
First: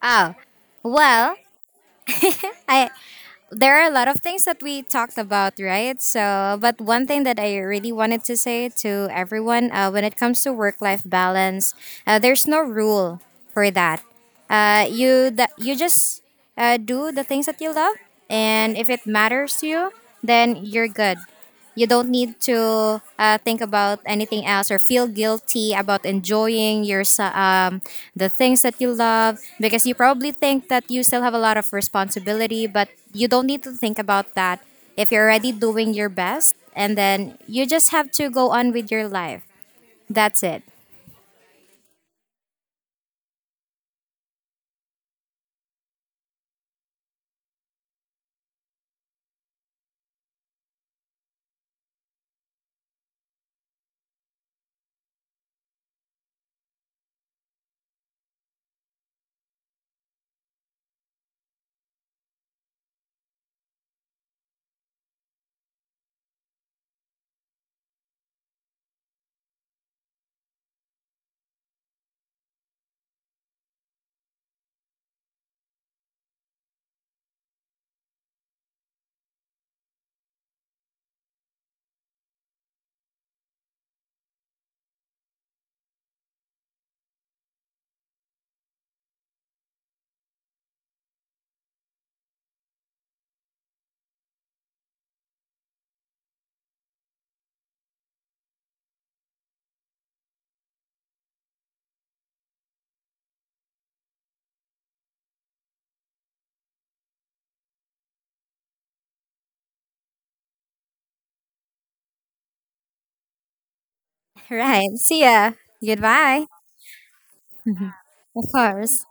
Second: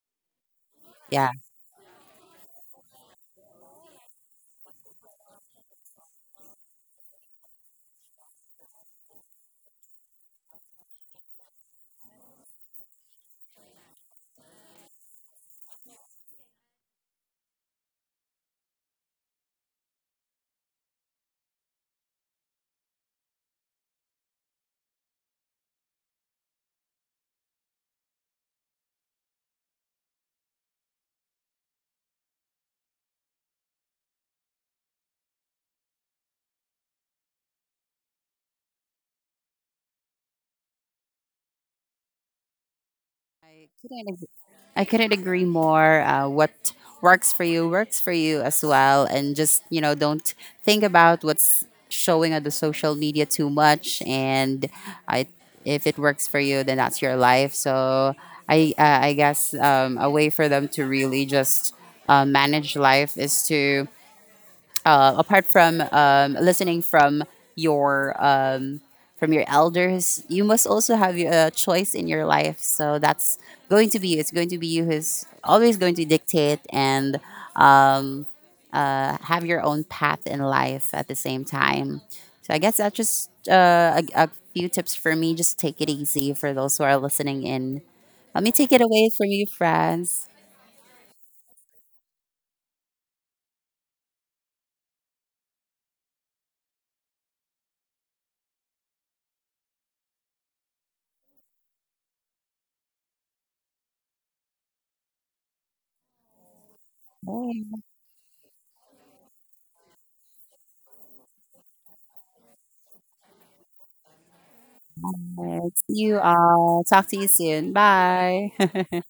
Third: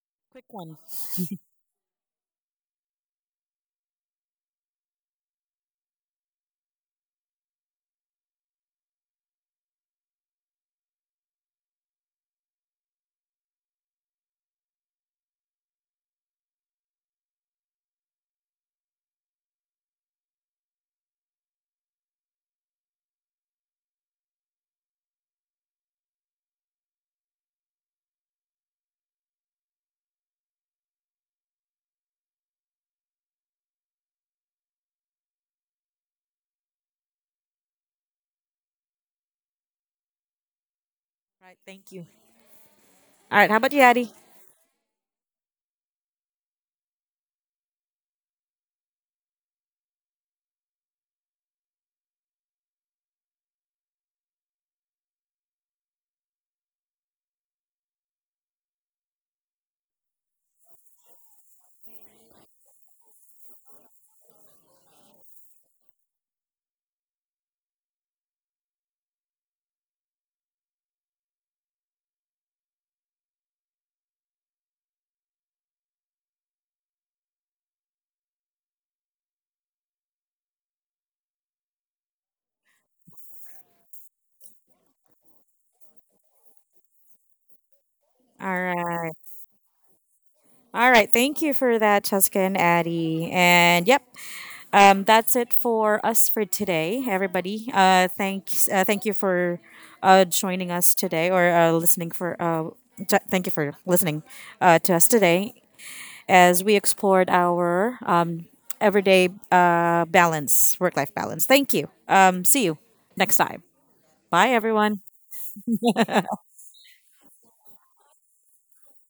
Speaker 2: Oh,
Speaker 1: Quick one.
Speaker 3: Yeah.
Speaker 2: well, I there are a lot of things that we talked about, right? So, but one thing that I really wanted to say to everyone when it comes to work-life balance, there's no rule for that. You just do the things that you love, and if it matters to you, then you're good. You don't need to think about anything else or feel guilty about enjoying the things that you love, because you probably think that you still have a lot of responsibility, but you don't need to think about that if you're already doing your best, and then you just have to go on with your life. That's it.
Speaker 1: Right, thank you. All right. How
Speaker 3: I
Speaker 1: about you,
Speaker 3: couldn't
Speaker 1: Addie?
Speaker 3: agree, I couldn't agree more. What works for you as well, and just you know, don't think about what's showing on the social media too much. And I, if it works for you, then that's your life. So I guess a way for them to really just manage life is to apart from listening your um, from your elders, you must also have a choice in your life. So that's going to be you. It's going to be you who's always going to dictate and um, have your own path in life at the same time. So I guess that's just a few tips for me. Just take it easy for those who are listening in. Let me
Speaker 1: All
Speaker 3: take it away
Speaker 1: right.
Speaker 3: from you, friends.
Speaker 1: All right. Thank you for that, Cheska and Addie. And yep, that's it for us for today, everybody. Thanks. Thank you for joining us today, or listening for. Thank you for listening to us today as we explored
Speaker 3: All
Speaker 1: our everyday balance, work life balance. Thank you. See you next time. Bye,
Speaker 2: Right.
Speaker 1: everyone.
Speaker 2: See ya.
Speaker 3: right. See you
Speaker 2: Goodbye.
Speaker 3: all. Talk to you soon.
Speaker 2: Of
Speaker 3: Bye.
Speaker 2: course.